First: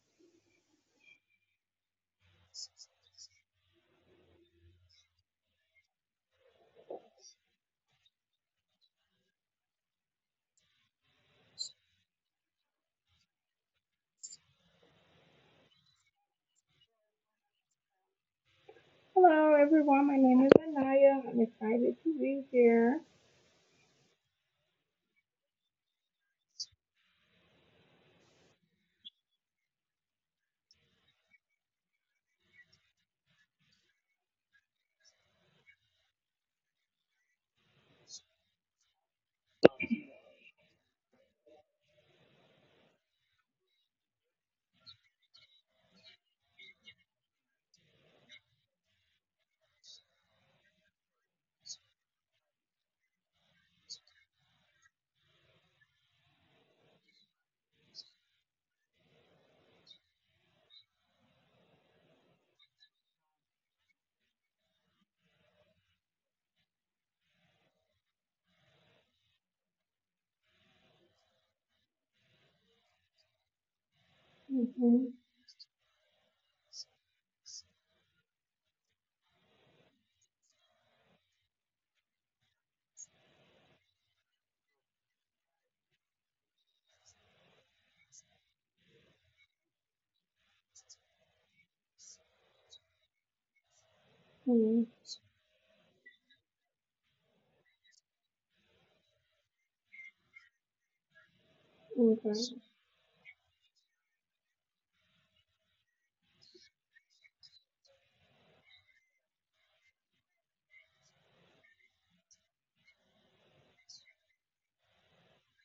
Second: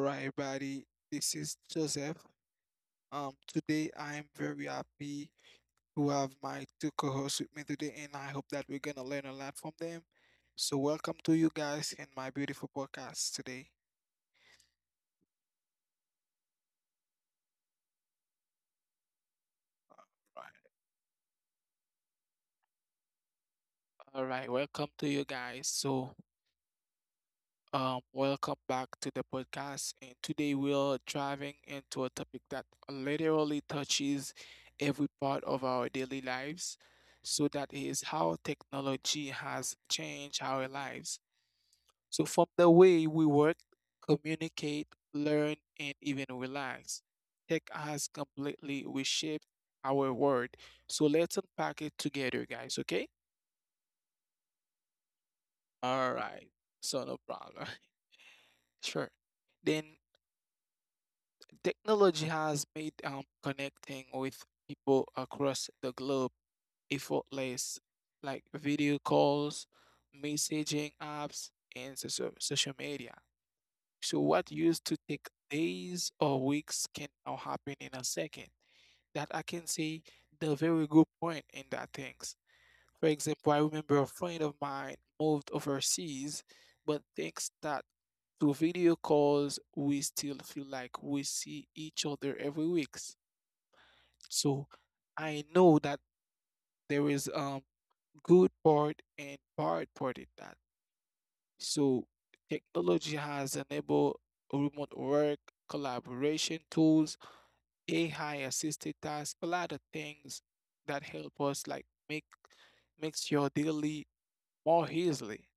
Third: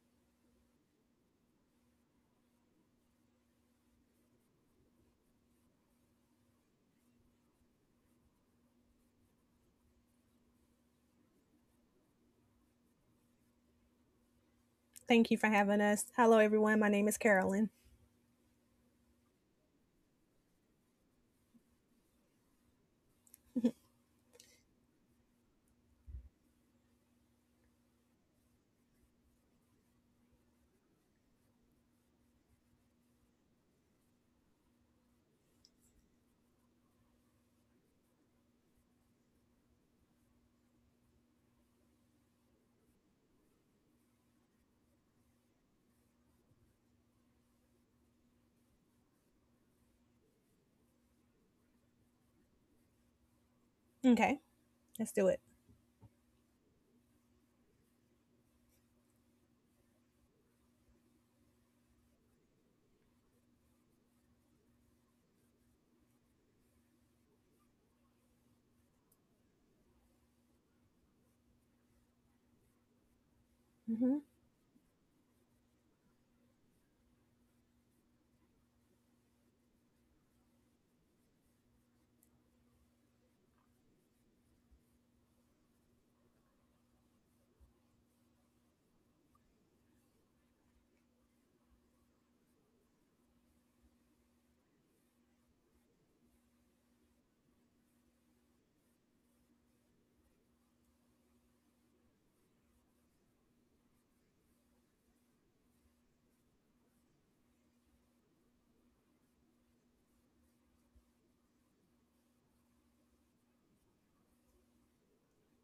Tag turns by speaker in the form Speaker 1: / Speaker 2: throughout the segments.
Speaker 1: right, everybody. This is Joseph. Today I am very happy to have my two co-hosts with me today, and I hope that we're gonna learn a lot from them. So, welcome to you guys in my beautiful podcast today.
Speaker 2: Thank you for having us. Hello, everyone. My name is Carolyn.
Speaker 3: Hello, everyone. My name is
Speaker 1: Right.
Speaker 3: Anaya. I'm excited to be here.
Speaker 1: All right, welcome to you guys. So, welcome back to the podcast, and today we're driving into a topic that literally touches every part of our daily lives. So that is how technology has changed our lives. So from the way we work, communicate, learn, and even relax, tech has completely reshaped our world. So let's unpack it together, guys, okay?
Speaker 2: Okay, let's do it.
Speaker 1: All right. So no problem. Sure. Then technology has made connecting with people across the globe effortless, like video calls, messaging apps, and social media.
Speaker 2: hmm
Speaker 1: So what used to
Speaker 3: Mm-hmm.
Speaker 1: take days or weeks can now happen in a second. That I can say the very good point in that things. For example, I remember a friend of mine moved overseas, but thanks that to video calls, we still feel like we see each other every week. So
Speaker 3: Mm-hmm.
Speaker 1: I know that there is good part and bad part in that. So
Speaker 3: Okay.
Speaker 1: technology has enabled remote work, collaboration tools, AI assisted tasks, a lot of things that help us like makes your daily more easily.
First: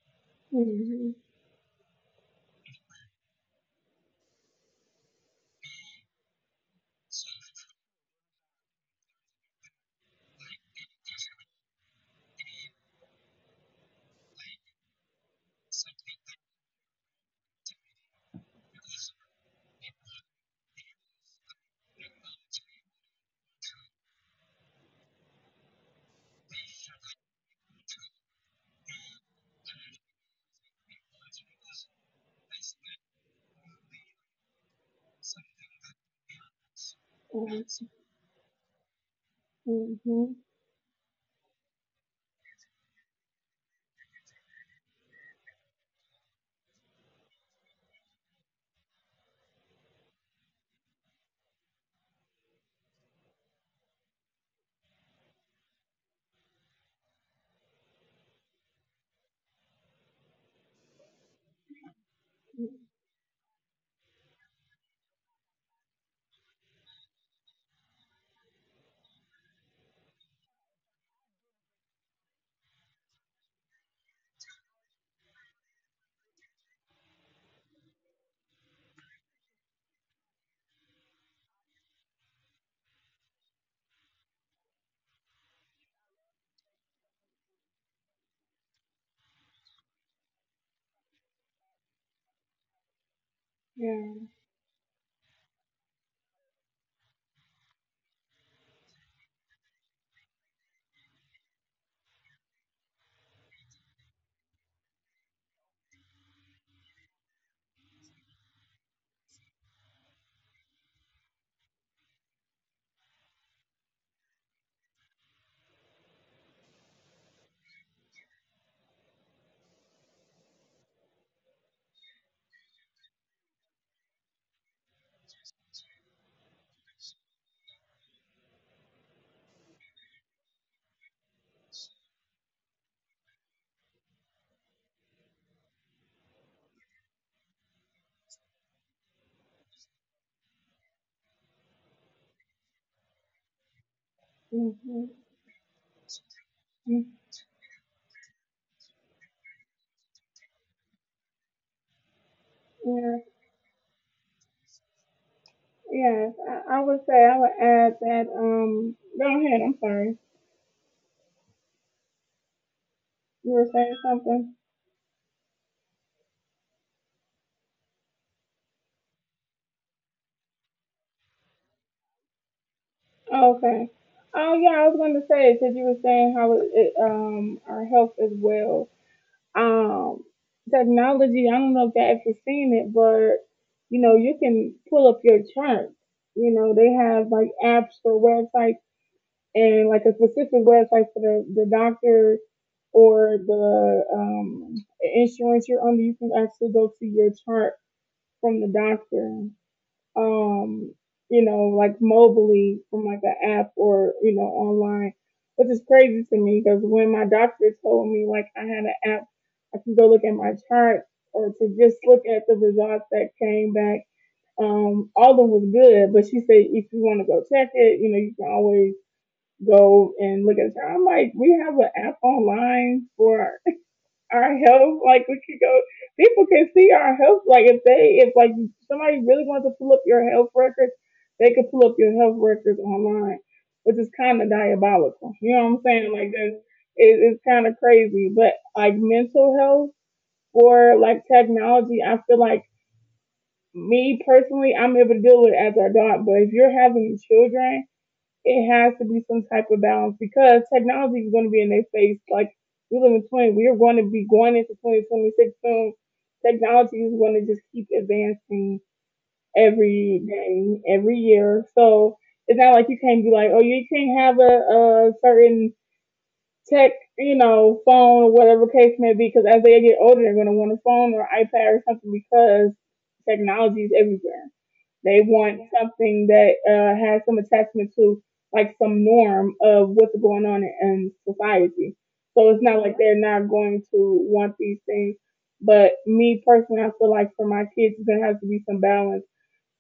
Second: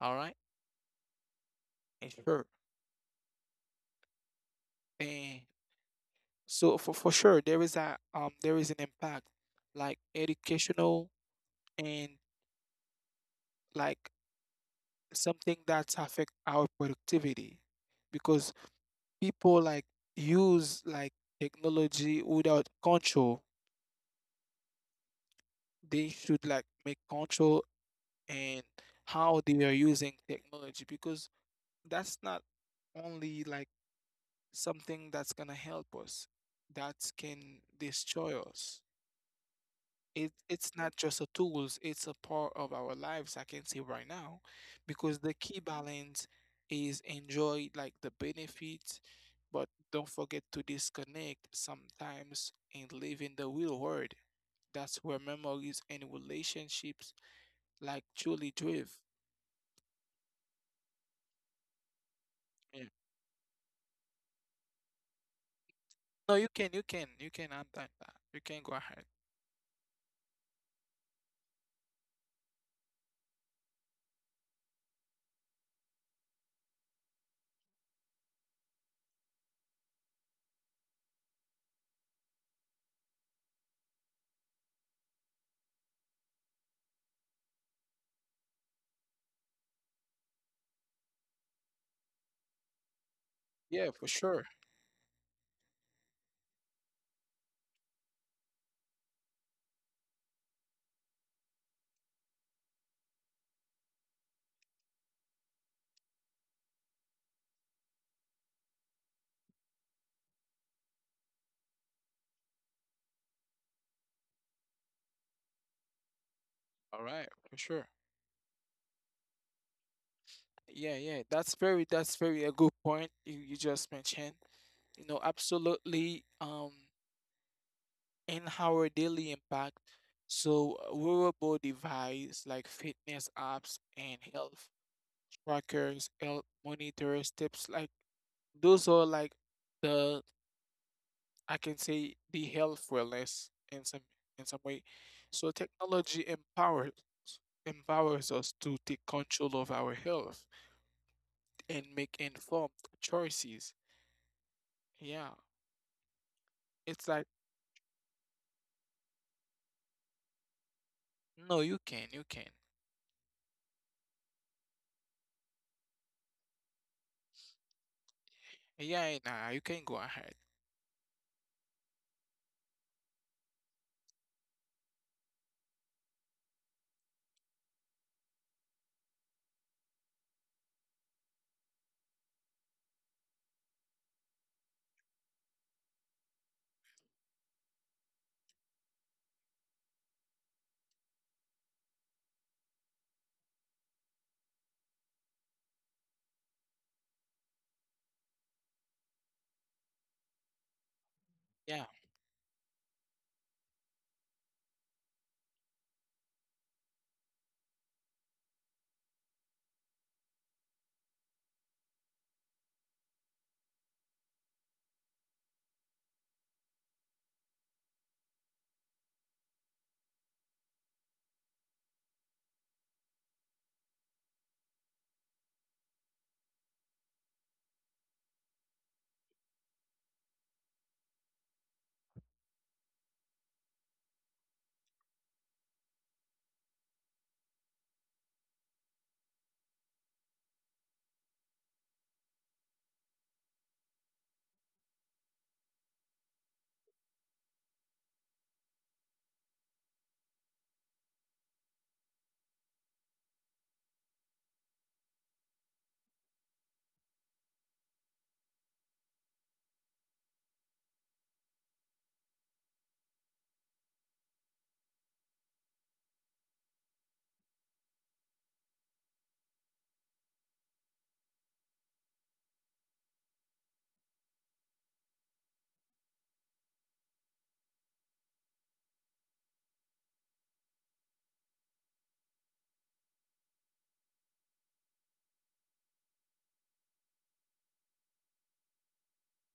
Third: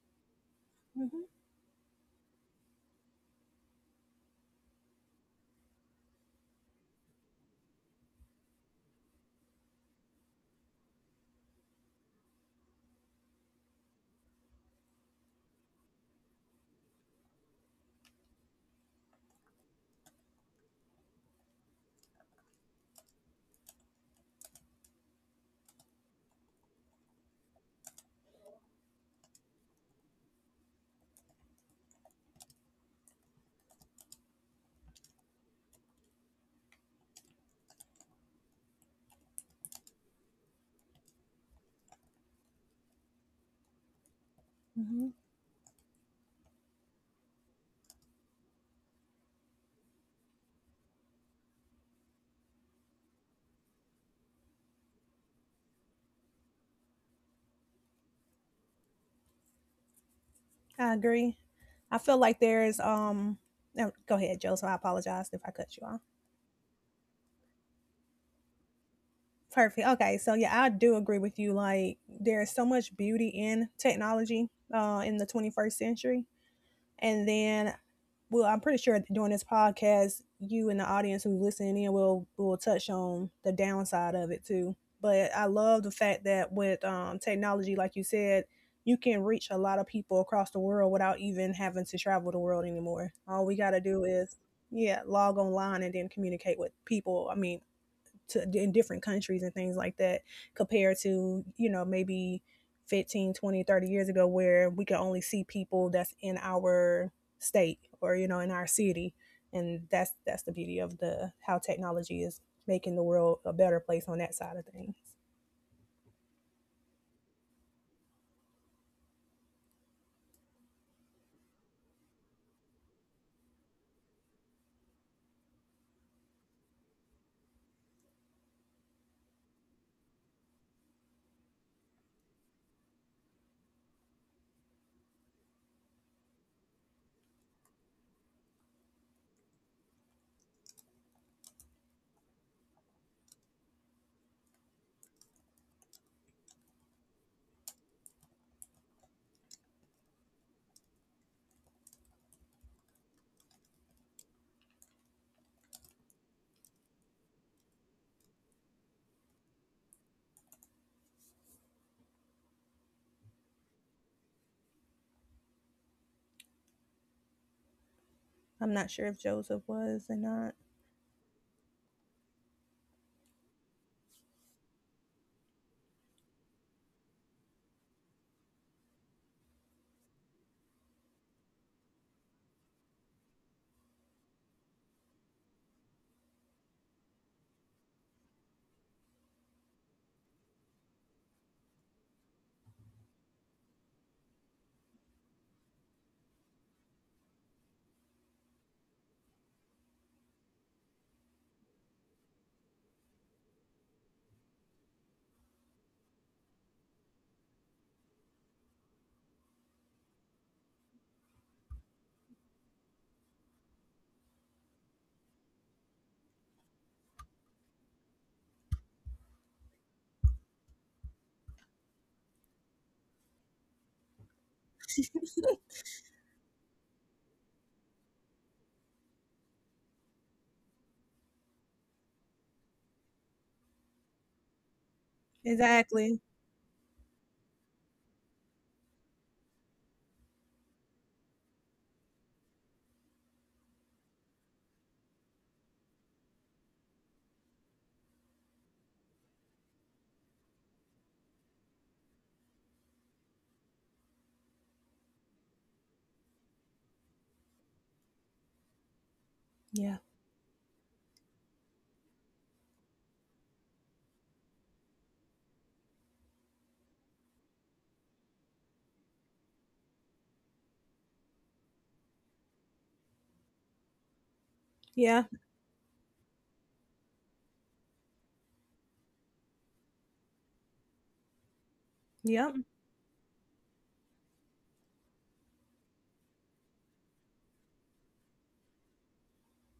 Speaker 1: All right.
Speaker 3: Mm-hmm.
Speaker 2: hmm
Speaker 1: And sure. And so for sure there is a there is an impact like educational and like something that's affect our productivity because people like use like technology without control, they should like make control and how they are using technology because that's not only like something that's gonna help us, that can destroy us. it
Speaker 3: Mm-hmm.
Speaker 1: it's not just a tools, it's a part of our lives, I can say right now
Speaker 2: hmm
Speaker 1: because the key balance is enjoy like the benefits but don't forget to disconnect sometimes and live in the real world. That's where memories and relationships like Julie Drive.
Speaker 2: I agree. I feel like there's
Speaker 1: Yeah.
Speaker 2: um. No, Go ahead, Joe. So I apologize if I cut you off.
Speaker 1: No, you can, you can, you can unpack that. You can go ahead.
Speaker 2: Perfect. Okay, so yeah, I do agree with you. Like there is so much beauty in technology, in the 21st century, and then well, I'm pretty sure during this podcast, you and the audience who's listening in will touch on the downside of it too. But I love the fact that with technology, like you said, you can reach a lot of people across the world without even having to travel the world anymore. All we got to do
Speaker 3: Yeah.
Speaker 2: is,
Speaker 1: Yeah, for
Speaker 2: yeah,
Speaker 1: sure.
Speaker 2: log online and then communicate with people. I mean, to in different countries and things like that compared to you know maybe 15, 20, 30 years ago where we could only see people that's in our state or you know in our city and that's the beauty of the how technology is making the world a better place on that side of things.
Speaker 1: All right, for sure. Yeah, yeah. That's very a good point you just mentioned. You know, absolutely. In our daily impact, so wearable device like fitness apps and health trackers, health monitors, tips like those are like the, I can say the health wellness in some
Speaker 3: Mm-hmm.
Speaker 1: way. So technology empowers us to take control of our health and make informed
Speaker 3: Yeah.
Speaker 1: choices. Yeah,
Speaker 3: Yes. I would say I
Speaker 1: it's
Speaker 3: would
Speaker 1: like
Speaker 3: add that. Go ahead. I'm sorry.
Speaker 1: no, you can.
Speaker 3: You were saying something.
Speaker 2: I'm not sure if
Speaker 1: Yeah,
Speaker 2: Joseph
Speaker 1: nah, you
Speaker 2: was or
Speaker 1: can go
Speaker 2: not.
Speaker 1: ahead.
Speaker 3: Oh, okay. Oh yeah, I was going to say because you were saying how it, it our health as well. um Technology, I don't know if y'all ever seen it, but you know, you can pull up your chart. You know, they have like apps for websites and like a specific website for the doctor or the insurance you're under. You can actually go to your chart from the doctor, um, you know, like
Speaker 1: Yeah,
Speaker 3: mobily from like an app, or you know, online, which is crazy to me because when my doctor told me like I had an app, I could go look at my chart or to just look at the results that came back. All of them was good, but she said if you want to go check it, you know, you can always go and look at the, I'm like, we have an app online for our health. Like we could go, people can see our health. Like if they, if like somebody really wants to pull up your health records, they could pull up your health records online, which is kind of diabolical. You know what I'm saying?
Speaker 2: Exactly.
Speaker 3: Like that, it's kind of crazy. But like mental health or like technology, I feel like me personally, I'm able to deal with it as an adult. But if you're having children, it has to be some type of balance because technology is going to be in their face. Like, we live in 20, we're going to be going into 2026 soon. Technology is going to just keep advancing
Speaker 2: Yeah.
Speaker 3: every day, every year. So it's not like you can't be like, oh, you can't have a certain tech, you know, phone or whatever case may be, because as they get older, they're going to want a phone or iPad or something because technology is everywhere. They
Speaker 2: Yeah.
Speaker 3: want something that has some attachment to like some norm of what's going on in society. So
Speaker 2: Yep.
Speaker 3: it's not like they're not going to want these things. But me personally, I feel like for my kids, there has to be some balance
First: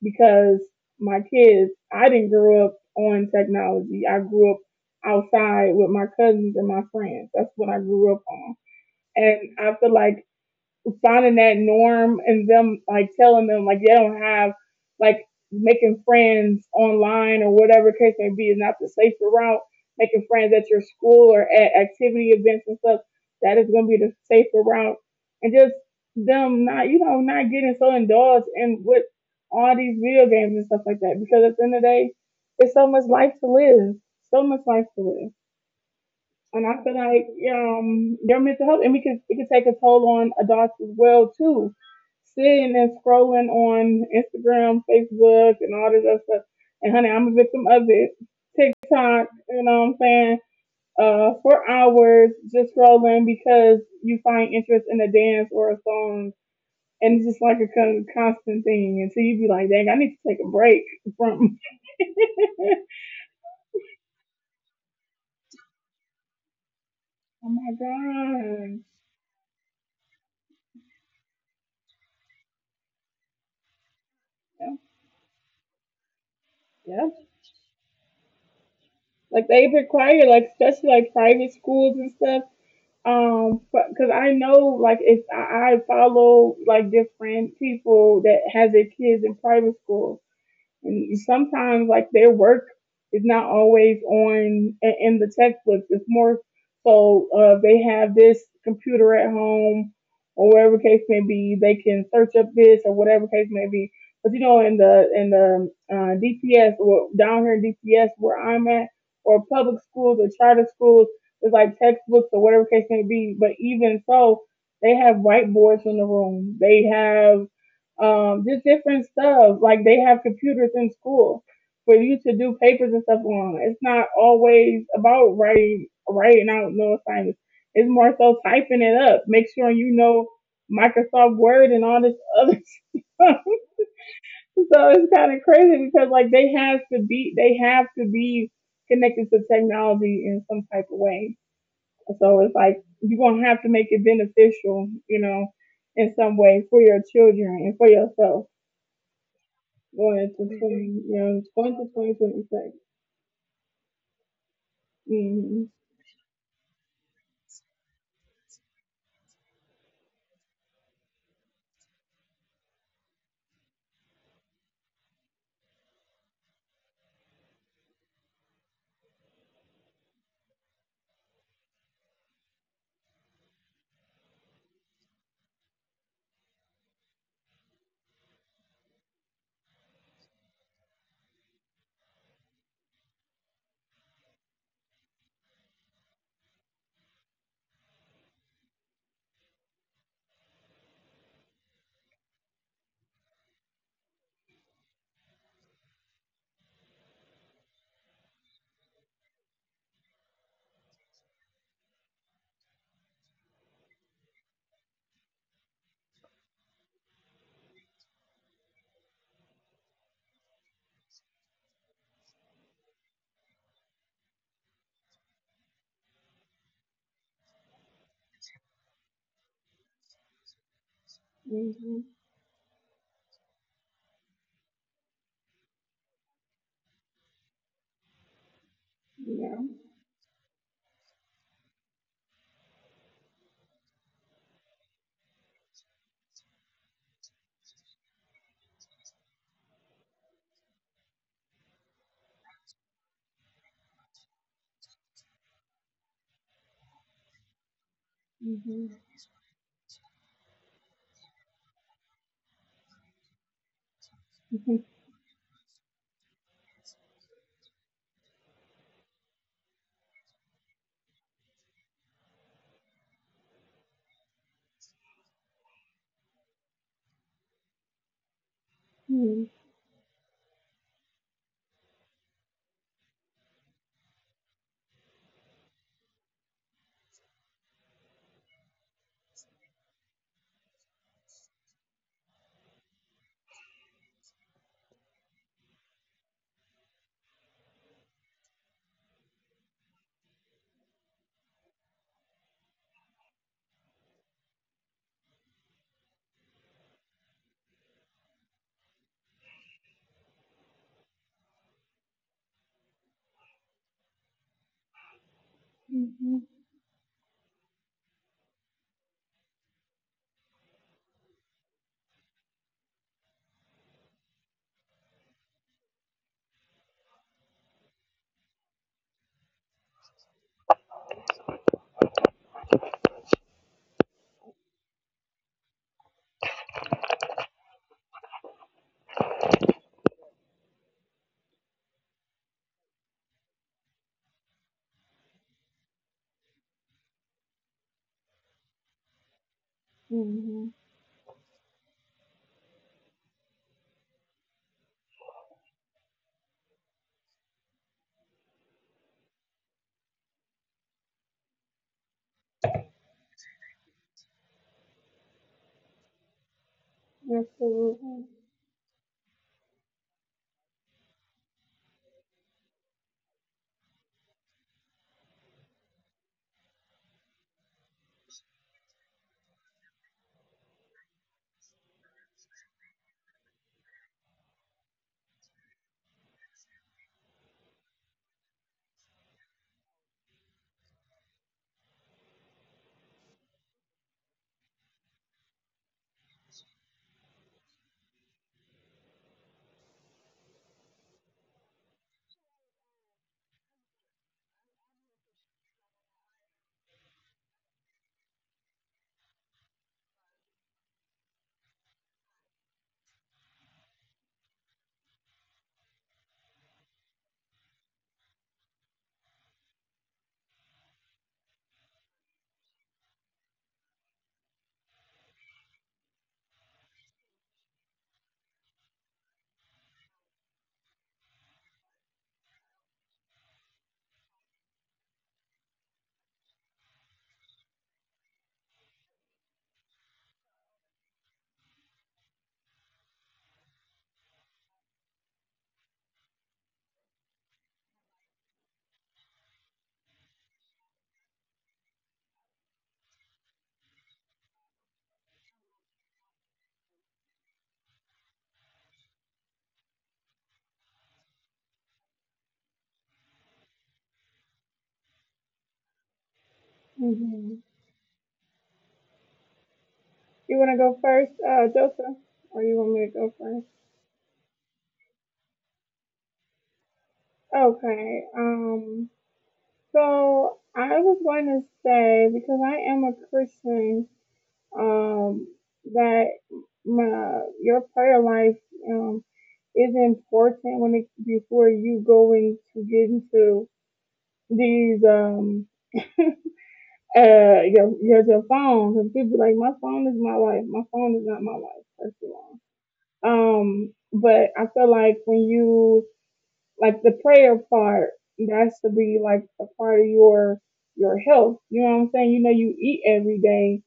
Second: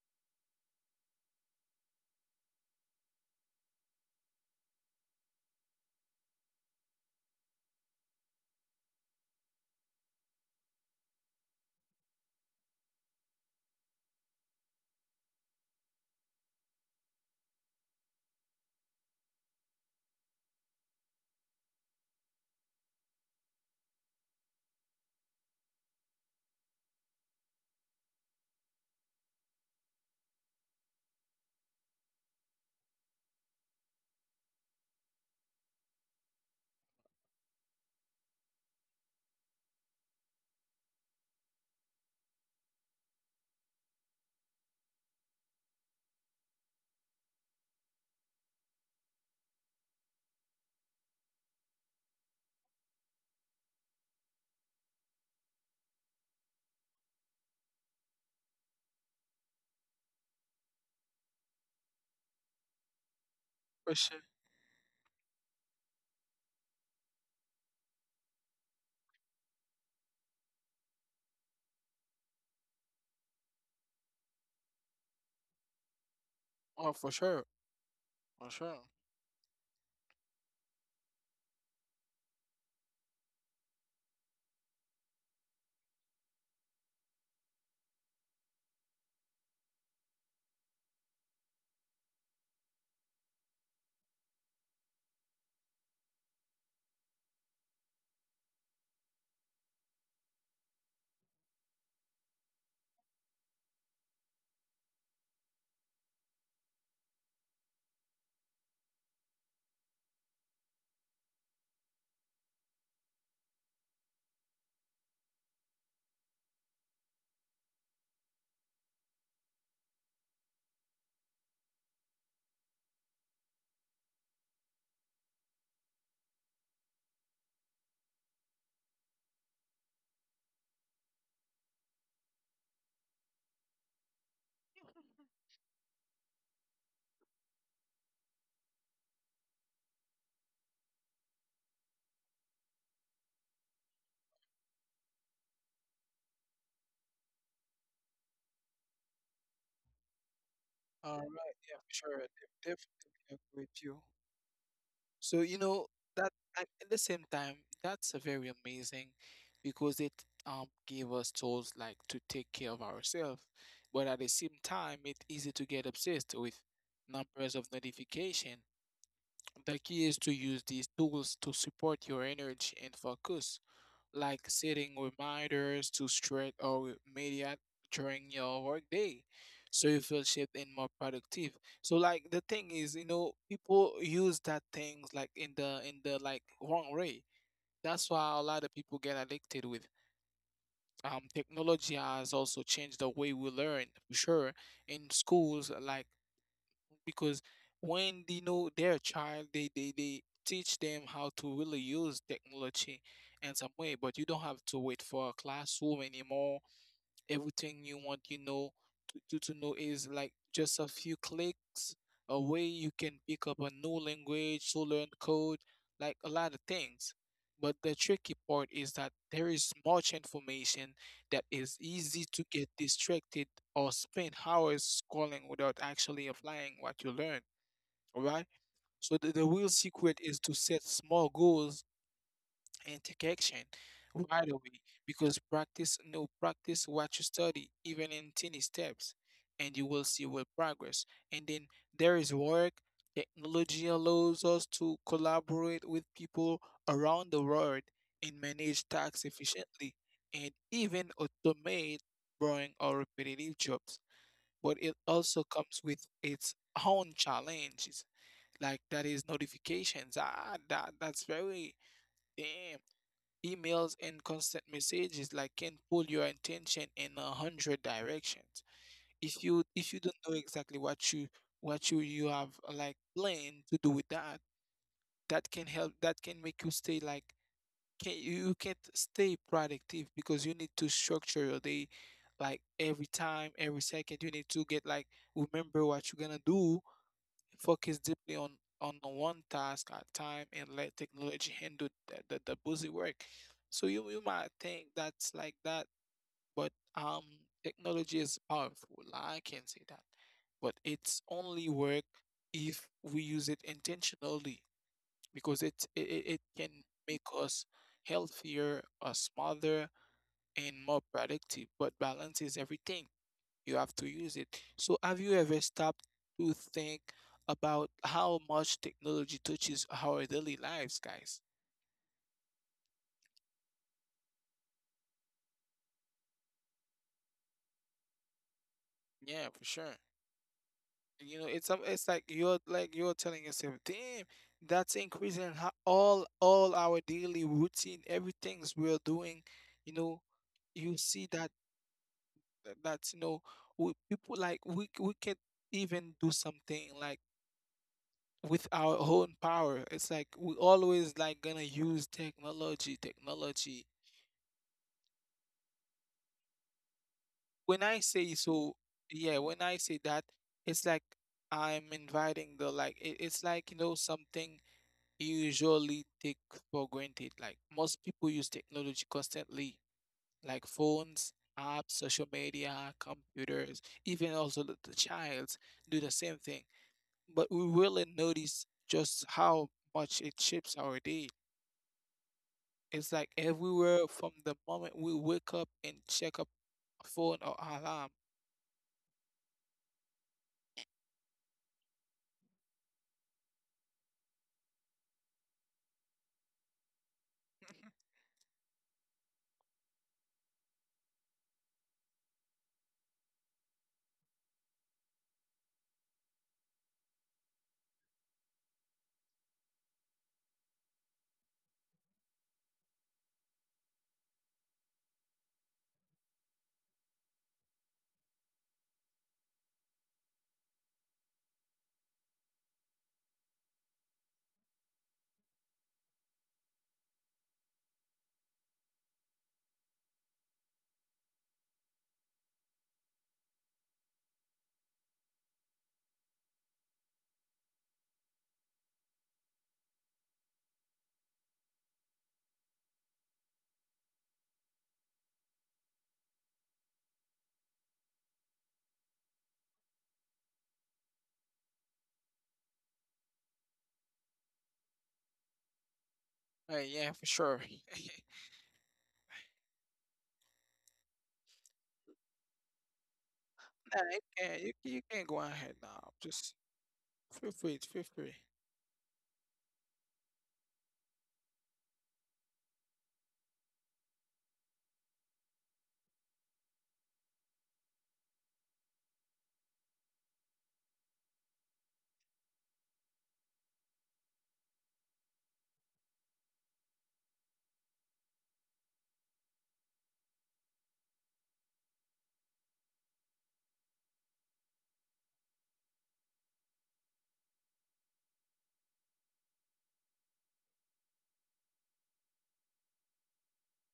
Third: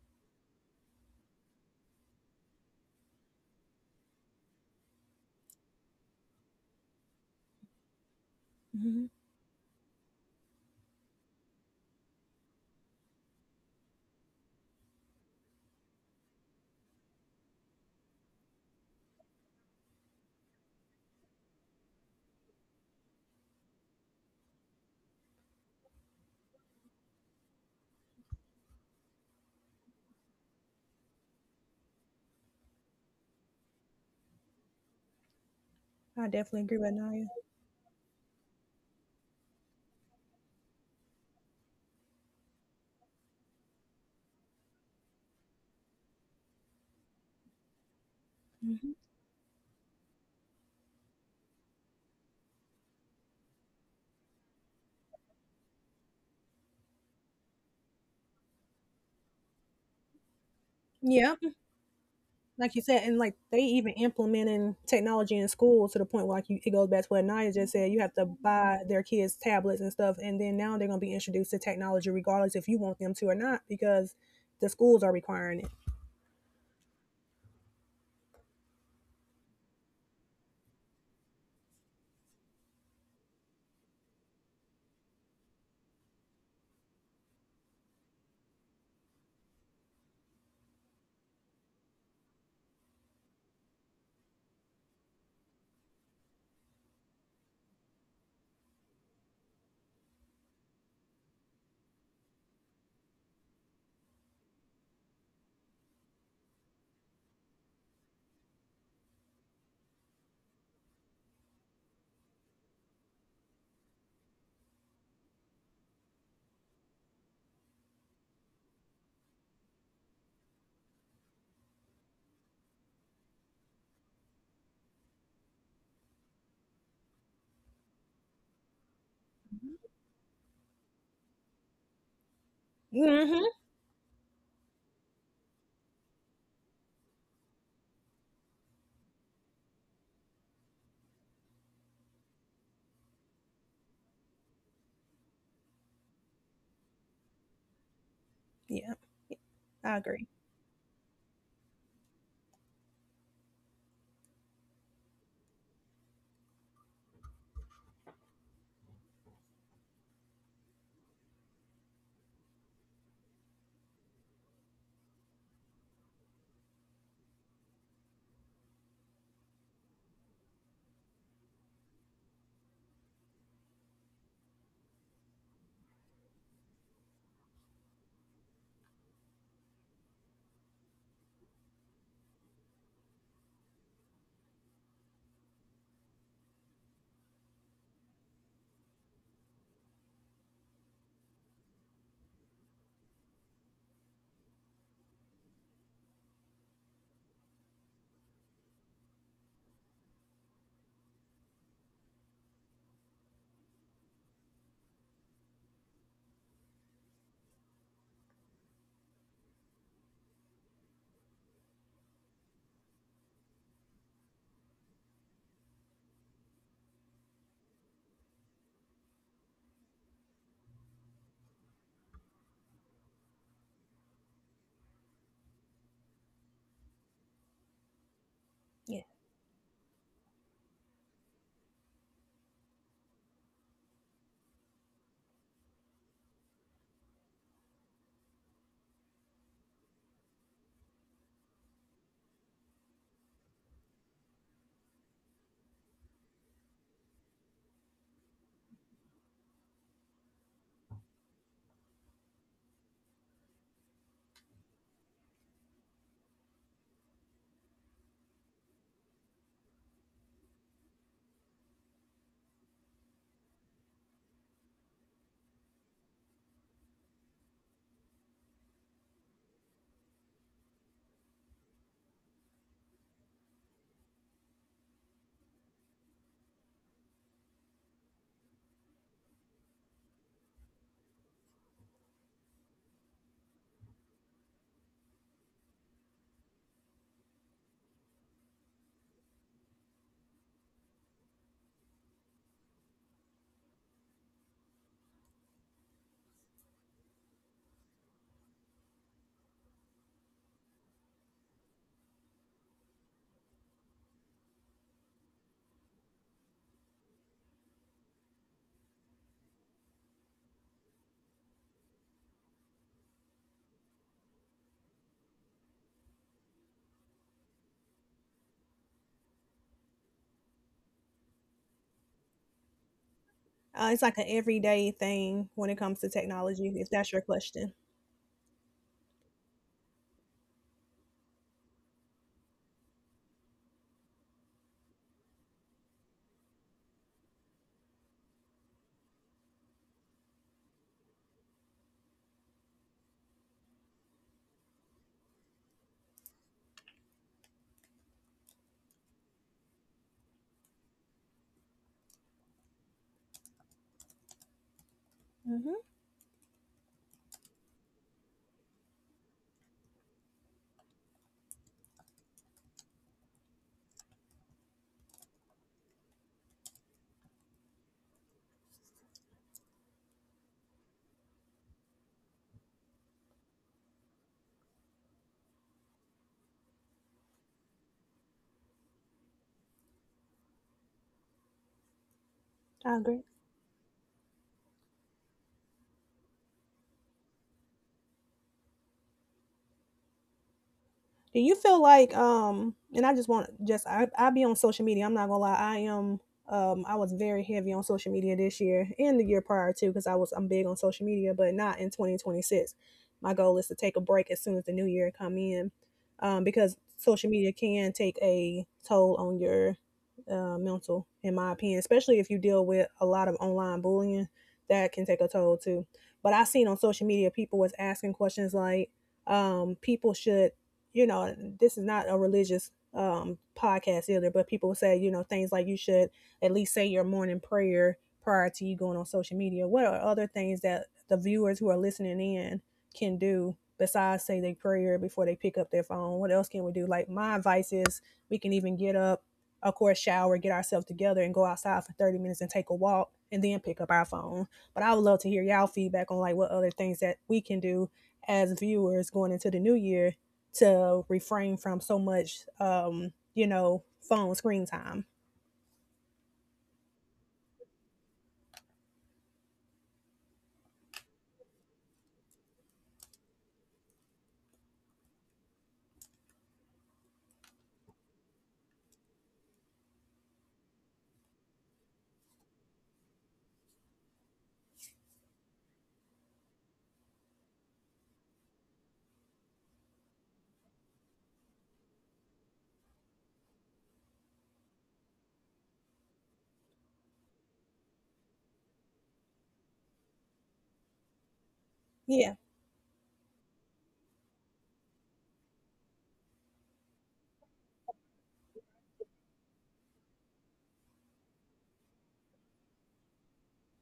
Speaker 3: because my kids, I didn't grow up on technology. I grew up outside with my cousins and my friends. That's what I grew up on.
Speaker 2: hmm
Speaker 3: And I feel like finding that norm and them like telling them like they don't have like making friends online or whatever case may be is not the safer route. Making friends at your school or at activity events and stuff, that is going to be the safer route. And just them not, you know, not getting so indulged in with all these video games and stuff like that, because at the end of the day, it's so much life to live. So much life to live.
Speaker 2: I definitely
Speaker 3: And
Speaker 2: agree
Speaker 3: I
Speaker 2: with
Speaker 3: feel like
Speaker 2: Naya.
Speaker 3: their mental health, and we can, it can take a toll on adults as well too. Sitting and scrolling on Instagram, Facebook, and all this other stuff. And honey, I'm a victim of it.
Speaker 2: hmm
Speaker 3: TikTok, you know what I'm saying? For hours just scrolling because you find interest in a dance or a song, and it's just like a constant thing until you be like, dang, I need to take a break
Speaker 2: Yeah.
Speaker 3: from.
Speaker 2: Like you said, and like they
Speaker 1: for
Speaker 2: even
Speaker 1: sure.
Speaker 2: implementing technology in school to the point where like you, it goes back to what
Speaker 3: Oh
Speaker 2: Naya
Speaker 3: my
Speaker 2: just said. You have to
Speaker 3: god.
Speaker 2: buy their kids tablets and stuff, and then now they're gonna be introduced to technology regardless if you want them to or not because the schools are requiring
Speaker 1: Oh, for
Speaker 3: Yep.
Speaker 1: sure, for sure.
Speaker 3: Like, they require like especially like private schools and stuff. Because I know like if I follow like different people that have their kids in private school, and sometimes like their work is not always on in the textbooks. It's more so they have this computer at home or whatever case may be. They can search up this or whatever case may be. But you know, in the DPS or down here in DPS where I'm at, or public schools or charter schools, it's like textbooks or whatever case may be. But even so, they have whiteboards in the room. They have just different stuff. Like they have computers in school for you to do papers and stuff on. It's not always about writing out no assignments. It's more so typing it up. Make sure
Speaker 2: it.
Speaker 3: you know Microsoft Word and all this other stuff.
Speaker 2: hmm
Speaker 3: So it's kind of crazy because like they have to be connected to technology in some type of way. So it's like you're gonna have to make it beneficial, you know, in some way for your children and for yourself.
Speaker 2: Yeah, I
Speaker 3: Well,
Speaker 2: agree.
Speaker 3: it's the
Speaker 1: All
Speaker 3: yeah,
Speaker 1: right,
Speaker 3: it's
Speaker 1: yeah,
Speaker 3: going
Speaker 1: for
Speaker 3: to
Speaker 1: sure.
Speaker 3: twenty
Speaker 1: I
Speaker 3: twenty
Speaker 1: def-
Speaker 3: six.
Speaker 1: definitely agree with you. So, you
Speaker 3: Mhm.
Speaker 1: know, that at the same time, that's a very amazing because it gave us tools like to take care of ourselves, but at the same time, it's easy to get obsessed with numbers of notification. The key is to use these tools to support your energy and focus like setting reminders to stretch or immediate during your workday, so you feel shaped and more productive. So like the thing is, you know, people use that things like in the like wrong way. That's why a lot of people get addicted with. Technology has also changed the way we learn, for sure. In schools, like because when they know their child, they teach them how to really use technology in some way, but you don't have to wait for a classroom anymore, everything you want you know to, you to know is like just a few clicks away. You can pick up a new language to learn code, like a lot of things, but the tricky part is that there is much information that is easy
Speaker 3: Mhm.
Speaker 1: to get distracted or spend hours scrolling without actually applying what you learn. All right. So
Speaker 2: Yeah.
Speaker 1: the real
Speaker 3: Yeah.
Speaker 1: secret is to set small goals and take action right away because practice no practice what you study even in tiny steps and you will see will progress. And then there is work. Technology allows us to collaborate with people around the world and manage
Speaker 3: Mhm.
Speaker 1: tasks efficiently and even automate boring or repetitive jobs, but it
Speaker 3: Mhm.
Speaker 1: also comes with its own challenges like that is notifications, ah that's very damn. Emails and constant messages like can pull your attention in a hundred directions. If you
Speaker 3: Mhm.
Speaker 1: don't know exactly what you you have like planned to do with that, that can help that can make you stay like, can you, can't stay productive because you need to structure your day like every time, every second you need to get like remember what you're gonna do. Focus deeply on one task at time and let technology handle the busy work. So you might think that's like that, but technology is powerful. I can say that. But it's only work if we use it intentionally because it
Speaker 3: Mhm.
Speaker 1: can make us healthier, smarter, and more productive. But balance is everything, you have to use it. So have you ever stopped to think about how much technology touches our daily lives, guys?
Speaker 2: It's like an everyday thing when it comes to technology, if that's your question.
Speaker 1: Yeah, for sure. You know, it's like you're telling yourself, damn, that's increasing all our daily routine, everything's we're doing. You know,
Speaker 3: Mhm.
Speaker 1: you see that that's you know, we, people like we can't even do something like with our own power. It's like we always like gonna use technology, technology.
Speaker 2: hmm
Speaker 1: When I say
Speaker 3: Absolutely.
Speaker 1: so, yeah, when I say that, it's like I'm inviting the like it, it's like you know something you usually take for granted. Like most people use technology constantly, like phones, apps, social media, computers, even also the childs do the same thing. But we really notice just how much it shapes our day.
Speaker 2: I
Speaker 1: It's like
Speaker 2: agree.
Speaker 1: everywhere from the moment we wake up and check up phone or alarm.
Speaker 2: Do you feel like and I just want just I be on social media. I'm not gonna lie. I am I was very heavy on social media this year and the year prior too because I'm big on social media, but not in 2026. My goal is to take a break as soon as the new year come in, because social media can take a toll on your mental, in my opinion, especially if you deal with a lot of online bullying, that can take a toll too. But I seen on social media people was asking questions like people should you know, this is not a religious podcast either, but people say, you know, things like you should at least say your morning prayer prior to you going on social media. What are other things that the viewers who are listening in can do besides say their prayer before they pick up their phone? What else can we do? Like, my advice is we can even get up, of course, shower, get ourselves together, and go outside for 30 minutes and take a walk and then pick up our phone. But I would love to hear y'all feedback on like what other things that we can do as viewers going into the new year to refrain from so much, you know, phone screen time.
Speaker 1: Yeah, for sure.
Speaker 3: Mhm. You want to go first, Joseph, or you want me to go first?
Speaker 1: Nah, you can you can go ahead now. Just feel free, feel
Speaker 3: Okay.
Speaker 1: free.
Speaker 3: So I was going to say because I am a Christian, um, that my your prayer life um is important when, it before you going to get into these your phones. And people be like, my phone is my life. My phone is not my life. That's
Speaker 2: Yeah,
Speaker 3: wrong. But I feel like when you like the prayer part, that's to be like a part of your health, you know what I'm saying? You know, you eat every day,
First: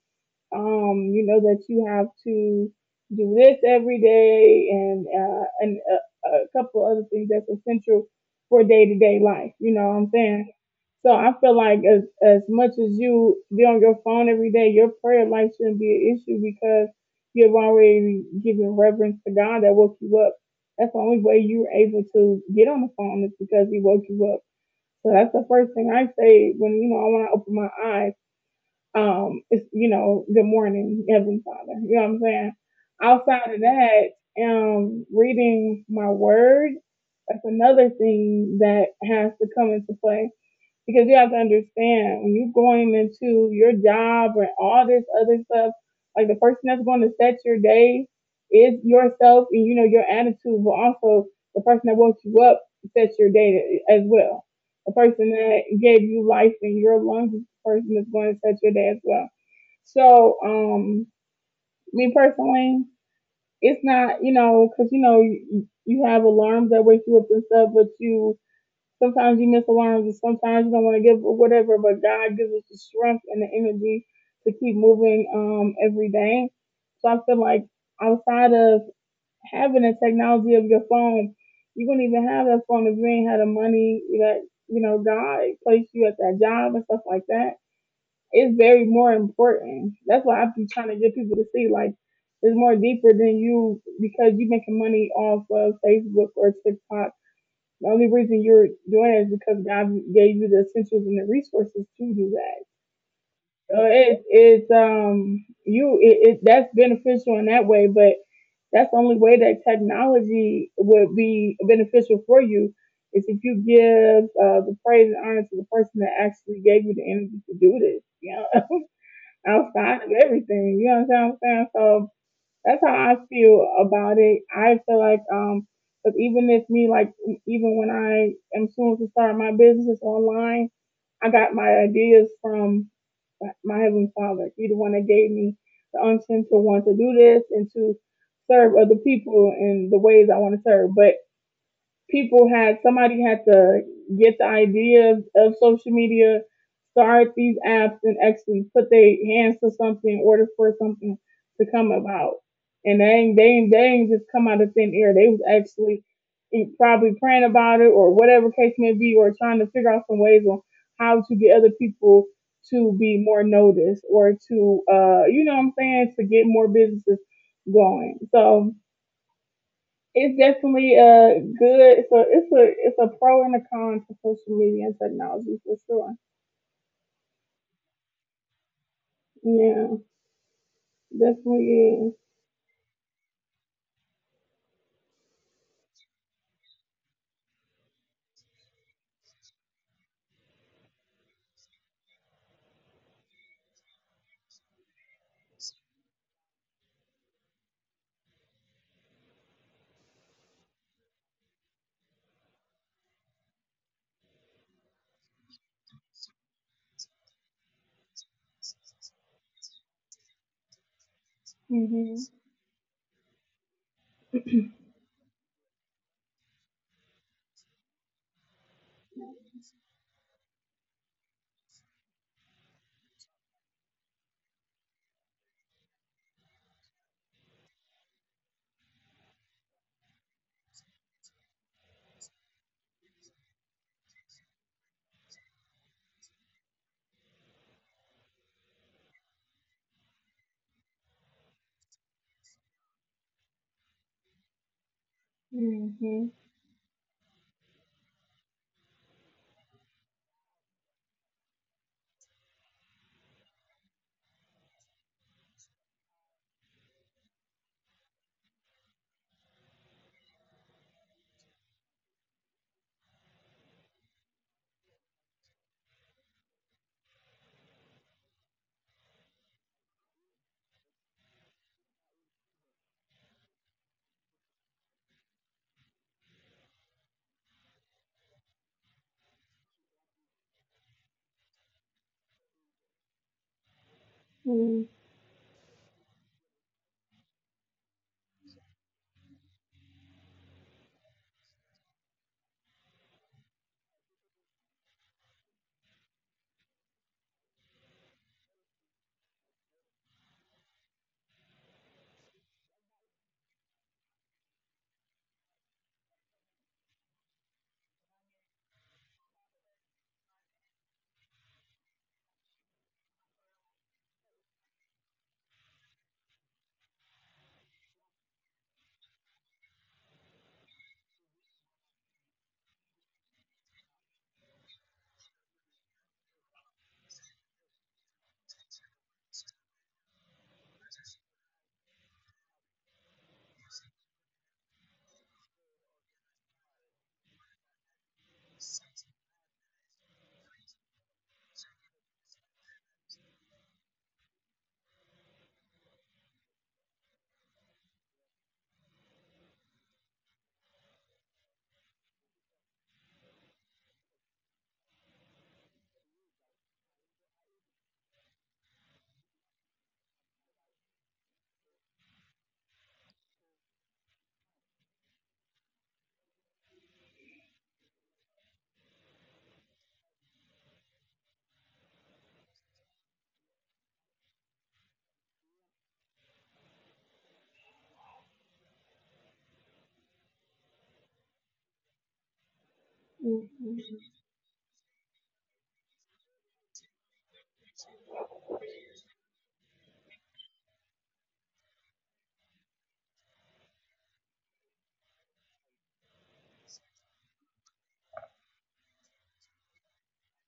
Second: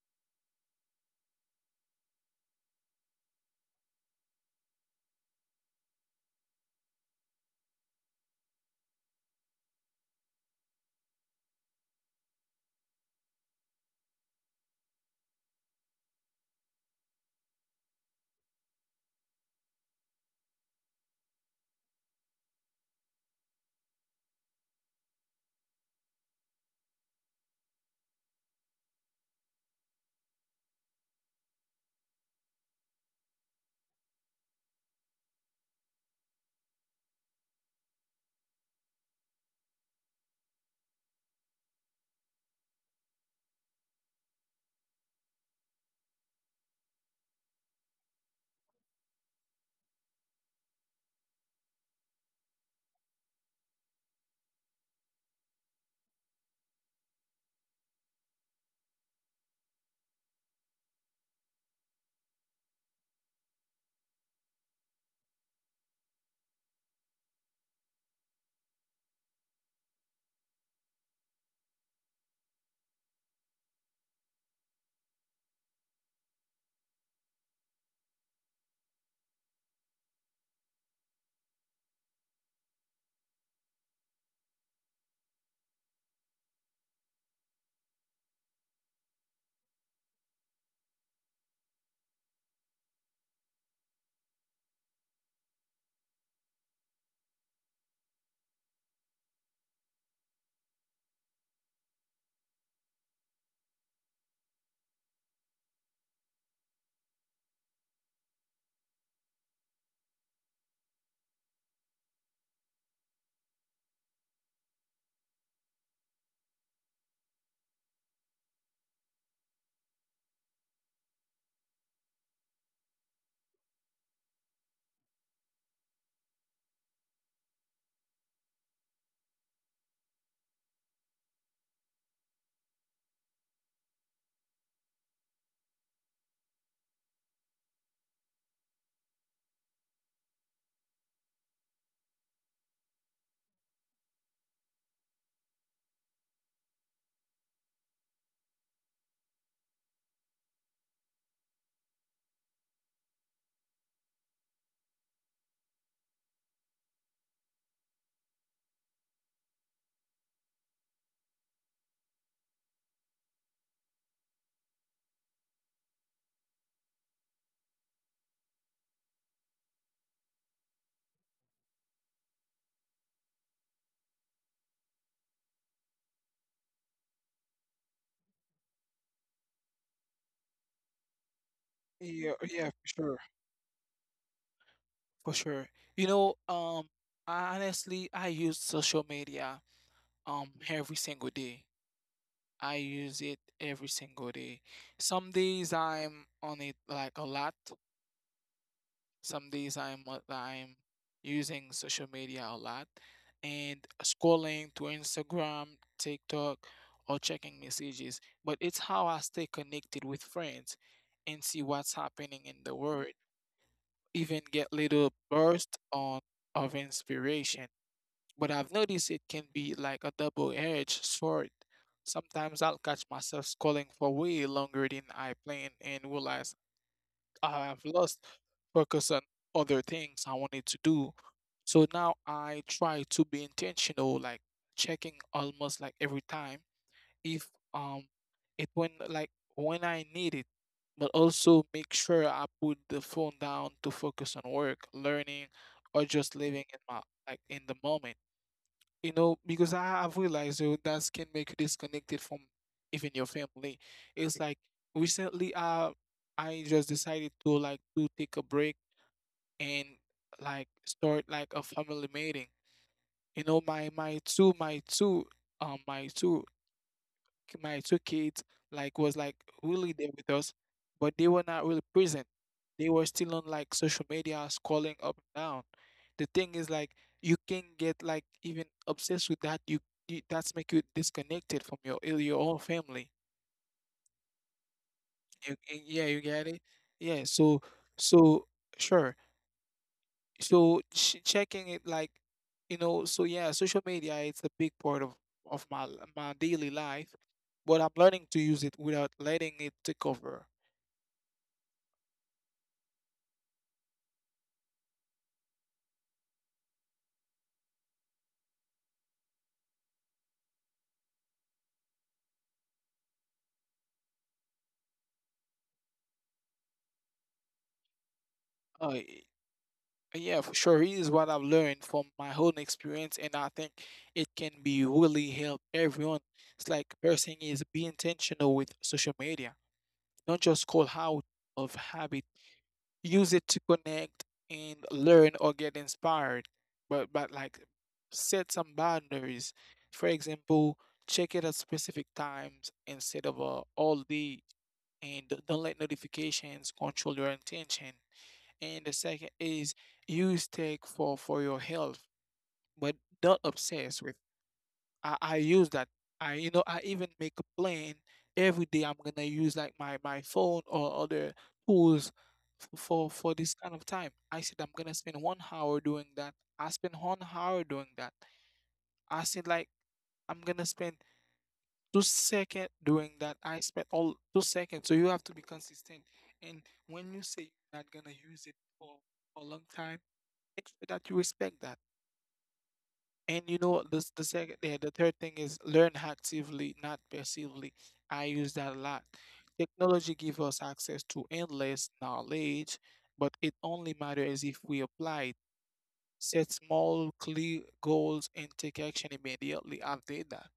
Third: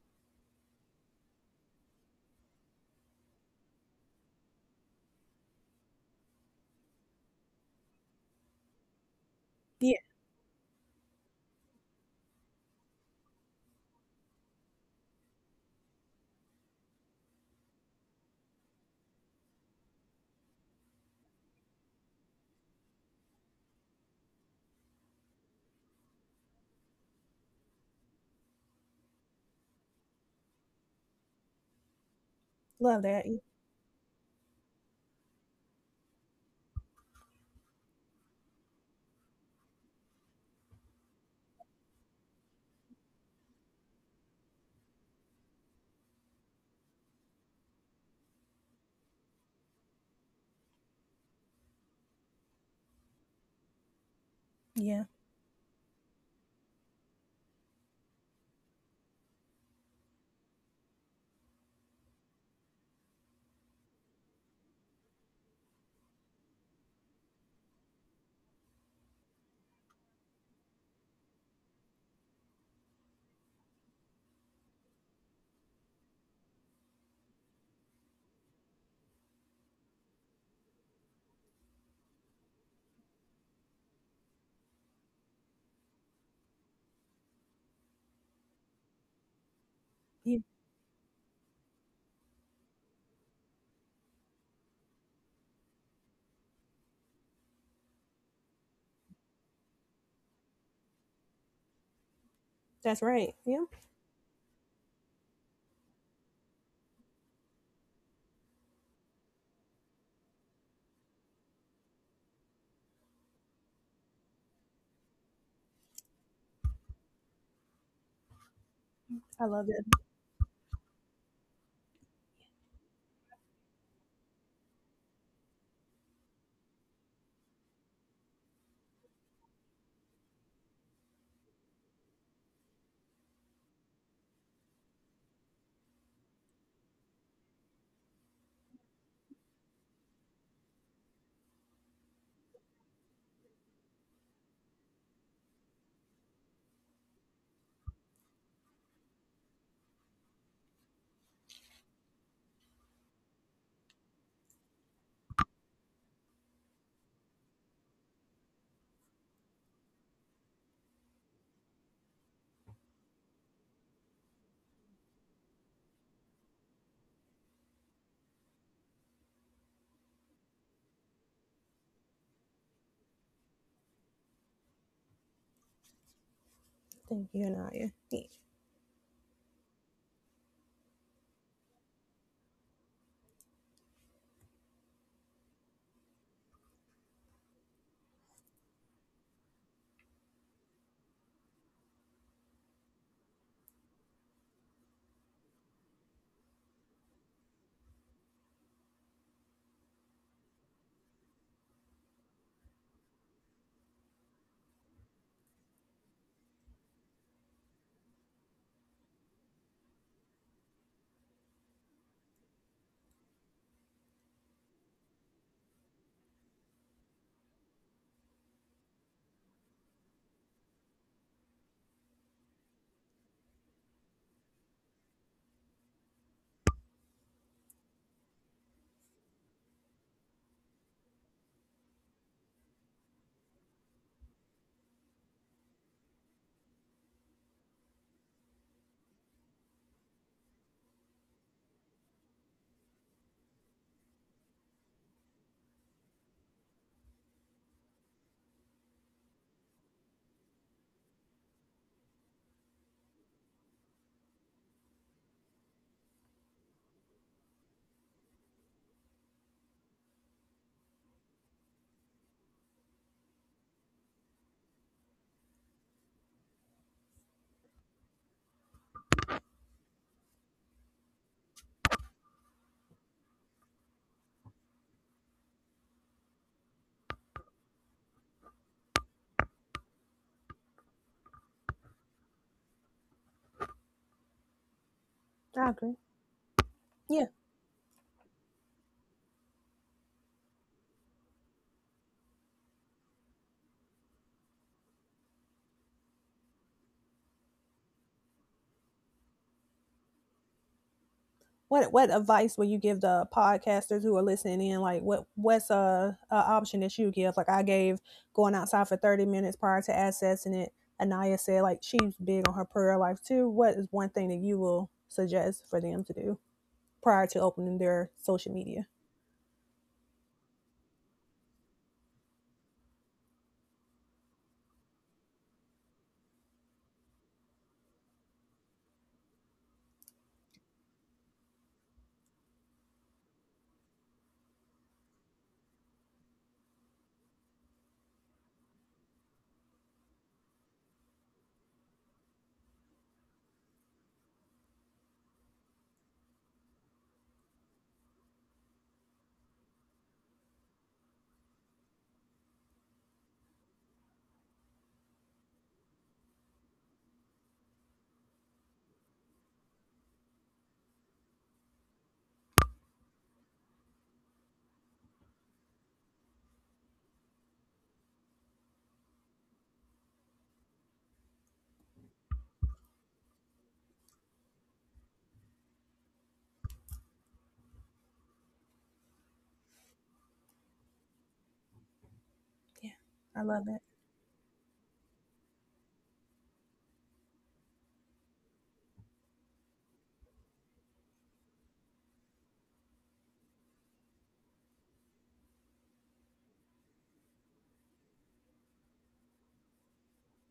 Speaker 3: you know that you have to do this every day. And and a couple other things that's essential for day to day life. You know what
Speaker 2: yeah,
Speaker 3: I'm saying? So I feel like as much as you be on your phone every day, your prayer life shouldn't be an issue because you've already given reverence to God that woke you up. That's the only way you're able to get on the phone is because He woke you up. So that's the first thing I say when you know I want to open my eyes. It's, you know, good morning, Heavenly Father. You know what I'm saying?
Speaker 2: love that.
Speaker 3: Outside of that, reading my word, that's another thing that has to come into play, because you have to understand when you're going into your job and all this other stuff, like the person that's going to set your day is yourself and you know your attitude, but also the person that woke you up sets your day as well. The
Speaker 2: Yeah,
Speaker 3: person that gave you life and your lungs is the person that's going to set your day as well. So, me personally, it's not, you know, because you know, you have alarms that wake you up and stuff, but you, sometimes you miss alarms, and sometimes you don't want to give or whatever. But God gives us the strength and the energy to keep moving, every day. So I feel like outside of having the technology of your phone, you wouldn't even have that phone if you ain't had the money that, you know, God placed you at that job and stuff like that. It's very more important. That's
Speaker 2: yeah,
Speaker 3: why I be trying to get people to see like it's more deeper than you, because you're making money off of Facebook or TikTok. The only reason you're doing it is because God gave you the essentials and the resources to do that.
Speaker 2: that's right. Yeah,
Speaker 3: So it's you, it that's beneficial in that way, but that's the only way that technology would be beneficial for you is if you give the praise and honor to the person that actually gave you the energy to do this. You know,
Speaker 2: I love that.
Speaker 3: outside of everything, you know what I'm saying? So that's how I feel about it. I feel like 'cause even if me like even when I am soon to start my businesses online, I got my ideas from my Heavenly Father. He the one that gave me the unction to want to do this and to serve other people in the ways I want to serve. But people had, somebody had to get the idea of social media, start these apps, and actually put their hands to something in order for something to come about. And they ain't just come out of thin air. They was actually probably praying about it or whatever case may be, or trying to figure out some ways on how to get other people to be more noticed or to, you know what I'm saying, to get more businesses going. So it's definitely good. So it's a pro and a con to social media and technology for sure.
Speaker 2: Thank you, Anaya. Yeah,
Speaker 3: Yeah, definitely
Speaker 1: Yeah, yeah, for sure, for sure. You know, I honestly, I use social media every single day. I use it every single day. Some days I'm on it like a lot. Some days I'm using social media a lot and scrolling to Instagram, TikTok, or checking messages. But it's how I stay connected with friends and see what's
Speaker 3: is. Mhm.
Speaker 1: happening in the world. Even get little burst on of inspiration. But I've noticed it can be like a double-edged sword. Sometimes I'll catch myself scrolling for way longer than I planned and realize I have lost focus on other things I wanted to do. So now I try to be intentional, like checking almost like every time if um it when like when I need it, but also make sure I put the phone down to focus on work, learning, or
Speaker 3: Mhm.
Speaker 1: just living in my like in the moment, you know, because I have realized though, that can make you disconnected from even your family. It's like recently, I just decided to like to take a break and like start like a family meeting. You know, um my two my two kids like was like really there with us, but they were not really present. They were still on like social media, scrolling up and down. The thing is like you can get like even obsessed with that. You that's make you disconnected from your own family. You,
Speaker 2: I
Speaker 1: yeah,
Speaker 2: agree.
Speaker 1: you get it. Yeah,
Speaker 2: Yeah.
Speaker 1: so so sure. So checking it like, you know, so yeah, social media it's a big part of my daily life, but I'm learning to use it without letting it take over.
Speaker 2: What advice would you give the podcasters who are listening in? Like, what's a option that you give? Like, I gave going outside for 30 minutes prior to accessing it. Anaya said, like, she's big on her prayer life too. What is one thing that you will suggest for them to do prior to opening their social media?
Speaker 1: Uh, y- yeah, for sure. It is what I've learned from my own experience, and I think it can be really help everyone. It's like person is be intentional with social media. Don't just call out of habit, use it to connect and learn or get inspired, but set some boundaries. For example, check it at specific times instead of all day and don't let notifications control your intention. And the second is use tech for your health but don't obsess with. I use that. I, you know, I even make a plan every day. I'm gonna use like my phone or other tools for this kind of time. I said I'm gonna spend 1 hour doing that. I spend 1 hour doing that. I said like I'm gonna spend 2 seconds doing that. I spent all 2 seconds. So you have to be consistent. And when you say you're not gonna use it for a long time, make sure that you respect that.
Speaker 2: Yeah,
Speaker 1: And
Speaker 2: I
Speaker 3: Mhm.
Speaker 1: you
Speaker 2: love
Speaker 1: know
Speaker 2: it.
Speaker 1: what?
Speaker 3: Mhm.
Speaker 1: This the second, yeah, the third thing is learn actively, not passively. I use that a lot. Technology gives us access to endless knowledge, but it only matters if we apply it. Set small, clear goals and take action immediately. I've did that.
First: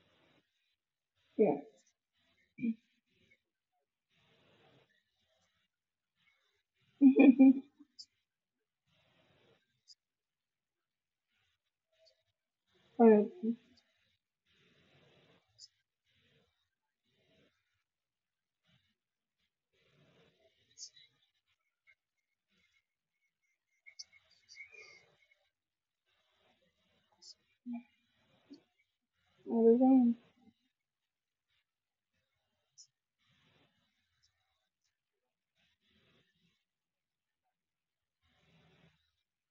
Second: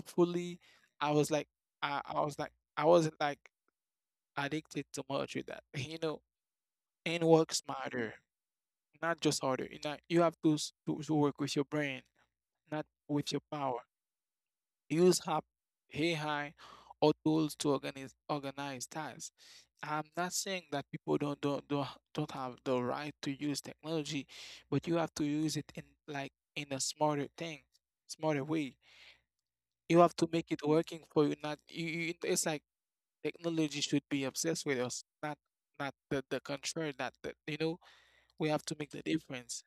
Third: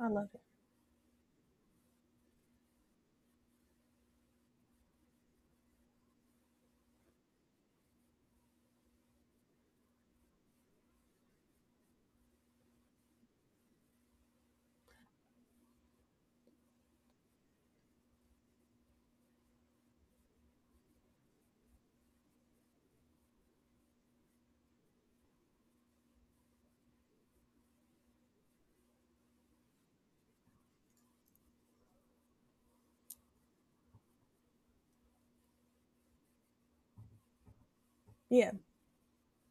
Speaker 2: I love it.
Speaker 1: I was like,
Speaker 3: Yeah.
Speaker 1: I wasn't like addicted too much with that, you know. And work smarter, not just harder. You know, you have to work with your brain, not
Speaker 3: But not
Speaker 1: with
Speaker 3: at
Speaker 1: your power. Use hi, or tools to organize tasks. I'm not saying that people don't have the right to use technology, but you have to use it in like in a smarter thing, smarter way.
Speaker 3: all. The
Speaker 1: You have to
Speaker 3: same.
Speaker 1: make it working for you. Not you. It's like technology should be obsessed with us, not the contrary. That, you know, we have
Speaker 2: Yeah,
Speaker 1: to make the difference,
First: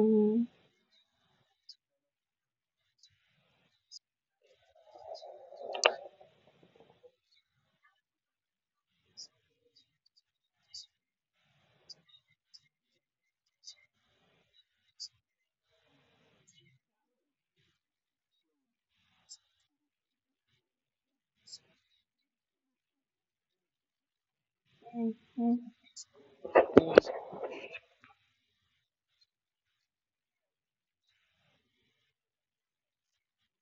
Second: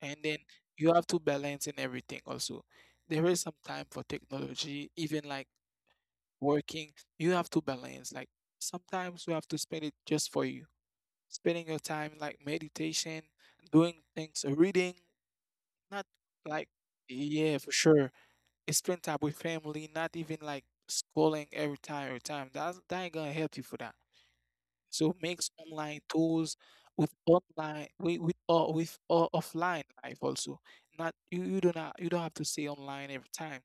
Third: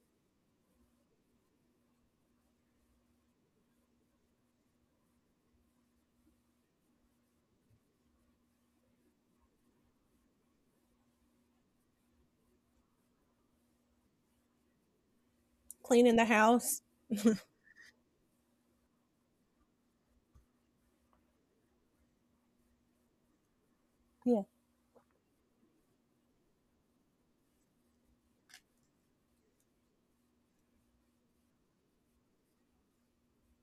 Speaker 1: and then you have to balance in everything also. There is some time for technology even like working, you have to balance. Like sometimes you have to spend it just for you, spending your time like meditation, doing things, reading, not
Speaker 2: cleaning the
Speaker 1: like,
Speaker 2: house.
Speaker 1: yeah, for sure. It's Spend time with family, not even like scrolling every time, every time. That ain't gonna help you for that.
Speaker 2: Yeah,
Speaker 1: So mix
Speaker 3: Mhm.
Speaker 1: online tools with online, with or offline life also. Not you, you do not you don't have to stay online every time.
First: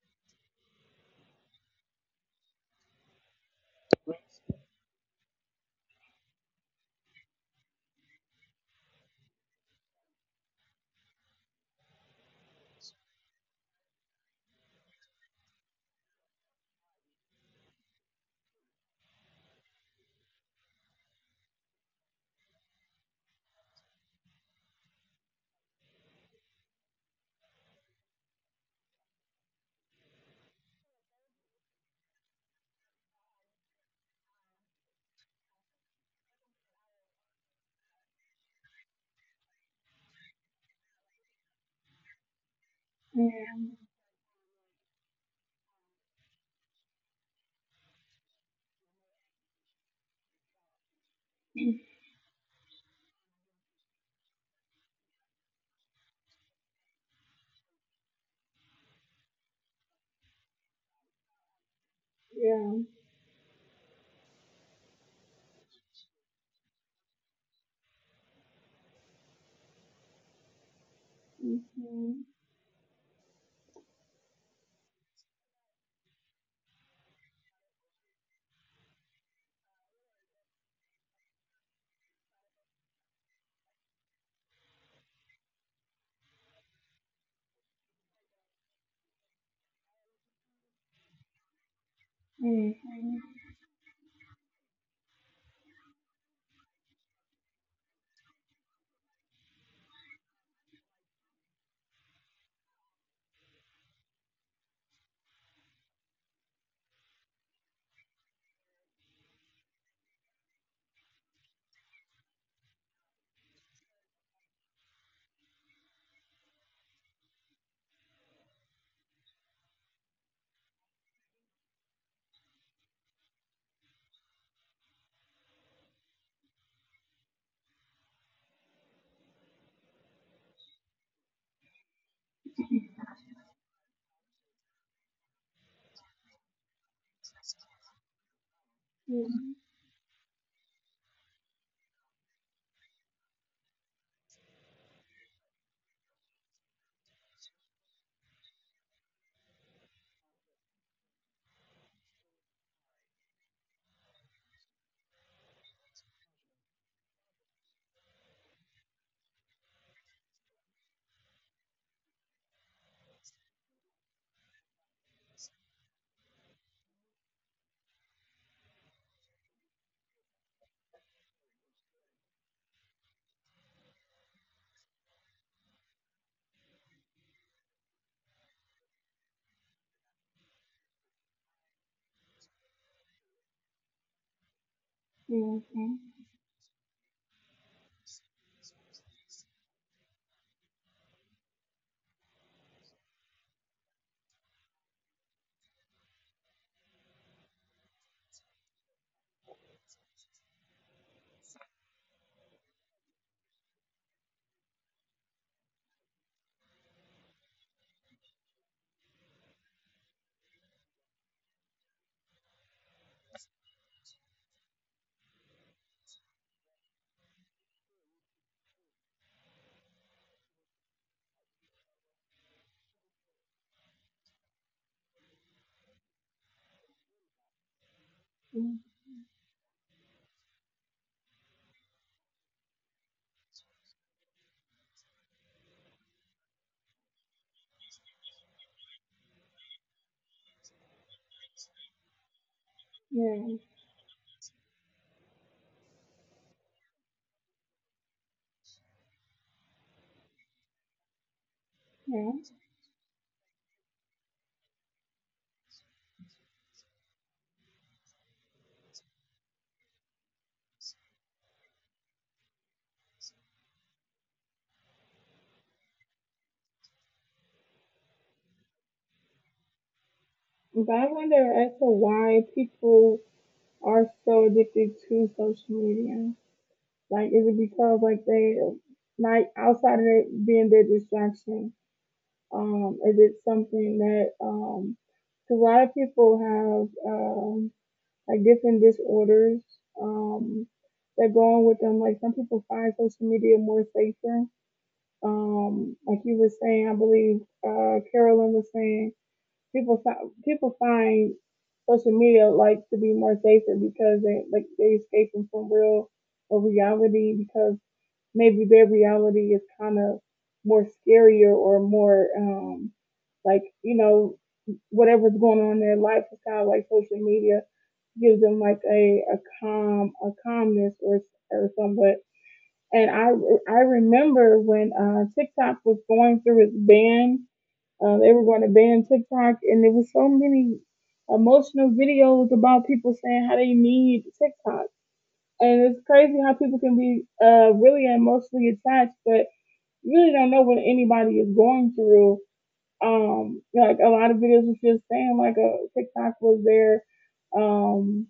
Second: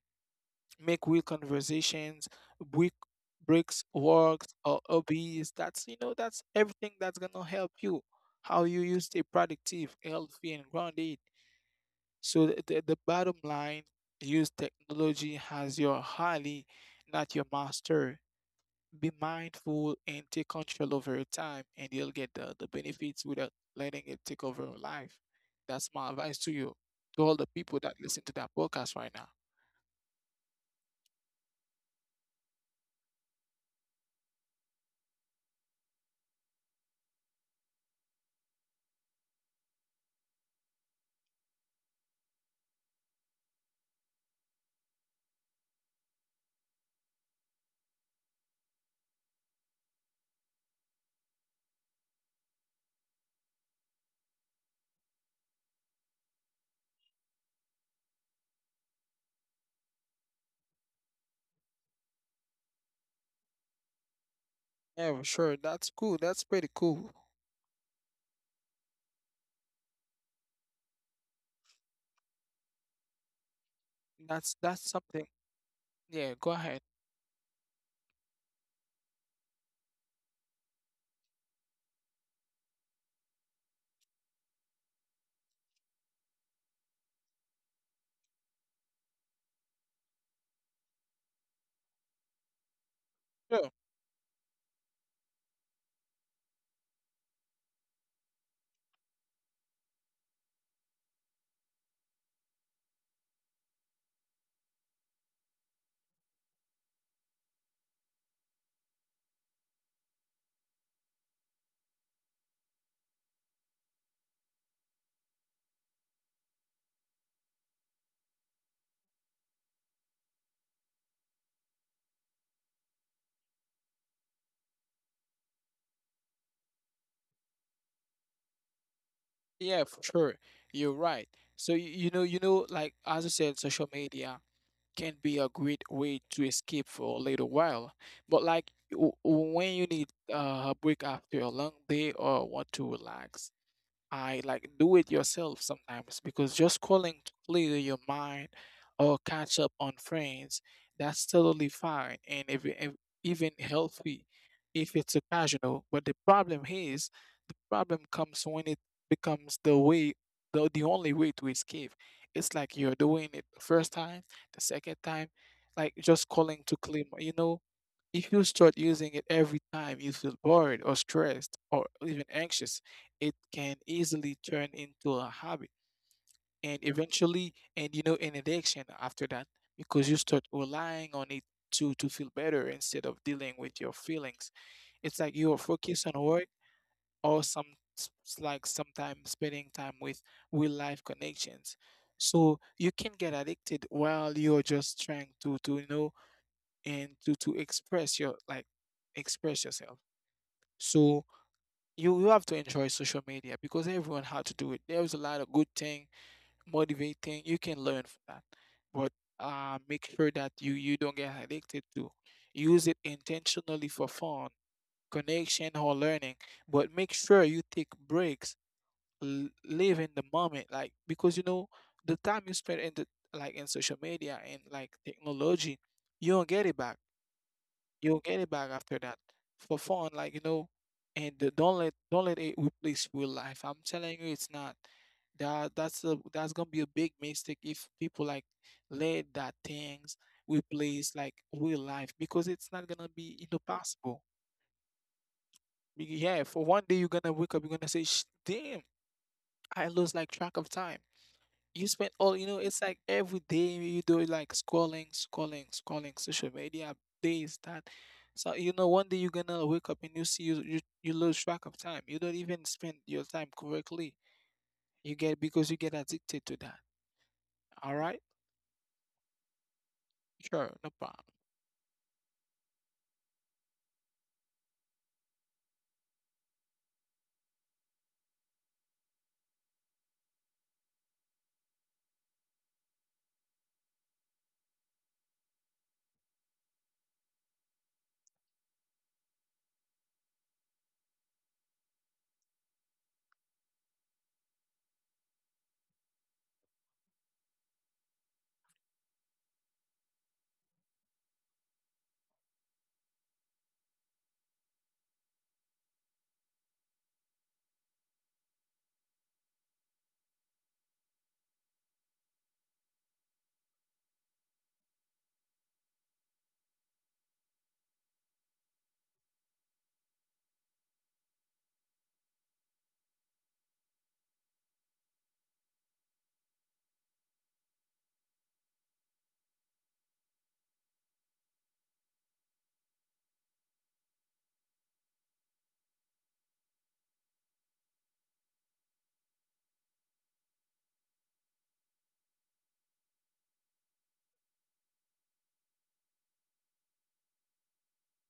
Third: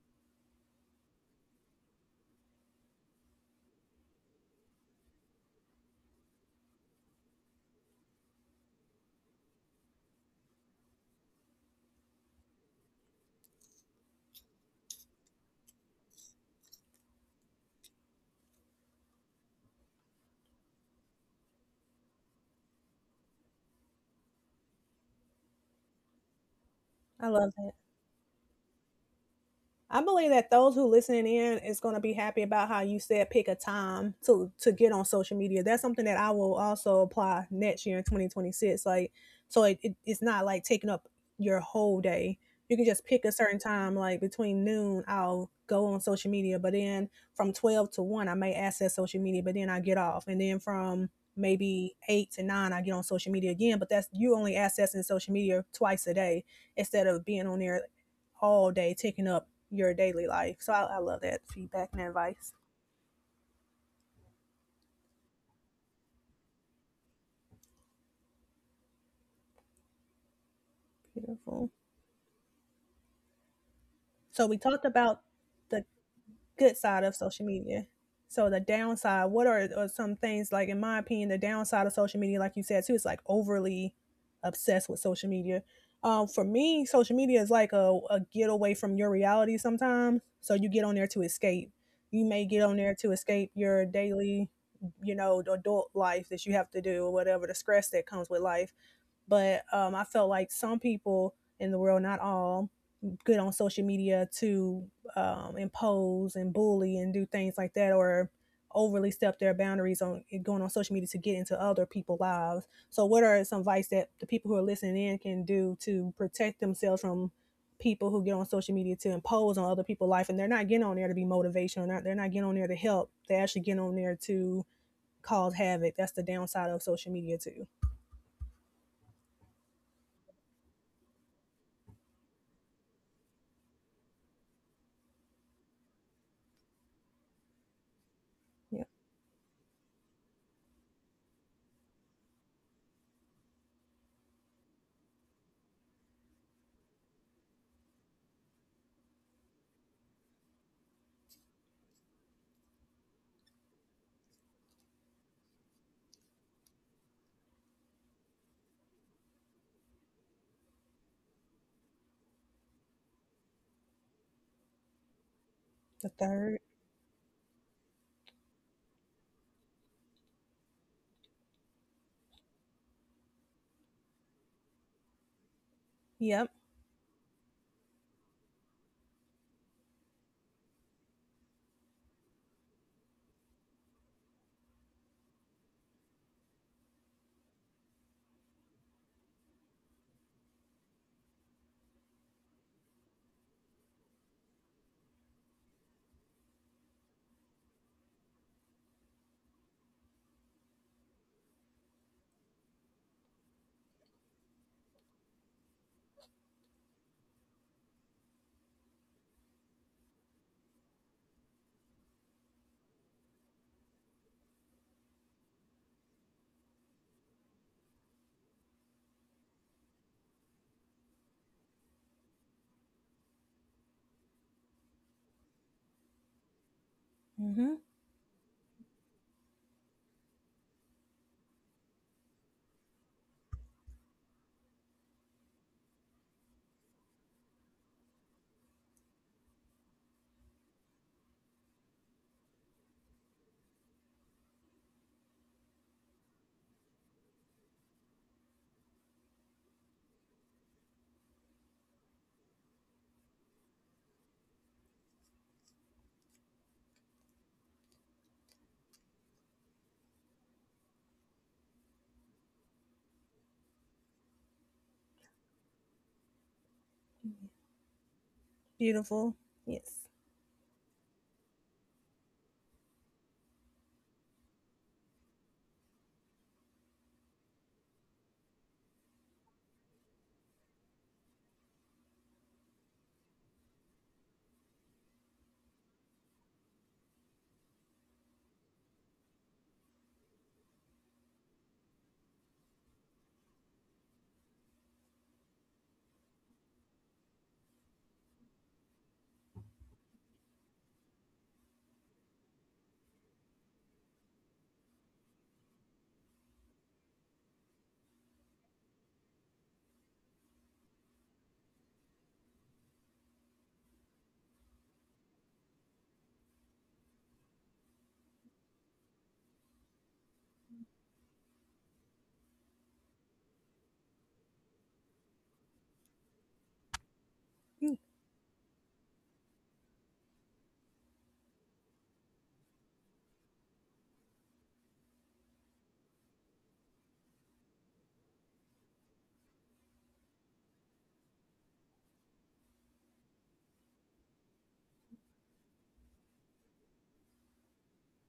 Speaker 1: Make real conversations, break breaks, works or hobbies. That's, you know, that's everything that's gonna help you. How you stay productive, healthy and grounded. So the bottom line, use technology as your highly, not your master. Be mindful and take control over your time and you'll get the benefits without letting it take over your life. That's my advice to you, to
Speaker 2: I
Speaker 1: all the
Speaker 2: love that.
Speaker 1: people that listen to that podcast right now.
Speaker 2: I believe that those who listening in is going to be happy about how you said pick a time to get on social media. That's something that I will also apply next year in 2026. Like, so it's not like taking up your whole day. You can just pick a certain time, like between noon, I'll go on social media. But then from 12 to 1, I may access social media, but then I get off. And then from maybe 8 to 9, I get on social media again. But that's you only accessing social media twice a day instead of being on there all day, taking up your daily life. So I love that feedback and advice.
Speaker 3: Yeah.
Speaker 1: Yeah, sure. That's cool. That's pretty cool.
Speaker 2: Beautiful.
Speaker 3: Mm-hmm.
Speaker 2: So we
Speaker 1: That's
Speaker 2: talked
Speaker 1: that's
Speaker 2: about
Speaker 1: something.
Speaker 2: the
Speaker 1: Yeah, go
Speaker 2: good
Speaker 1: ahead.
Speaker 2: side of social media. So the downside, what are some things like in my opinion, the downside of social media, like you said too, it's like overly obsessed with social media. For me, social media is like a getaway from your reality sometimes. So you get on there to escape. You may get on there to
Speaker 3: Mm-hmm.
Speaker 2: escape your
Speaker 1: Sure.
Speaker 2: daily, you know, adult life that you have to do or whatever, the stress that comes with life, but I felt like some people in the world, not all, good on social media to impose and bully and do things like that, or overly step their boundaries on going on social media to get into other people's lives. So, what are some advice that the people who are listening in can do to protect themselves from people who get on social media to impose on other people's life, and they're not getting on there to be motivational, they're not getting on there to help. They're actually getting on there to cause havoc. That's the downside of social media too.
Speaker 1: Yeah, for sure. You're right. So you, you know, like as I said, social media can be a great way to escape for a little while. But
Speaker 2: Yeah.
Speaker 1: like
Speaker 3: Mm-hmm. Yeah. Mhm.
Speaker 1: when you need a break after a long day or want to relax, I like do it yourself sometimes because just calling to clear your mind or catch up on friends, that's totally fine and if, even healthy if it's occasional. But the problem is, the problem comes when it becomes the way, the only way to escape. It's like you're doing it the first time, the second time,
Speaker 2: The
Speaker 1: like just
Speaker 2: third.
Speaker 1: calling to clear, you know, if you start using it every time you feel bored or stressed or even anxious, it can easily turn into a habit
Speaker 2: Yep.
Speaker 1: and eventually, and you know, an addiction after that because you start relying on it to feel better instead of dealing with your feelings. It's like you
Speaker 3: Mhm.
Speaker 1: are focused
Speaker 3: Mhm.
Speaker 1: on work or some like sometimes spending time with real life connections. So you can get addicted while you're just trying to you know and to express your like express yourself. So you have to enjoy social media because everyone had to do it. There's a lot of good thing, motivating. You can learn from that, but make sure that you don't get addicted to. Use it intentionally for fun, connection, or learning. But make sure you take breaks. Live in the moment, like because you know the time you spend in the like in social media and like technology, you don't get it back.
Speaker 2: hmm
Speaker 1: You'll get it back
Speaker 3: Mhm.
Speaker 1: after that for fun, like you know. And don't let it replace real life. I'm telling you, it's not. That's gonna be a big mistake if people like let that things replace like real life because it's not gonna be you know
Speaker 3: Yeah.
Speaker 1: possible. Yeah, for one day you're gonna wake up, you're gonna say, Damn, I lost like track of time." You spend
Speaker 3: Yeah.
Speaker 1: all, you know, it's like every day you do like scrolling, scrolling, scrolling social media, this, that. So you know one day you're gonna wake up and you see you lose track of time, you don't even spend your time correctly, you get because you get addicted to that. All right.
Speaker 2: Beautiful. Yes.
Speaker 1: Sure, no
Speaker 3: But I
Speaker 1: problem.
Speaker 3: wonder as to why people are so addicted to social media. Like, is it because they like outside of it being their distraction? Is it something that 'cause a lot of people have like different disorders um that go on with them. Like some people find social media more safer. Like you were saying, I believe Carolyn was saying people find social media like to be more safer because they escaping from real or reality because maybe their reality is kind of more scarier or more like you know whatever's going on in their life is kind of like social media gives them like a calmness or somewhat. And I remember when TikTok was going through its ban,
Speaker 2: Mm,
Speaker 3: they were going to ban TikTok, and there was so many emotional videos about people saying how they need TikTok. And it's crazy how people can be really emotionally attached, but you really don't know what anybody is going through. Like a lot of videos was just saying, like a TikTok was there, um,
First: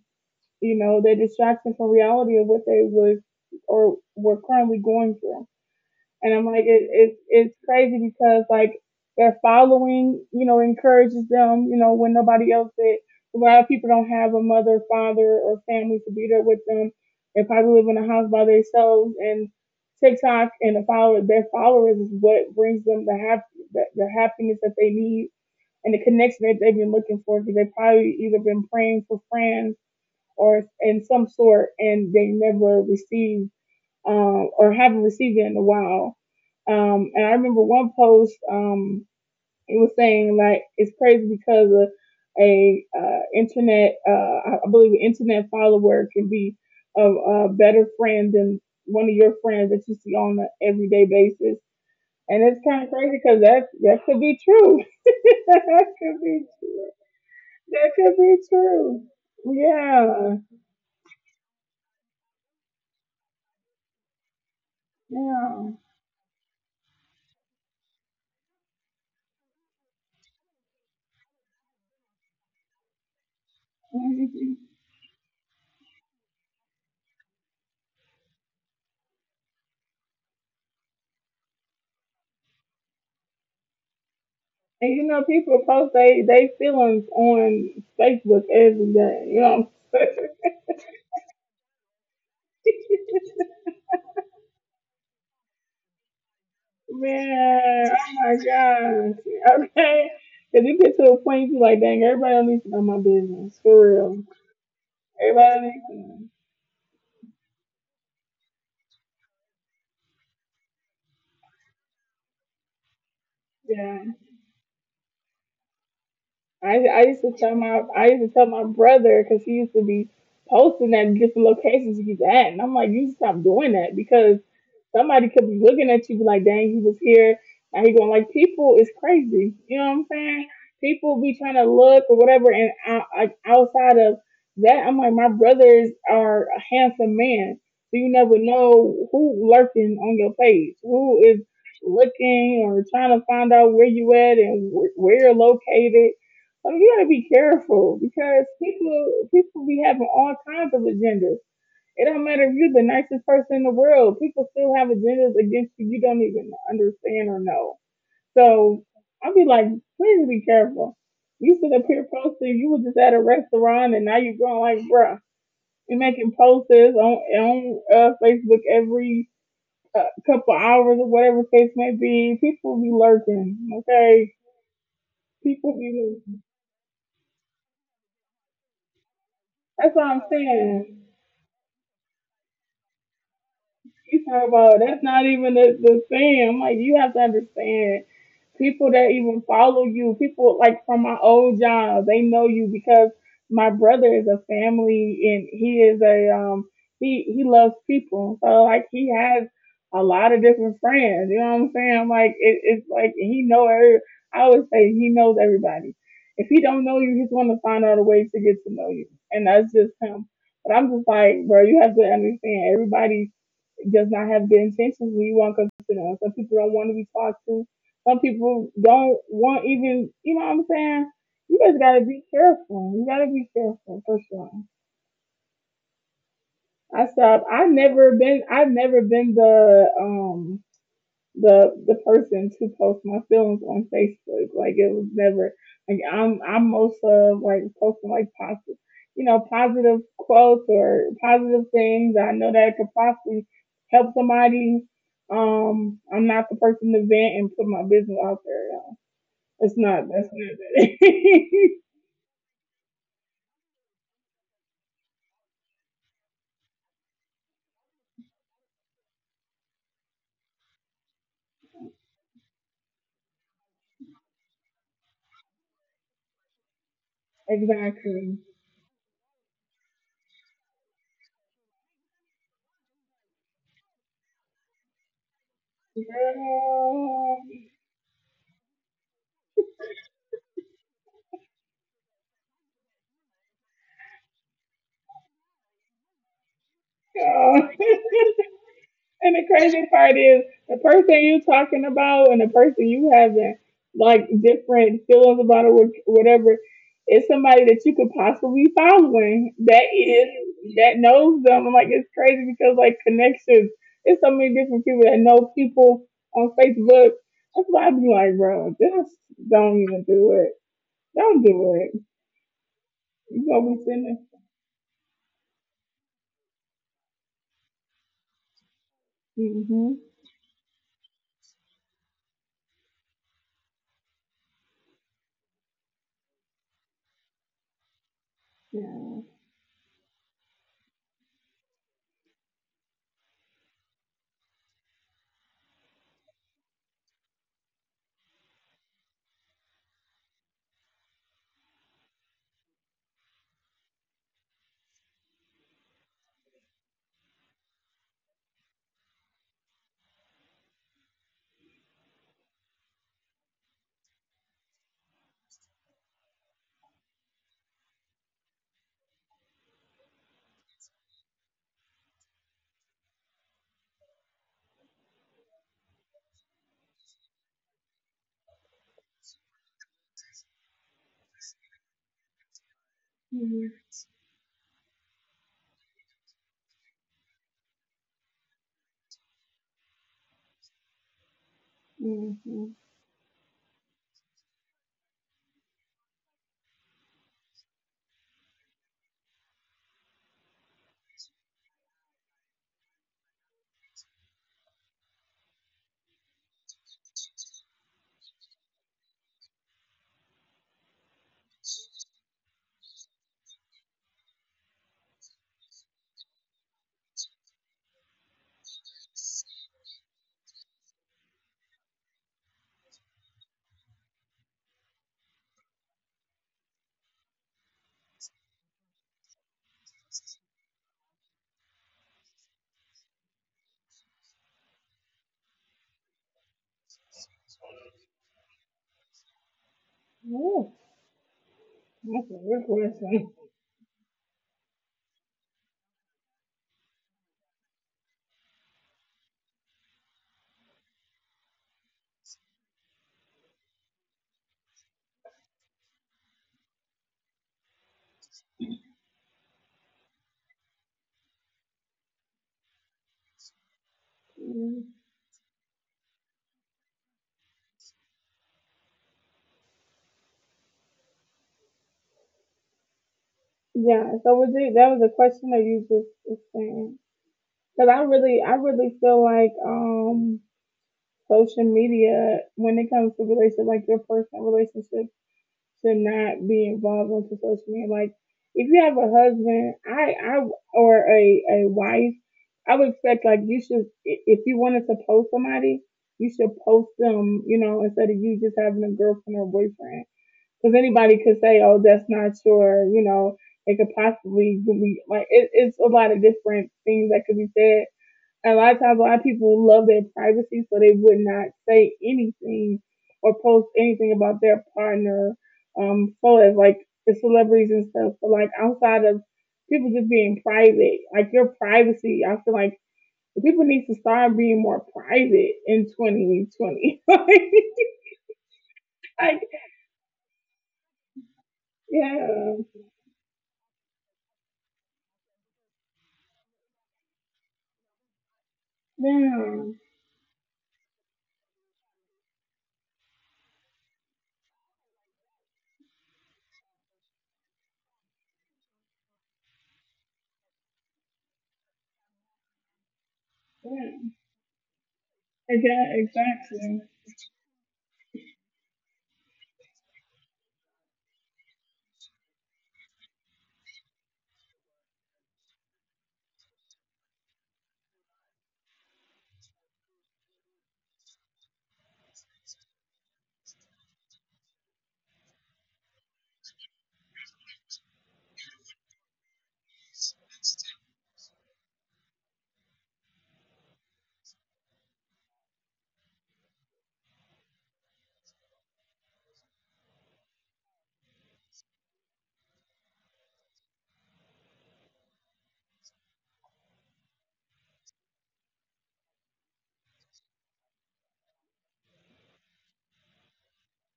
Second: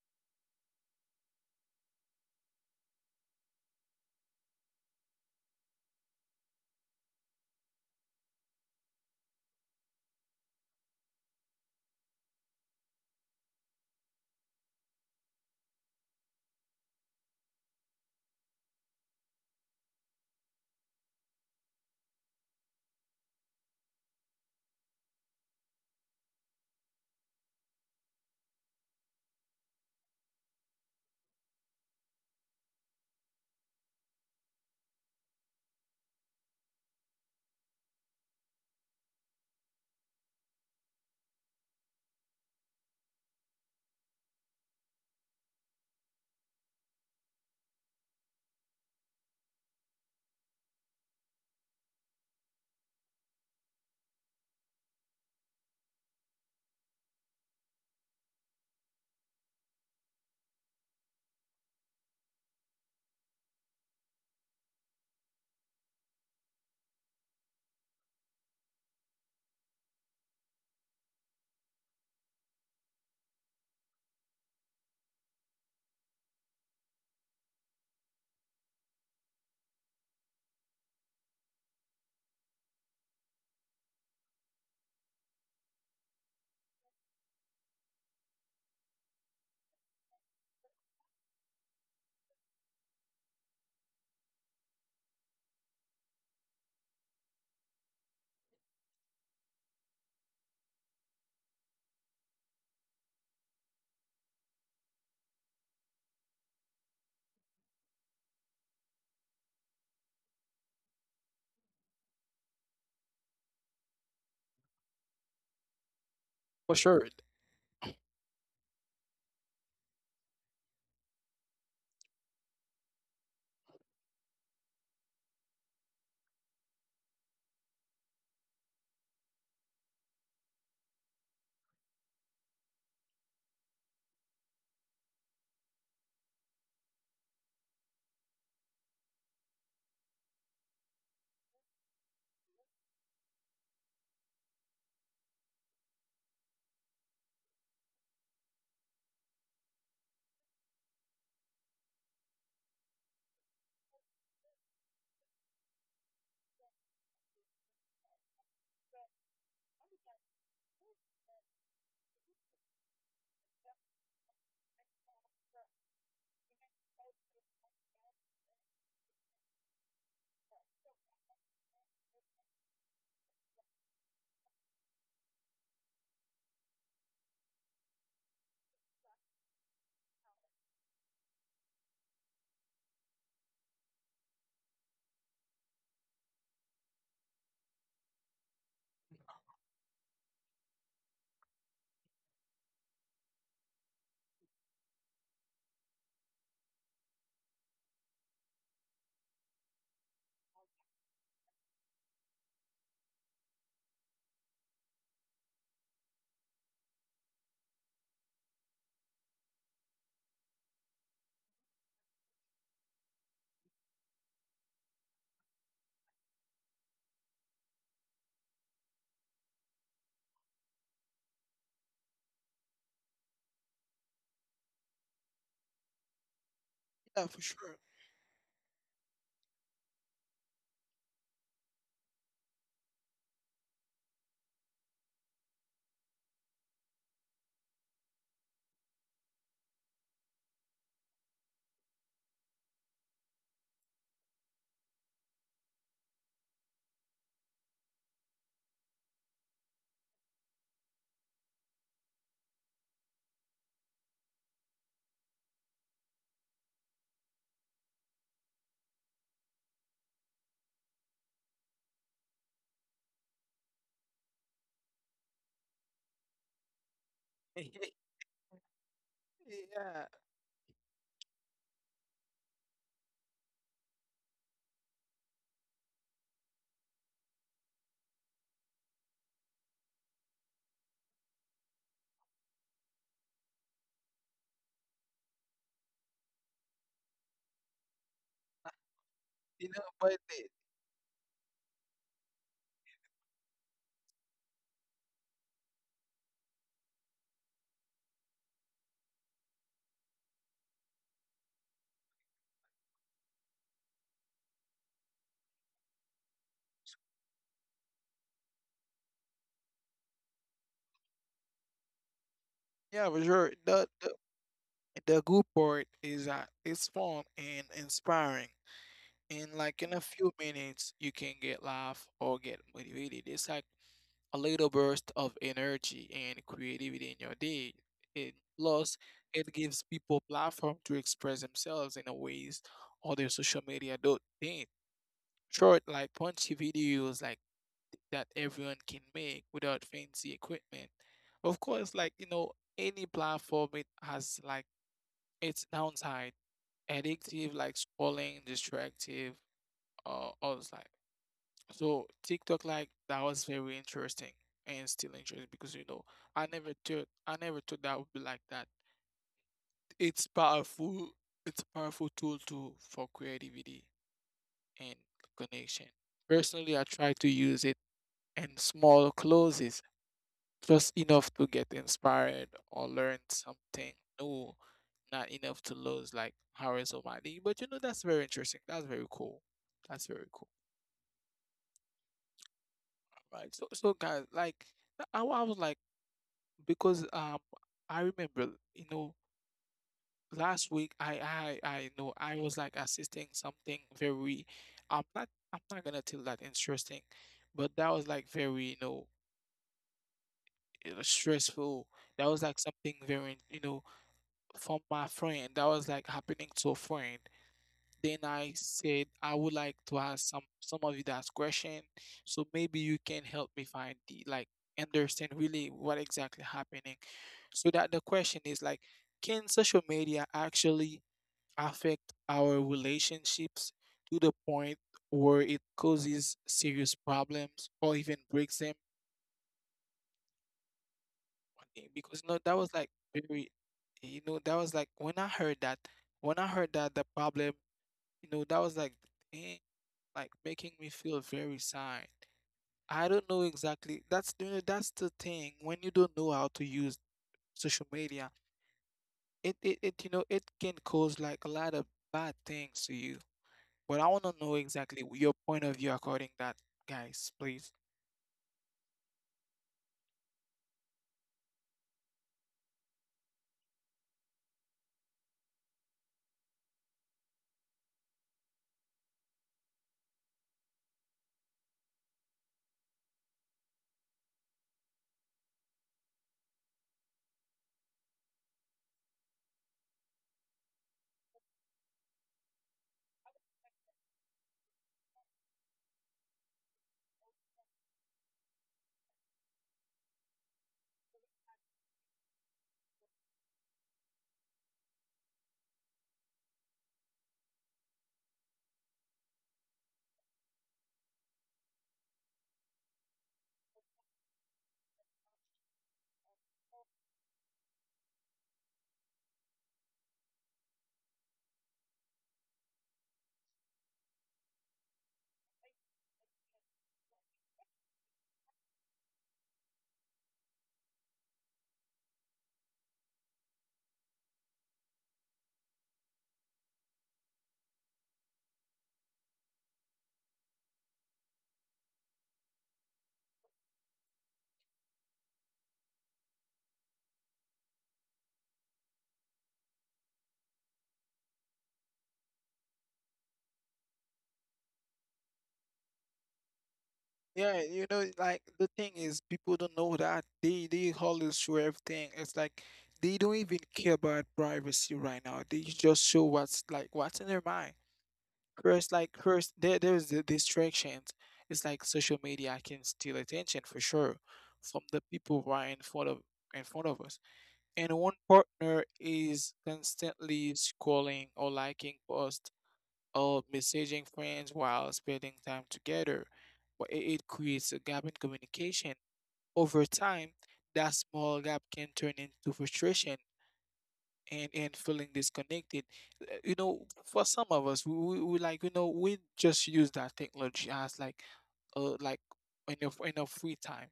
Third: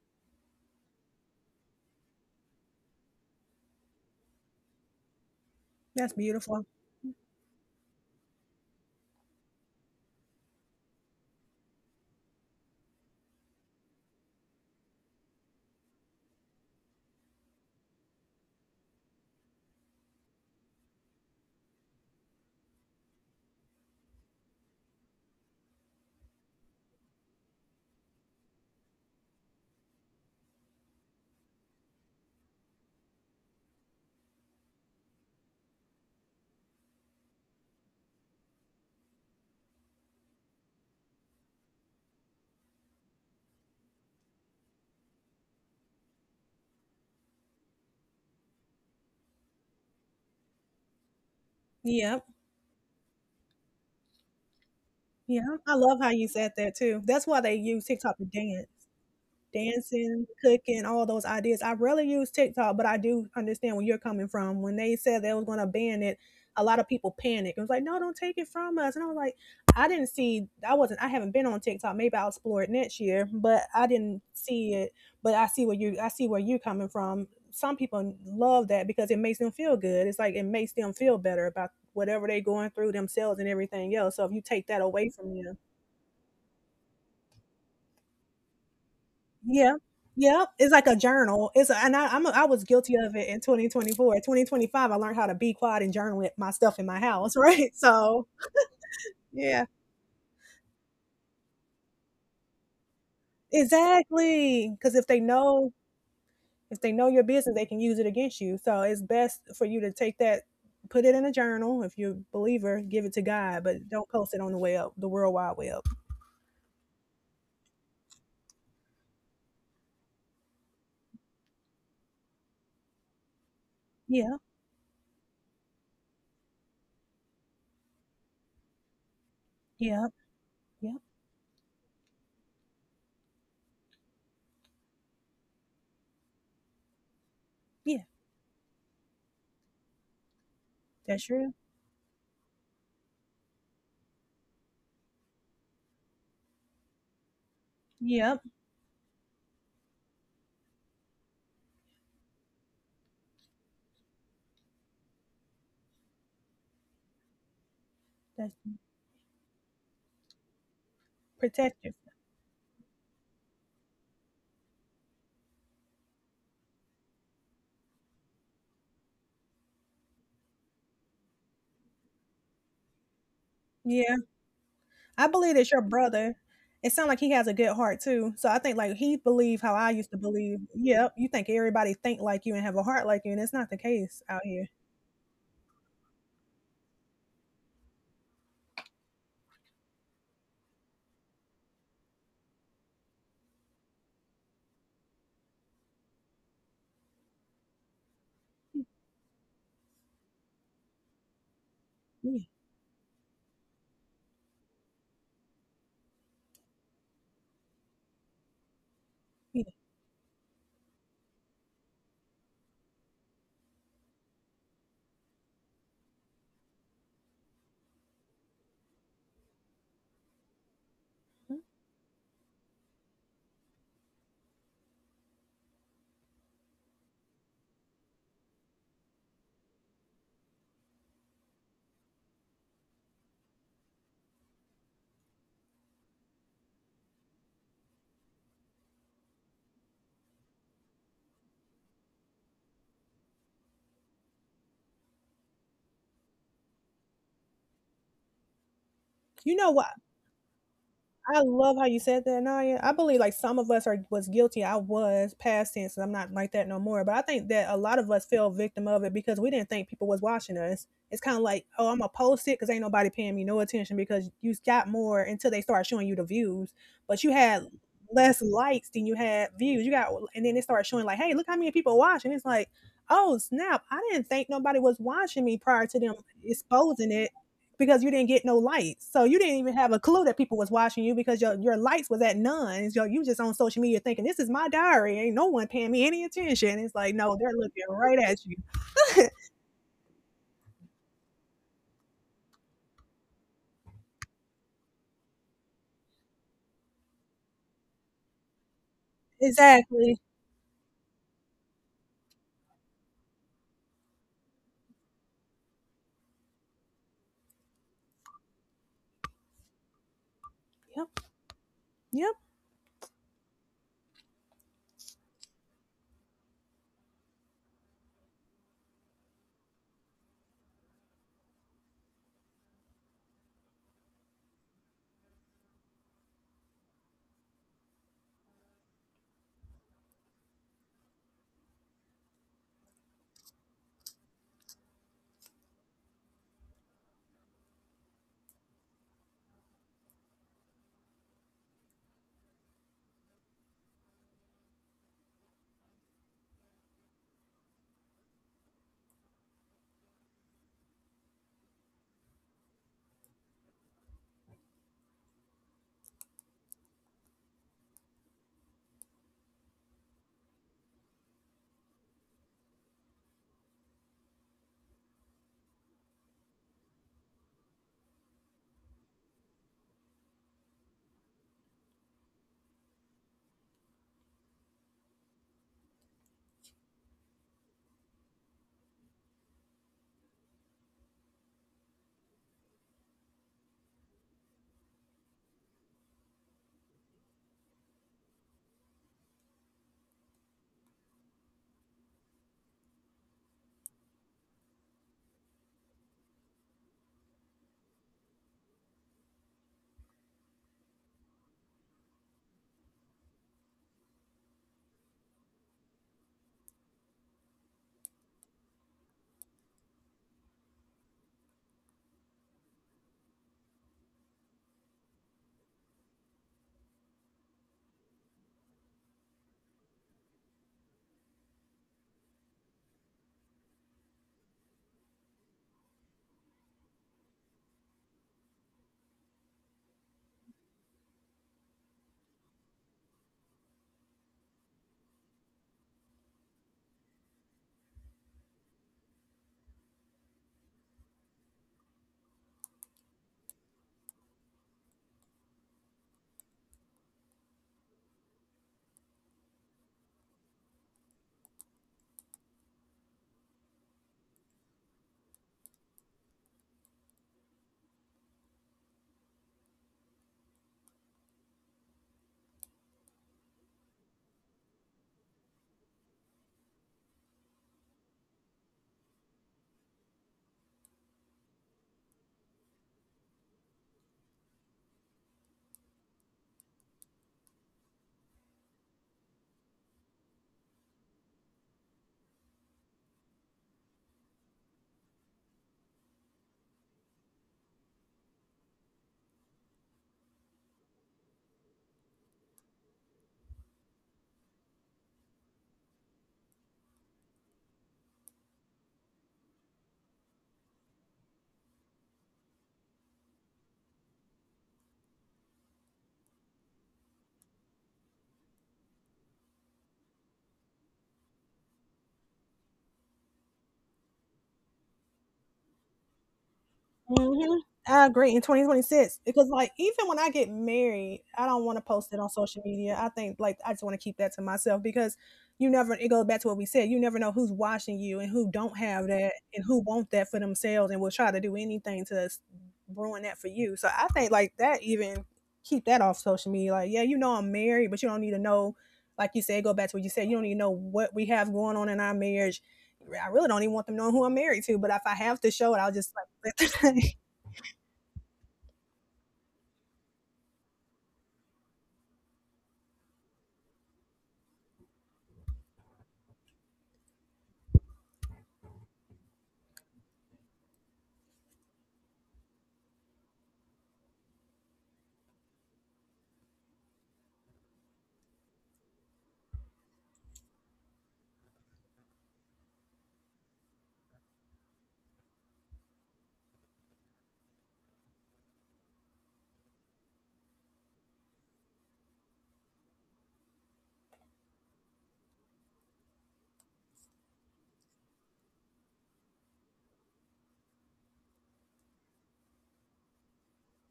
Speaker 3: you know, their distraction from reality of what they was or were currently going through.
Speaker 2: that's
Speaker 3: And I'm
Speaker 2: beautiful.
Speaker 3: like, it's crazy because like their following, you know, encourages them, you know, when nobody else did. A lot of people don't have a mother, father, or family to be there with them. They probably live in a house by themselves, and TikTok and their followers is what brings them the happiness that they need and the connection that they've been looking for because they probably either been praying for friends or in some sort, and they never receive or haven't received it in a while. And I remember one post, it was saying like it's crazy because of a internet, I believe an internet follower can be a better friend than one of your friends that you see on an everyday basis.
Speaker 2: Yep.
Speaker 3: And it's kind of crazy because that could be true.
Speaker 2: Yeah. I
Speaker 3: That
Speaker 2: love how
Speaker 3: could
Speaker 2: you
Speaker 3: be
Speaker 2: said that
Speaker 3: true.
Speaker 2: too. That's why they use
Speaker 3: That could
Speaker 2: TikTok to
Speaker 3: be
Speaker 2: dance,
Speaker 3: true.
Speaker 2: dancing,
Speaker 3: Yeah.
Speaker 2: cooking, all those ideas. I rarely use TikTok, but I do understand where you're coming from. When they said they was going to
Speaker 3: Yeah.
Speaker 2: ban it, a lot of people panicked. It was like, no, don't take it from us. And I was like, I didn't see, I wasn't, I haven't been on TikTok. Maybe I'll explore it next year, but I didn't see it. But I see where you, I see where you're coming from. Some people love that because it makes them feel good. It's like it makes them feel better about whatever they're going through themselves and everything else. So if you take that
Speaker 3: And you
Speaker 2: away
Speaker 3: know,
Speaker 2: from them,
Speaker 3: people post they feelings on Facebook every day. You know,
Speaker 2: yeah,
Speaker 3: what I'm
Speaker 2: yeah, it's like a journal. It's a, and I was guilty of it in
Speaker 3: saying?
Speaker 2: 2024. 2025, I learned how to be quiet and journal it my stuff in my house, right?
Speaker 3: Man, oh
Speaker 2: So
Speaker 3: my gosh,
Speaker 2: yeah,
Speaker 3: okay. Cause you get to a point you be like, dang, everybody needs to know my business for real.
Speaker 2: exactly. Because
Speaker 3: Everybody needs to know.
Speaker 2: if they know your business, they can use it against you. So it's best for you to take that, put it in a journal. If you're a believer, give it to God, but
Speaker 3: Yeah.
Speaker 2: don't post it on the web, the World Wide Web.
Speaker 1: For sure.
Speaker 3: I used to tell my brother because he used to be posting at different locations he's at, and I'm like, you should stop doing that
Speaker 2: Yeah,
Speaker 3: because somebody could be looking at you be like, dang, he was here. Now he going like, people is crazy. You know what
Speaker 2: yeah,
Speaker 3: I'm saying?
Speaker 2: yeah,
Speaker 3: People be trying to look or whatever, and outside of that, I'm like, my brothers are a handsome man, so
Speaker 2: yeah.
Speaker 3: you never know who lurking on your page,
Speaker 2: That's
Speaker 3: who is
Speaker 2: true.
Speaker 3: looking or trying to find out where you at and where you're located. I mean, you gotta be careful
Speaker 2: Yep,
Speaker 3: because people be having all kinds of agendas. It don't matter if you're the nicest person in the world, people still have agendas against you you don't even understand or know.
Speaker 2: that's
Speaker 3: So I'll be like, please be careful. You sit
Speaker 2: protect
Speaker 3: up here
Speaker 2: yourself.
Speaker 3: posting, you were just at a restaurant and now you're going like, bruh, you're making posts on Facebook every couple hours or whatever the case may be. People be lurking,
Speaker 2: Yeah.
Speaker 3: okay?
Speaker 2: I believe it's
Speaker 3: People
Speaker 2: your
Speaker 3: be
Speaker 2: brother.
Speaker 3: lurking.
Speaker 2: It sounds like he has a good heart too. So I think like he believe how I
Speaker 3: That's what
Speaker 2: used to
Speaker 3: I'm
Speaker 2: believe.
Speaker 3: saying.
Speaker 2: Yep, you think everybody think like you and have a heart like you, and it's not the case
Speaker 3: She's
Speaker 2: out
Speaker 3: talking
Speaker 2: here.
Speaker 3: about that's not even the thing. I'm like, you have to understand people that even follow you, people like from my old job, they know you because my brother is a family and he is a he loves people. So like he has a lot of different friends. You know what I'm saying?
Speaker 2: Yeah,
Speaker 3: Like it's like he know every, I always say he knows everybody. If he don't know you, he's gonna find out a way to get to know you. And
Speaker 2: yeah.
Speaker 3: that's just him. But I'm just like, bro, you have to understand everybody does not have good intentions when you walk up to them. Some people don't want to be talked to. Some people don't want even, you know what I'm saying? You just gotta be careful. You gotta be careful for sure.
Speaker 1: Yeah, for sure.
Speaker 3: I've never been the person to post my feelings on Facebook. Like it was never like I'm most of like posting like positive you know, positive quotes or positive things. I know that it could possibly help somebody. I'm not the person to vent and put my business out there, y'all.
Speaker 2: You know
Speaker 3: It's
Speaker 2: what?
Speaker 3: not That's not
Speaker 2: I love
Speaker 3: it.
Speaker 2: how you said that, Naya. I believe like some of us are was guilty. I was past tense, and I'm not like that no more. But I think that a lot of us fell victim of it because we didn't think people was watching us. It's kind of like, oh, I'm gonna post it because ain't nobody paying me no attention because you got more until they start showing you the views, but you had
Speaker 1: Yeah,
Speaker 3: Exactly.
Speaker 2: less likes than you had views. You got, and then they start showing like, hey, look how many people watching. It's like, oh snap! I didn't think nobody was watching me prior to them exposing it because you didn't get no lights. So you didn't even have a clue that people was watching you because your lights was at none. So you just on social media thinking, this is my diary. Ain't no one paying me any attention. It's like, no, they're
Speaker 3: Yeah.
Speaker 2: looking right at you.
Speaker 3: And the
Speaker 1: you
Speaker 3: crazy
Speaker 1: know
Speaker 3: part
Speaker 1: but
Speaker 3: is
Speaker 1: the-
Speaker 3: the person you talking about and the person you having like different feelings about or whatever is somebody that you could possibly be following
Speaker 2: Exactly.
Speaker 3: that knows them. I'm like it's crazy because like connections, there's so many different people that know people on Facebook. That's why I be like, bro, just don't even do it.
Speaker 2: Yep.
Speaker 3: Don't do it.
Speaker 2: Yep.
Speaker 1: yeah, for
Speaker 3: You
Speaker 1: sure.
Speaker 3: gonna be
Speaker 1: The
Speaker 3: sending.
Speaker 1: The good part is that it's fun and inspiring. And like
Speaker 3: Mhm.
Speaker 1: in a few minutes, you can get laugh or get motivated. It's like a little burst of energy and creativity in your day. And plus,
Speaker 3: Yeah.
Speaker 1: it gives people platform to express themselves in a ways other social media don't think. Short, like punchy videos like that everyone can make without fancy equipment. Of course, like you know, any platform it has like its downside addictive, like scrolling, distractive, all this like. So TikTok, like that was very interesting and still interesting because you know I never thought that would be like that. It's powerful. It's a powerful tool to for creativity and connection. Personally, I try to use it in small closes. Just enough to get inspired or learn
Speaker 3: Mhm.
Speaker 1: something new, not enough to lose like hours of my day. But you know, that's very interesting. That's very cool. That's very cool.
Speaker 3: Mhm.
Speaker 1: Right. So, so guys, like, I, wa- I was like, because I remember, you know, last week I know I was like assisting something very, I'm not gonna tell that interesting, but that was like very you know stressful. That was like something very you know from my friend that was like happening to a friend. Then I said I would like to ask some of you that question, so maybe you can help me find the like understand really what exactly happening. So that the question is like, can social media actually affect our relationships to the point where it causes serious problems or even breaks them?
Speaker 3: Yeah.
Speaker 1: Because
Speaker 3: That's a
Speaker 1: no, that was like
Speaker 3: good
Speaker 1: very, you know, that was like when I heard that the problem. You know, that was like the thing, like making me feel very sad. I don't know exactly. That's you know, that's the thing. When you don't know how to use social media, it you know it can cause like a lot of bad things to you. But I want to know
Speaker 3: question.
Speaker 1: exactly your point of view according that, guys, please.
Speaker 3: Yeah, so was it, that was a question that you just was saying. Because I really feel like social media, when it comes to relationship, like your personal relationship, should not be involved onto social media. Like if you have a husband, I or a wife, I would expect like you should, if you wanted to post somebody, you should post them, you know, instead of you just having a girlfriend or boyfriend because anybody could say, "Oh, that's not your," you know, it could possibly be like it's a lot of different things that could be said. And a lot of times, a lot of people love their privacy, so they would not say anything or post anything about their partner, so as like the celebrities and stuff. But like outside of people just being private, like your privacy, I feel like the people need to start being more private in 2020. Like,
Speaker 2: Mhm. I agree in 2026 because, like, even when I get married, I don't want to post it on
Speaker 3: yeah,
Speaker 2: social media. I think, like, I just want to keep that to myself because you never. It goes back to what we said. You never know who's watching you and who don't have that and
Speaker 3: yeah,
Speaker 2: who want that for themselves and will try to do anything to ruin that for you. So I think, like, that even keep that off social media. Like, yeah, you know I'm married, but you don't need to know. Like you said, go back to what you said. You don't need to know what we have going on in our marriage. I really don't even want them
Speaker 3: yeah.
Speaker 2: knowing who I'm married to. But if I have to show it,
Speaker 3: Yeah,
Speaker 2: I'll just like,
Speaker 3: exactly.
Speaker 1: Yeah, you know, like the thing is, people don't know that they always show everything. It's like they don't even care about privacy right now. They just show what's like what's in their mind. First, like first, there's the distractions. It's like social media can steal attention for sure from the people who are in front of us. And one partner is constantly scrolling or liking posts or messaging friends while spending time together. It it creates a gap in communication. Over time, that small gap can turn into frustration and feeling disconnected. You know, for some of us, we like you know we just use that technology as like in your free time.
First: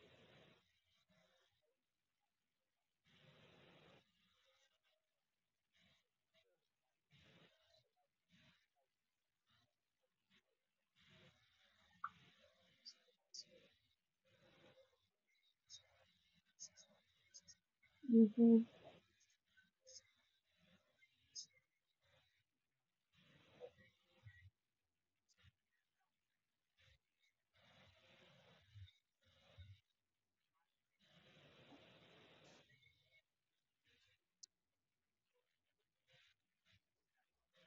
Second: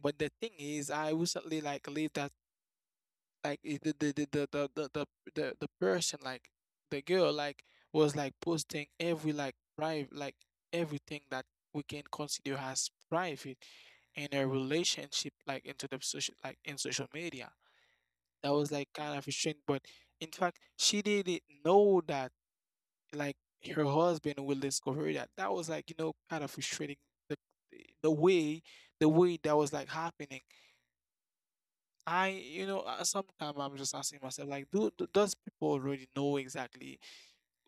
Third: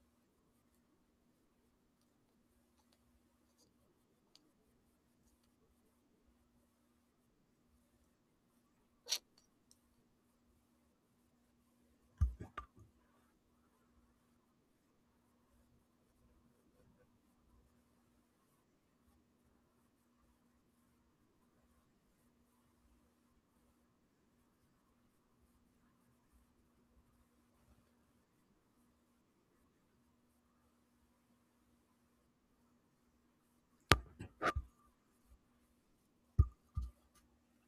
Speaker 1: But the thing is, I recently like leave that like it- the person like the girl like was like posting every like private like everything that we can consider as private in a relationship like into the social like in social media. That
Speaker 3: Hmm.
Speaker 1: was like kind of a shame, but in fact, she didn't know that like her husband will discover that. That was like you know kind of frustrating. The the way the way that was like happening. I you know sometimes I'm just asking myself like, do, do does people already know exactly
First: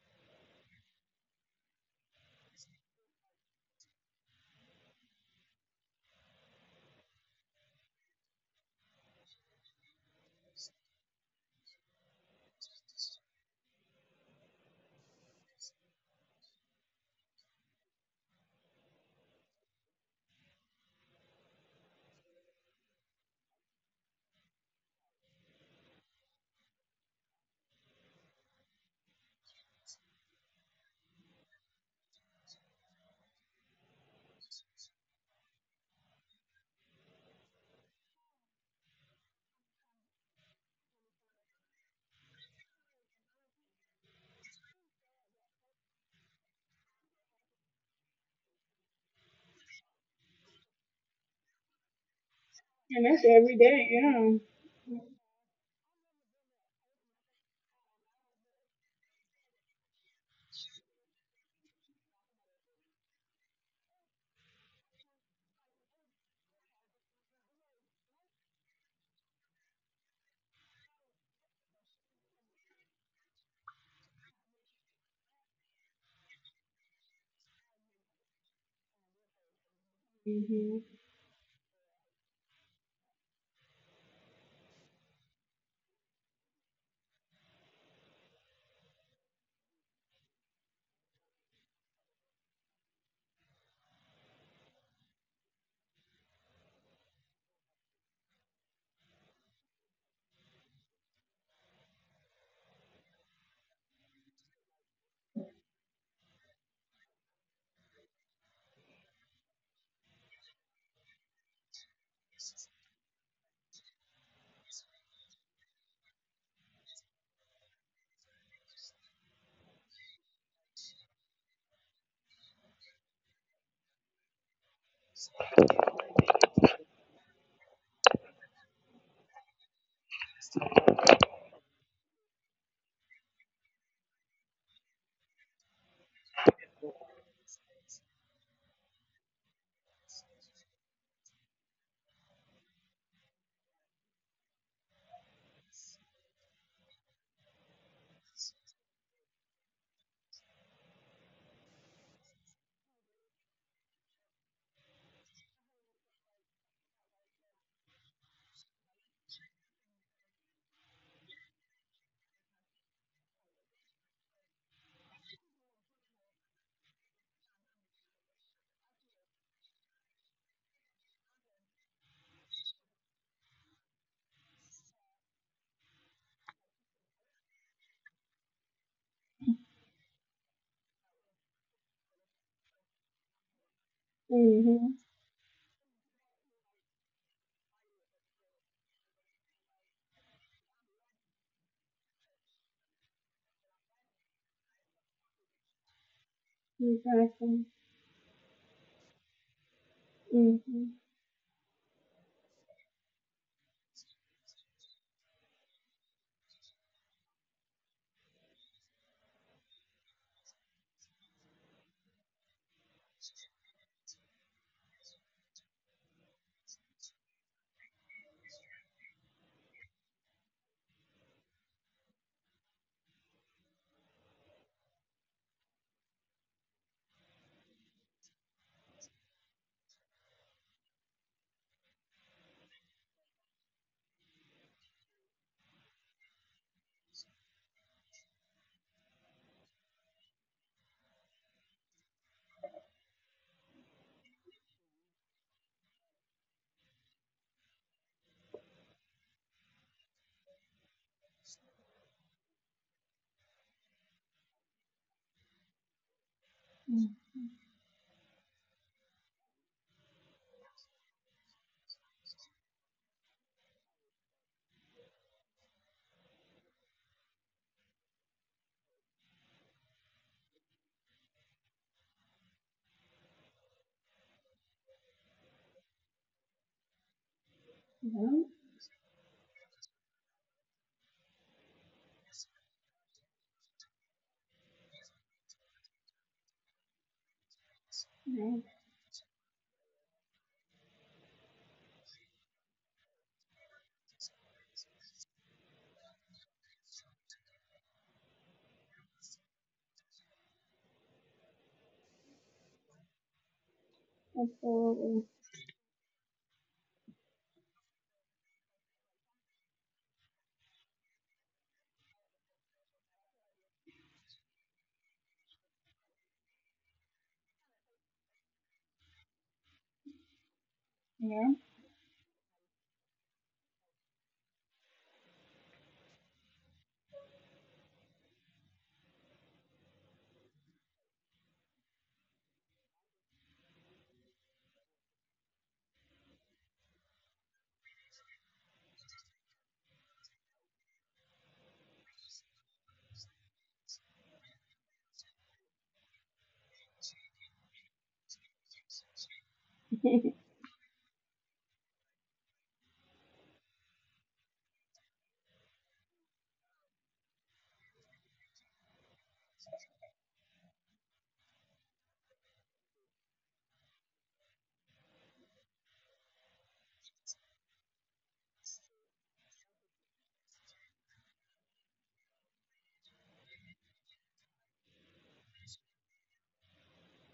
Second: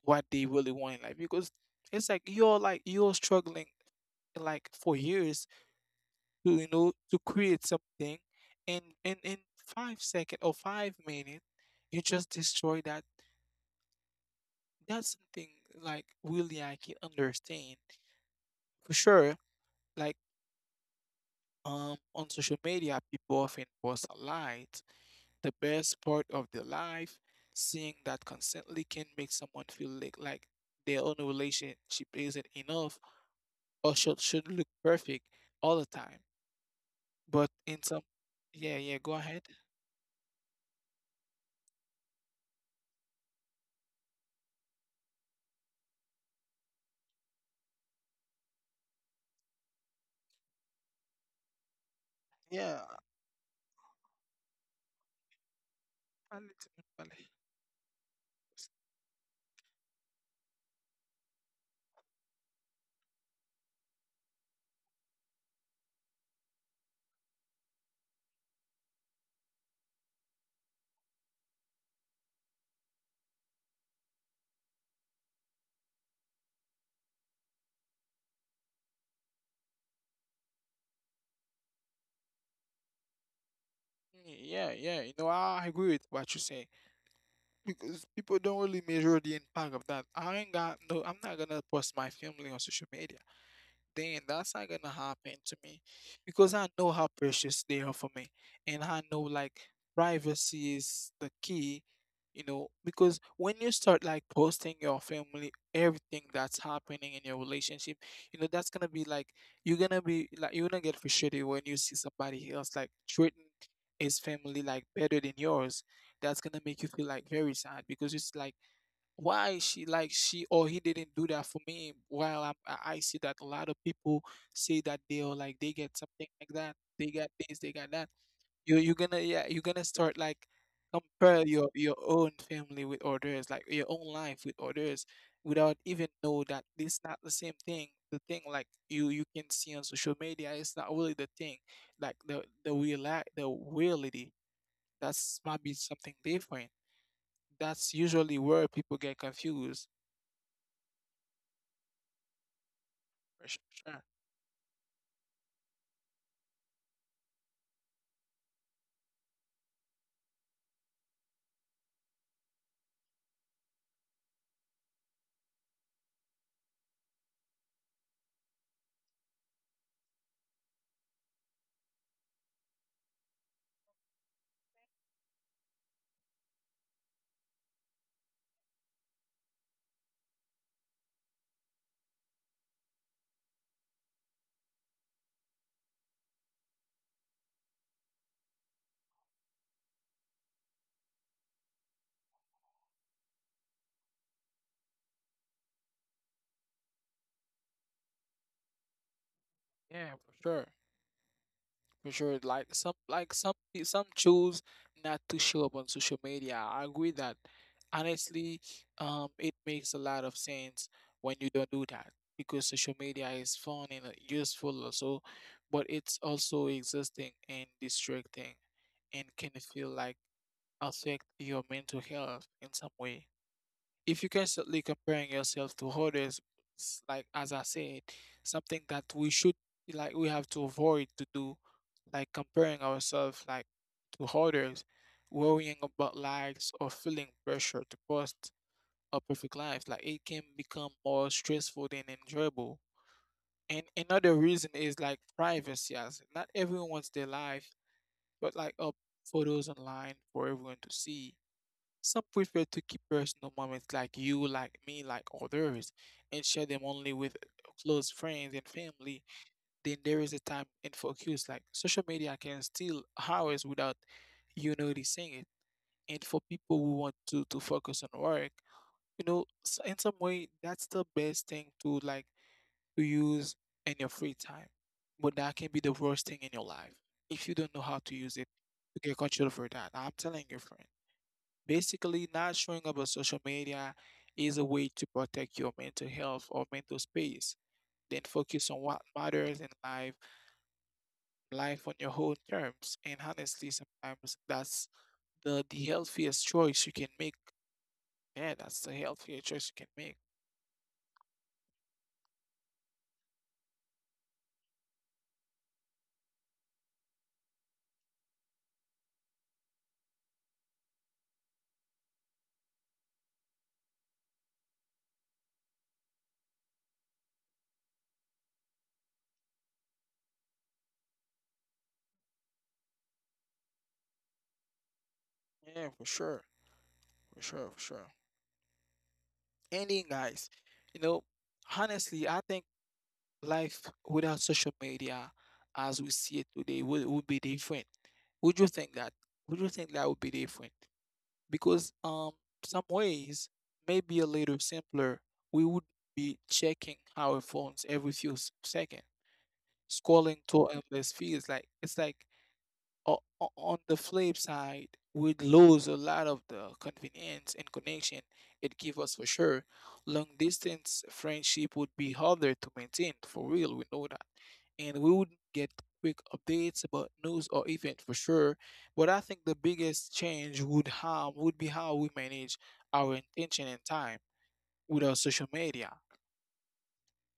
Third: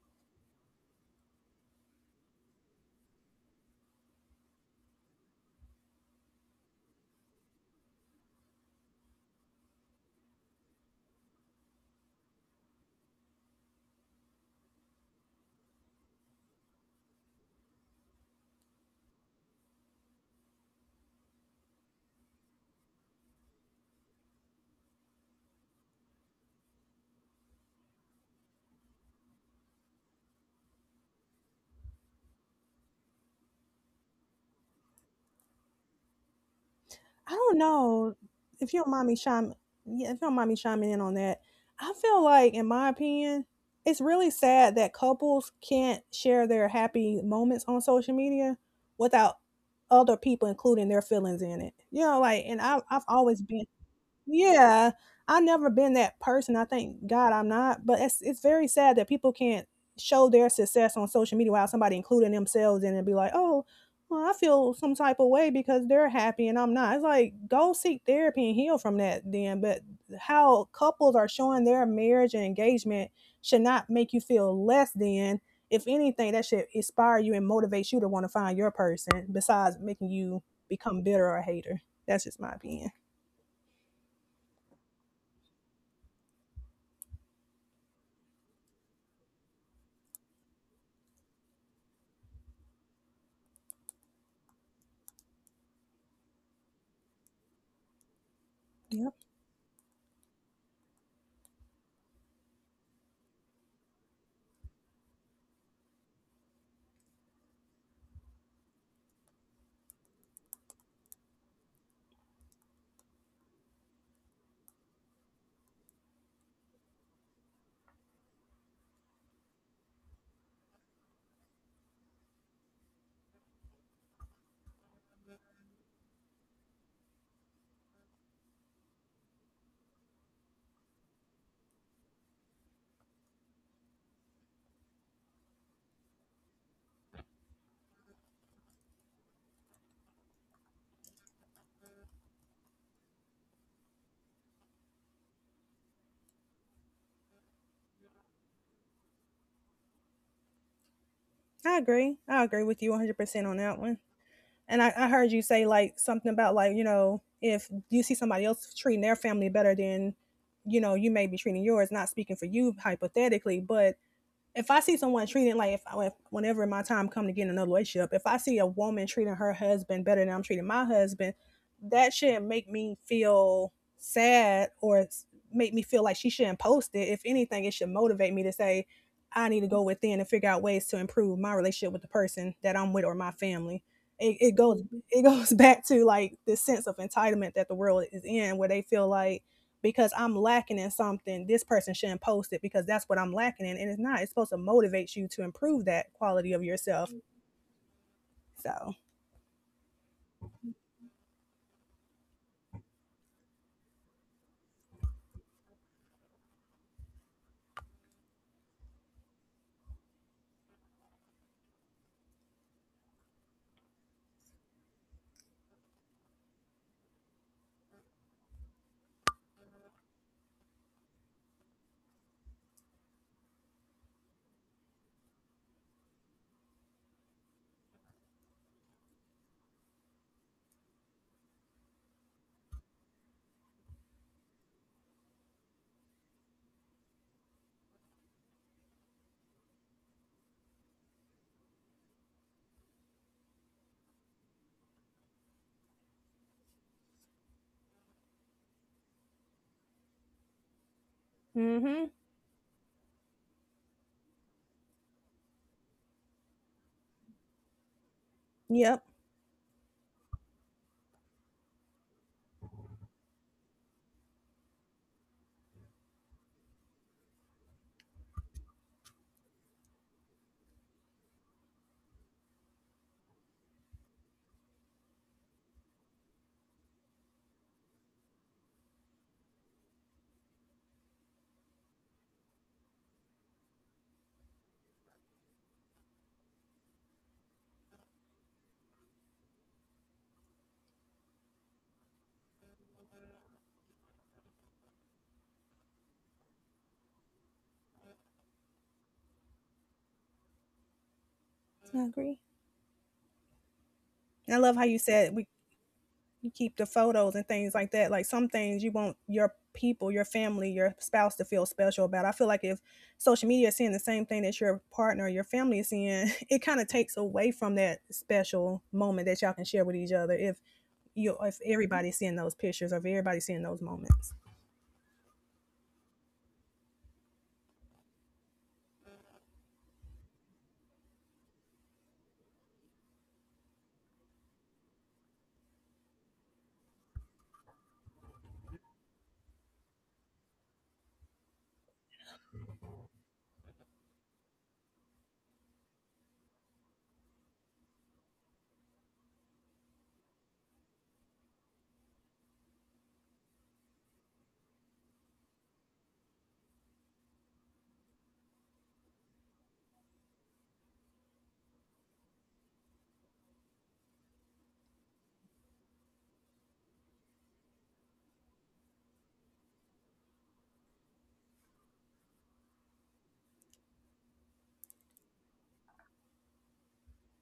Speaker 1: what they really want in life? Because it's like you're struggling like for years to you know to create something, and in five second or five minutes you just destroy that. That's something like really I can understand for sure. Like on social media, people often post a light, the best part of their life. Seeing that constantly can make someone feel like their own relationship isn't enough or should look perfect all the time.
Speaker 2: I
Speaker 1: But
Speaker 2: don't
Speaker 1: in some,
Speaker 2: know if you don't
Speaker 1: yeah,
Speaker 2: mind
Speaker 1: go
Speaker 2: me
Speaker 1: ahead.
Speaker 2: chime, yeah, if you don't mind me chiming in on that. I feel like, in my opinion, it's really sad that couples can't share their happy moments on social media without other people including their feelings in it.
Speaker 1: Yeah,
Speaker 2: I've
Speaker 3: And that's
Speaker 2: always
Speaker 3: every
Speaker 2: been.
Speaker 3: day,
Speaker 2: Yeah,
Speaker 3: yeah.
Speaker 2: I never been that
Speaker 1: I-
Speaker 2: person,
Speaker 1: need
Speaker 2: I
Speaker 1: to-
Speaker 2: thank God I'm not, but it's very sad that people can't show their success on social media while somebody including themselves in it and be like, "Oh, well, I feel some type of way because they're happy and I'm not." It's like, go seek therapy and heal from that then, but how couples are showing their marriage and engagement should not make you feel less than. If anything, that should inspire you and motivate you to wanna find your person besides making you
Speaker 3: Hmm.
Speaker 2: become bitter or a hater. That's just my opinion.
Speaker 1: yeah, yeah. You know, I agree with what you say. Because people don't really measure the impact of that. I ain't got no. I'm not gonna post my family on social media, then that's not gonna happen to me because I know how precious they are for me, and
Speaker 2: Yeah.
Speaker 1: I know, like, privacy is the key, you know, because when you start like posting your family, everything that's happening in your relationship, you know, that's gonna be like you're gonna be like you're gonna get frustrated when you see somebody else like treating his family like better than yours. That's gonna make you feel like very sad because it's like why she like she or he didn't do that for me while I'm, I see that a lot of people say that they're like they get something like that, they got this, they got that. You're gonna, yeah, you're gonna start like compare your own family with others, like your own life with others, without even know that it's not the same thing. The thing like you can see on social media, it's not really the thing, like the real, the reality, that's might be something different. That's usually where people get confused.
Speaker 2: I agree. I agree with you 100%
Speaker 1: For
Speaker 2: on that one.
Speaker 1: sure.
Speaker 2: I heard you say like something about like, you know, if you see somebody else treating their family better than, you know, you may be treating yours, not speaking for you hypothetically, but if I see someone treating like if I, whenever my time come to get in another relationship, if I see a woman treating her husband better than I'm treating my husband, that shouldn't make me feel sad or make me feel like she shouldn't post it. If anything, it should motivate me to say I need to go within and figure out ways to improve my relationship with the person that I'm with or my family. It goes,
Speaker 3: Hmm.
Speaker 2: it goes back to like this sense of entitlement that the world is in, where they feel like because I'm lacking in something, this person shouldn't post it because that's what I'm lacking in. And it's not, it's supposed to motivate you to improve that quality of yourself.
Speaker 3: Exactly.
Speaker 2: So,
Speaker 1: Yeah, for sure.
Speaker 3: Mm-hmm.
Speaker 1: For sure. Like some, like some some choose not to show up on social media. I agree that, honestly, it makes a lot of sense when you don't do that because social media is fun and useful also, but it's also exhausting and distracting and can feel like affect your mental health in some way. If you're constantly comparing yourself to others, like as I said, something that we should, like we have to avoid to do, like comparing ourselves like to others, worrying about likes or feeling pressure to post a perfect life. Like it can become more stressful than enjoyable. And another reason is like privacy. As not everyone wants their life, but like up photos online for everyone to see.
Speaker 2: mm hmm.
Speaker 1: Some prefer to keep personal moments, like you, like me, like others, and share them only
Speaker 3: Mm-hmm.
Speaker 1: with close friends and
Speaker 2: Yep,
Speaker 1: family. Then there is a time and focus, like social media can steal hours without you noticing it. And for people who want to focus on work, you know, in some way, that's the best thing to like to use in your free time. But that can be the worst thing in your life if you don't know how to use it,
Speaker 3: Yeah,
Speaker 1: to get control for that. I'm telling your friend. Basically, not showing up on social media is a way to protect your mental health or mental space. Then
Speaker 3: yeah,
Speaker 1: focus on what matters in life, life on your own terms. And honestly, sometimes that's the healthiest choice you can make. Yeah, that's the healthiest choice you can make.
Speaker 2: I agree. I love how
Speaker 3: absolutely.
Speaker 2: you said we you keep the photos and things like that. Like some things you want your people, your family, your spouse to feel special about. I feel like if social media is seeing the same thing that your partner or your family is seeing, it kind of takes away from that special moment that y'all can share with each other if you,
Speaker 3: Yeah,
Speaker 2: if everybody's seeing those pictures or if everybody's seeing those moments.
Speaker 1: Yeah, for sure. For sure, for sure. Ending, guys, you know, honestly, I think life without social media as we see it today would be different. Would you think that? Would you think that would be different? Because some ways may be a little simpler. We would be checking our phones every few seconds, scrolling through endless feeds. Like it's like on the flip side, we lose a lot of the convenience and connection it gives us for sure. Long distance friendship would be harder to maintain, for real, we know that. And we would get quick updates about news or event for sure. But I think the biggest change would have would be how we manage our intention and time with our social media.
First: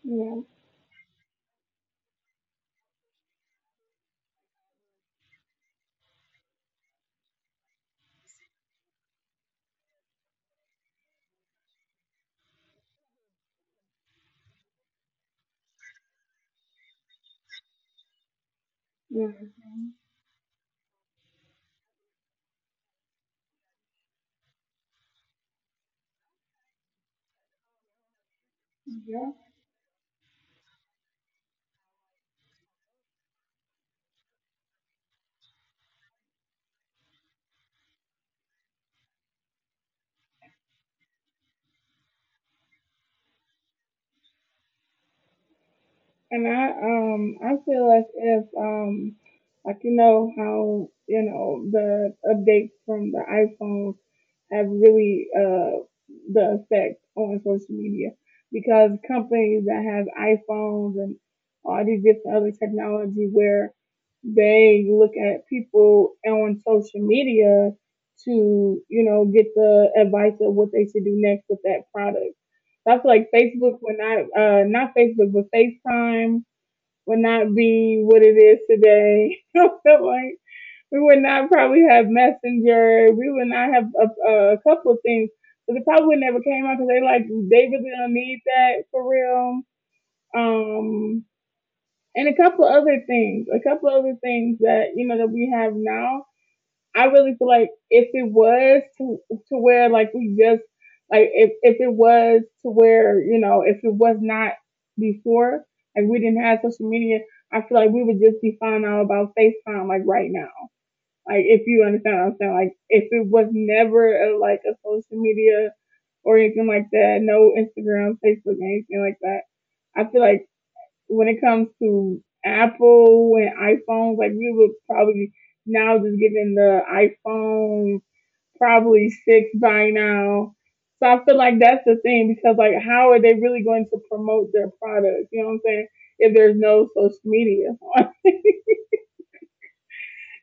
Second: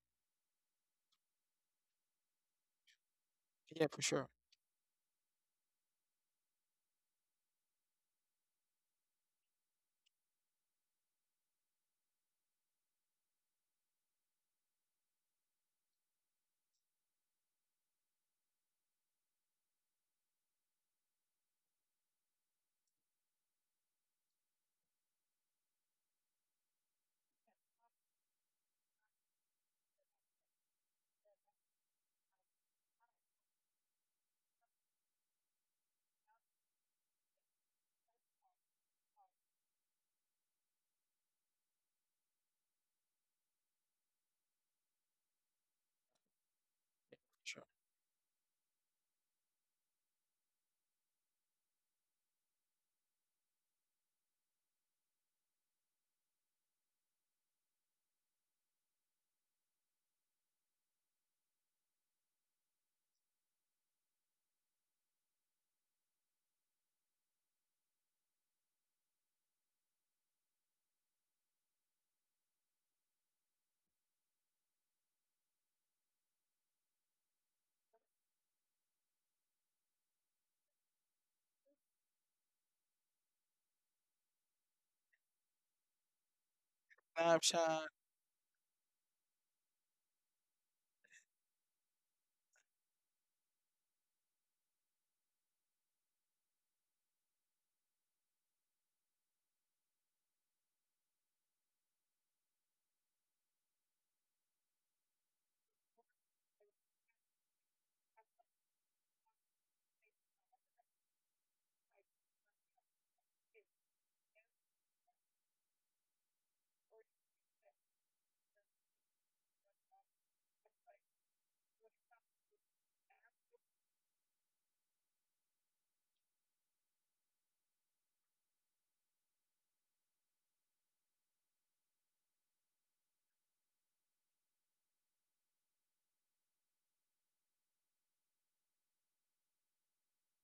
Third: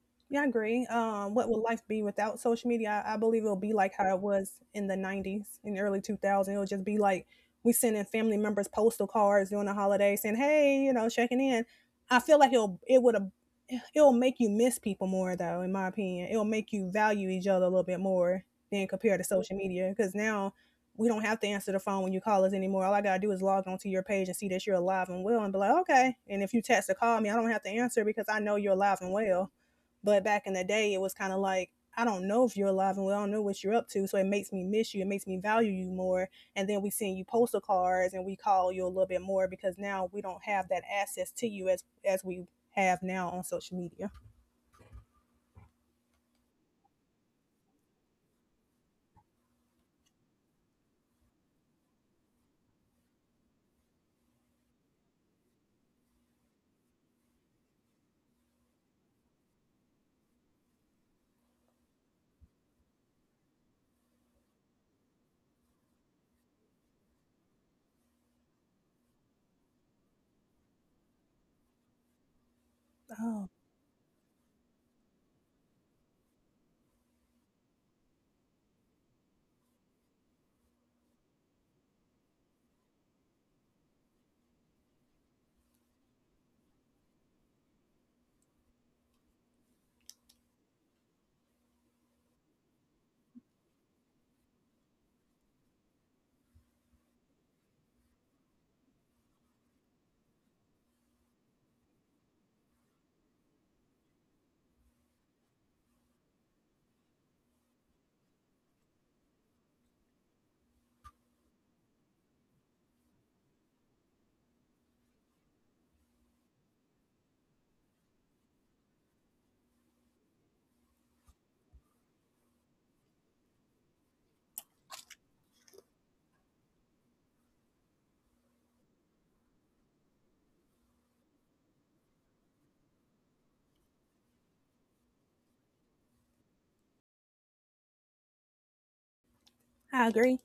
Speaker 3: yeah,
Speaker 2: Yeah, I agree. What will life be without social media? I believe it'll be
Speaker 1: Yeah,
Speaker 2: like
Speaker 1: for
Speaker 2: how it
Speaker 1: sure.
Speaker 2: was in the '90s, in the early 2000s. It'll just be like we sending family members postal cards during the holiday, saying, "Hey, you know, checking in." I feel like it'll it would have it'll make you miss people more, though. In my opinion, it'll make you value each other a little bit more than compared to
Speaker 3: yeah,
Speaker 2: social media. Because now we don't have to answer the phone when you call us anymore. All I gotta do is log onto your page and see that you're alive and well, and be like, "Okay." And if you text or call me, I don't have to answer because I know you're alive and
Speaker 3: yeah.
Speaker 2: well, but back in the day, it was kind of like, I don't know if you're alive and we don't know what you're up to. So it makes me miss you. It makes me value you more. And then we send you postal cards and we call you a little bit more because now we don't have that access to you as we have now on social media.
Speaker 3: And I
Speaker 1: Sure.
Speaker 3: feel like if like you know how you know the updates from the iPhones have really the effect on social media because companies that have iPhones and all these different other technology where they look at people on social media to you know get the advice of what they should do next with that product. That's like
Speaker 2: Oh,
Speaker 3: Facebook when I not Facebook but FaceTime would not be what it is today. Like we would not probably have Messenger. We would not have a couple of things. But it probably would never came out because they like they
Speaker 1: Snapchat,
Speaker 3: really don't need that for real. Um, and a couple of other things that you know that we have now I really feel like if it was to where like we just like if it was to where you know if it was not before like we didn't have social media, I feel like we would just be finding out about FaceTime like right now. Like if you understand what I'm saying, like if it was never like a social media or anything like that, no Instagram, Facebook, anything like that. I feel like when it comes to Apple and iPhones, like we would probably now just getting the iPhone probably six by now. So I feel like that's the thing because like how are they really going to promote their product? You know what I'm saying? If there's no social media, like
Speaker 2: I agree.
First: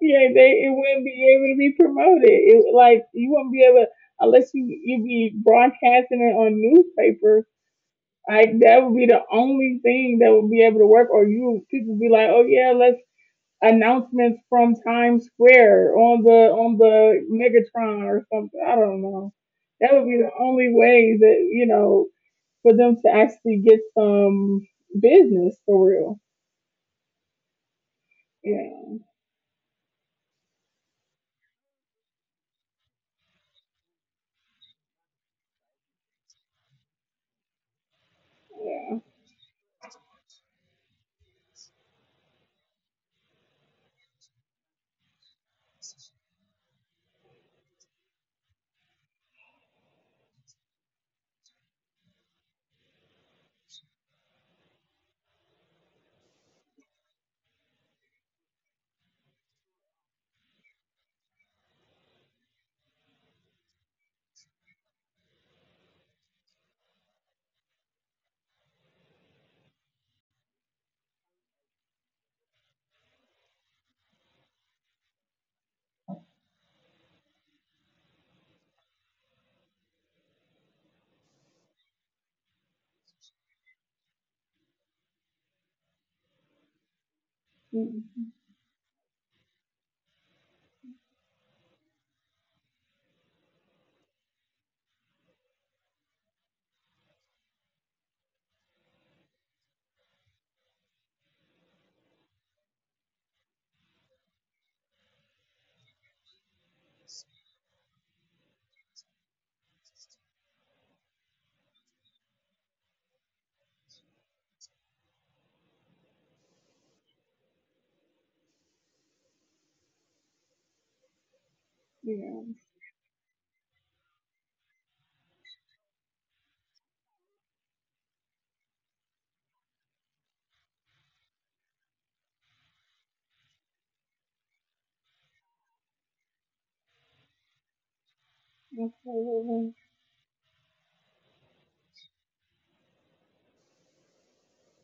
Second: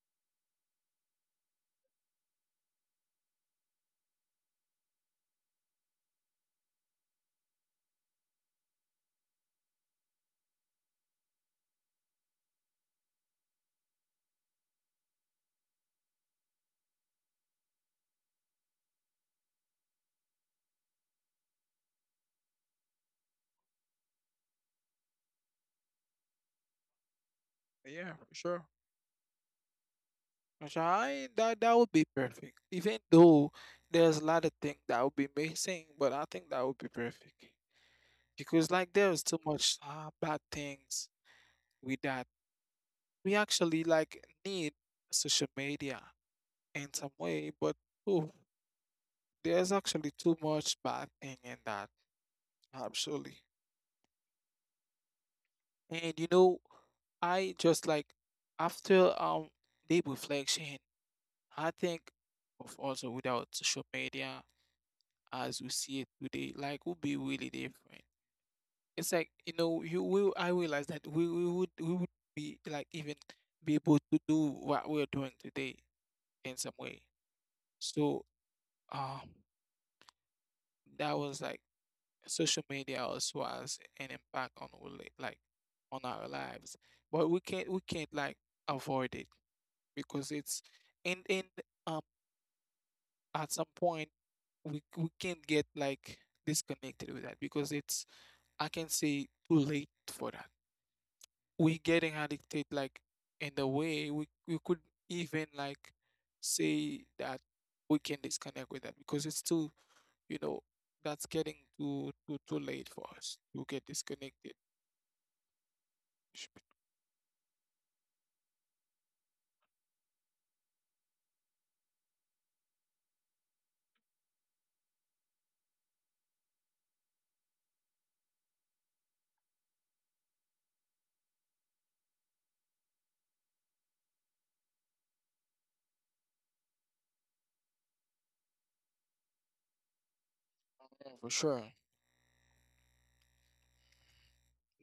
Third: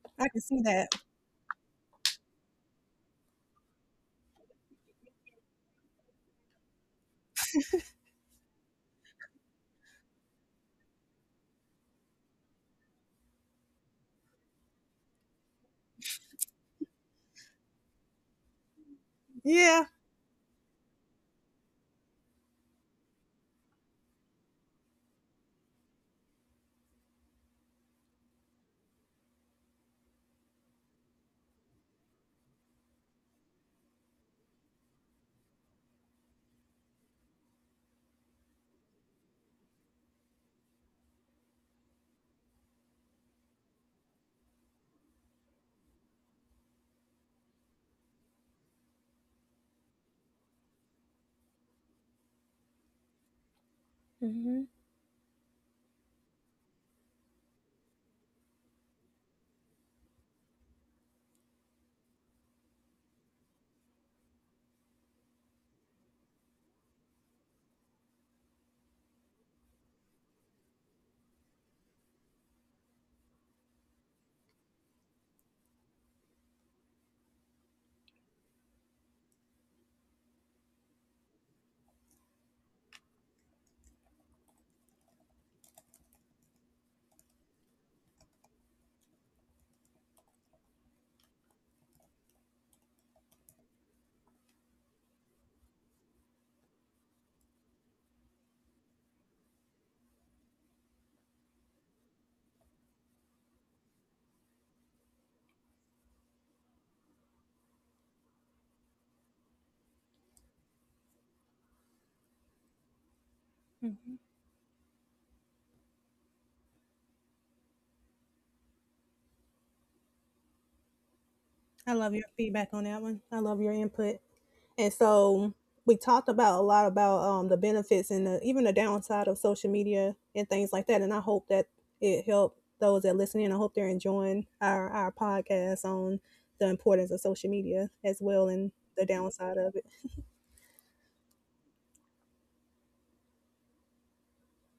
Speaker 3: yeah,
Speaker 2: I can see
Speaker 3: they it
Speaker 2: that.
Speaker 3: wouldn't be able to be promoted. It like you wouldn't be able unless you be broadcasting it on newspapers. Like that would be the only thing that would be able to work. Or you people be like, oh yeah, let's announcements from Times Square on the Megatron or something. I don't know.
Speaker 2: Yeah.
Speaker 3: That would be the only way that you know for them to actually get some business for real.
Speaker 1: yeah, for sure.
Speaker 3: Yeah,
Speaker 1: Which I that that would be perfect. Even though there's a lot of things that would be missing, but I think that would be perfect because
Speaker 3: yeah,
Speaker 1: like there's too much bad things with that. We actually like need social media in some way, but oh, there's actually too much bad thing in that. Absolutely,
Speaker 2: Hmm.
Speaker 1: and you know, I just like after deep reflection, I think of also without social media as we see it today, like would be really different. It's like, you know, you will I realize that we would we would be like even be able to do what we're doing today in some way. So um that was like social media also has an impact on our like on our lives. But we can't
Speaker 3: mm,
Speaker 1: like avoid it because it's and um at some point we can't get like disconnected with that because it's I can say too late for that. We getting addicted like in the way we could even like say that we can disconnect with that because it's too, you know, that's getting too late for us to get
Speaker 2: Hmm.
Speaker 1: disconnected. Sh-
Speaker 2: I love your
Speaker 3: yeah.
Speaker 2: feedback on that one. I love your input. And so we talked about a lot about the benefits and the, even the downside of social media and things like that. And I hope that it helped those that listen in. I hope they're enjoying our podcast on the importance of social media as well and the downside
Speaker 3: Absolutely.
Speaker 2: of it.
Speaker 1: For sure.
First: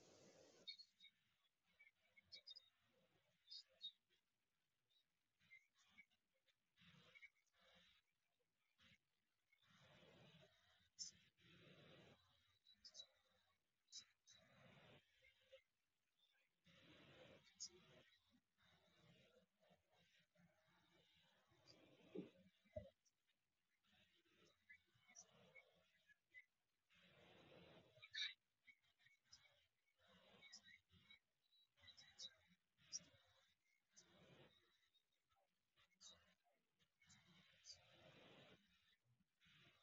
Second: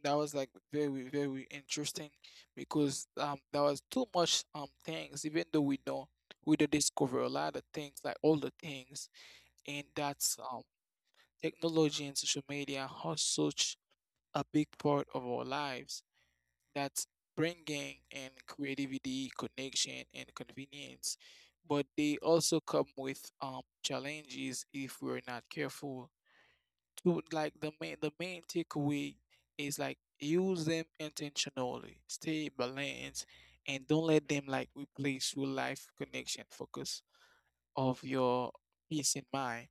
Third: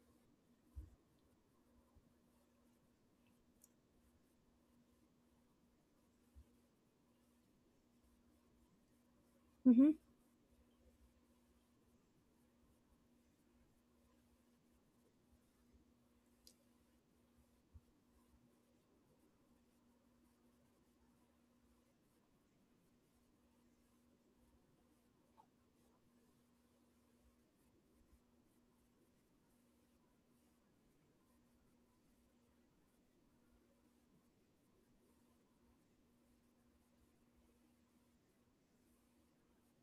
Speaker 1: That was like very interesting because there was too much things even though we know we did discover a lot of things, like all the things. And
Speaker 2: Hmm.
Speaker 1: that's technology and social media has such a big part of our lives. That's bringing in creativity, connection, and convenience. But they also come with challenges if we're not careful. To like the main takeaway is like use them intentionally, stay balanced, and don't let them like replace real life connection. Focus of your peace and mind.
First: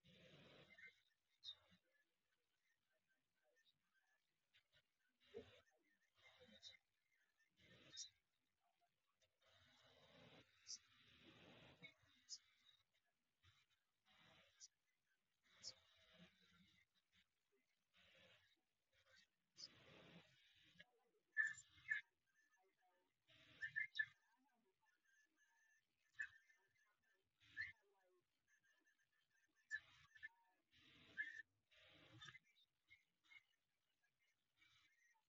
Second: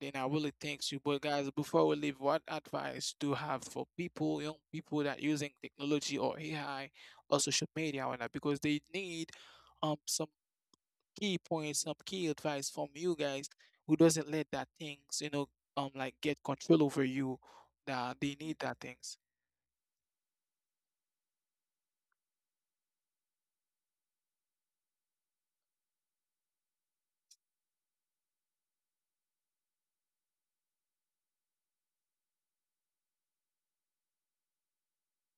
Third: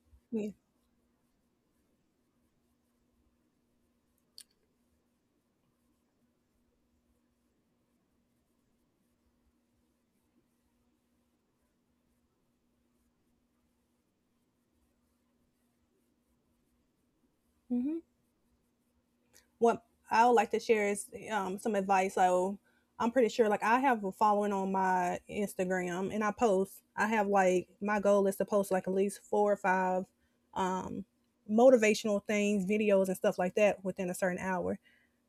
Speaker 1: Then I
Speaker 2: Yeah.
Speaker 1: really thank you. But guys, before we leave, what advice do you have for people, young people that using technology or AI or social media or not? Because they need some key points, some key advice from you guys who doesn't let that things, you know, like get control over you.
Speaker 2: Hmm.
Speaker 1: That they need that things.
Speaker 2: What I would like to share is some advice. So I'm pretty sure, like, I have a following on my Instagram, and I post. I have like my goal is to post like at least four or five um, motivational things, videos, and stuff like that within a certain hour.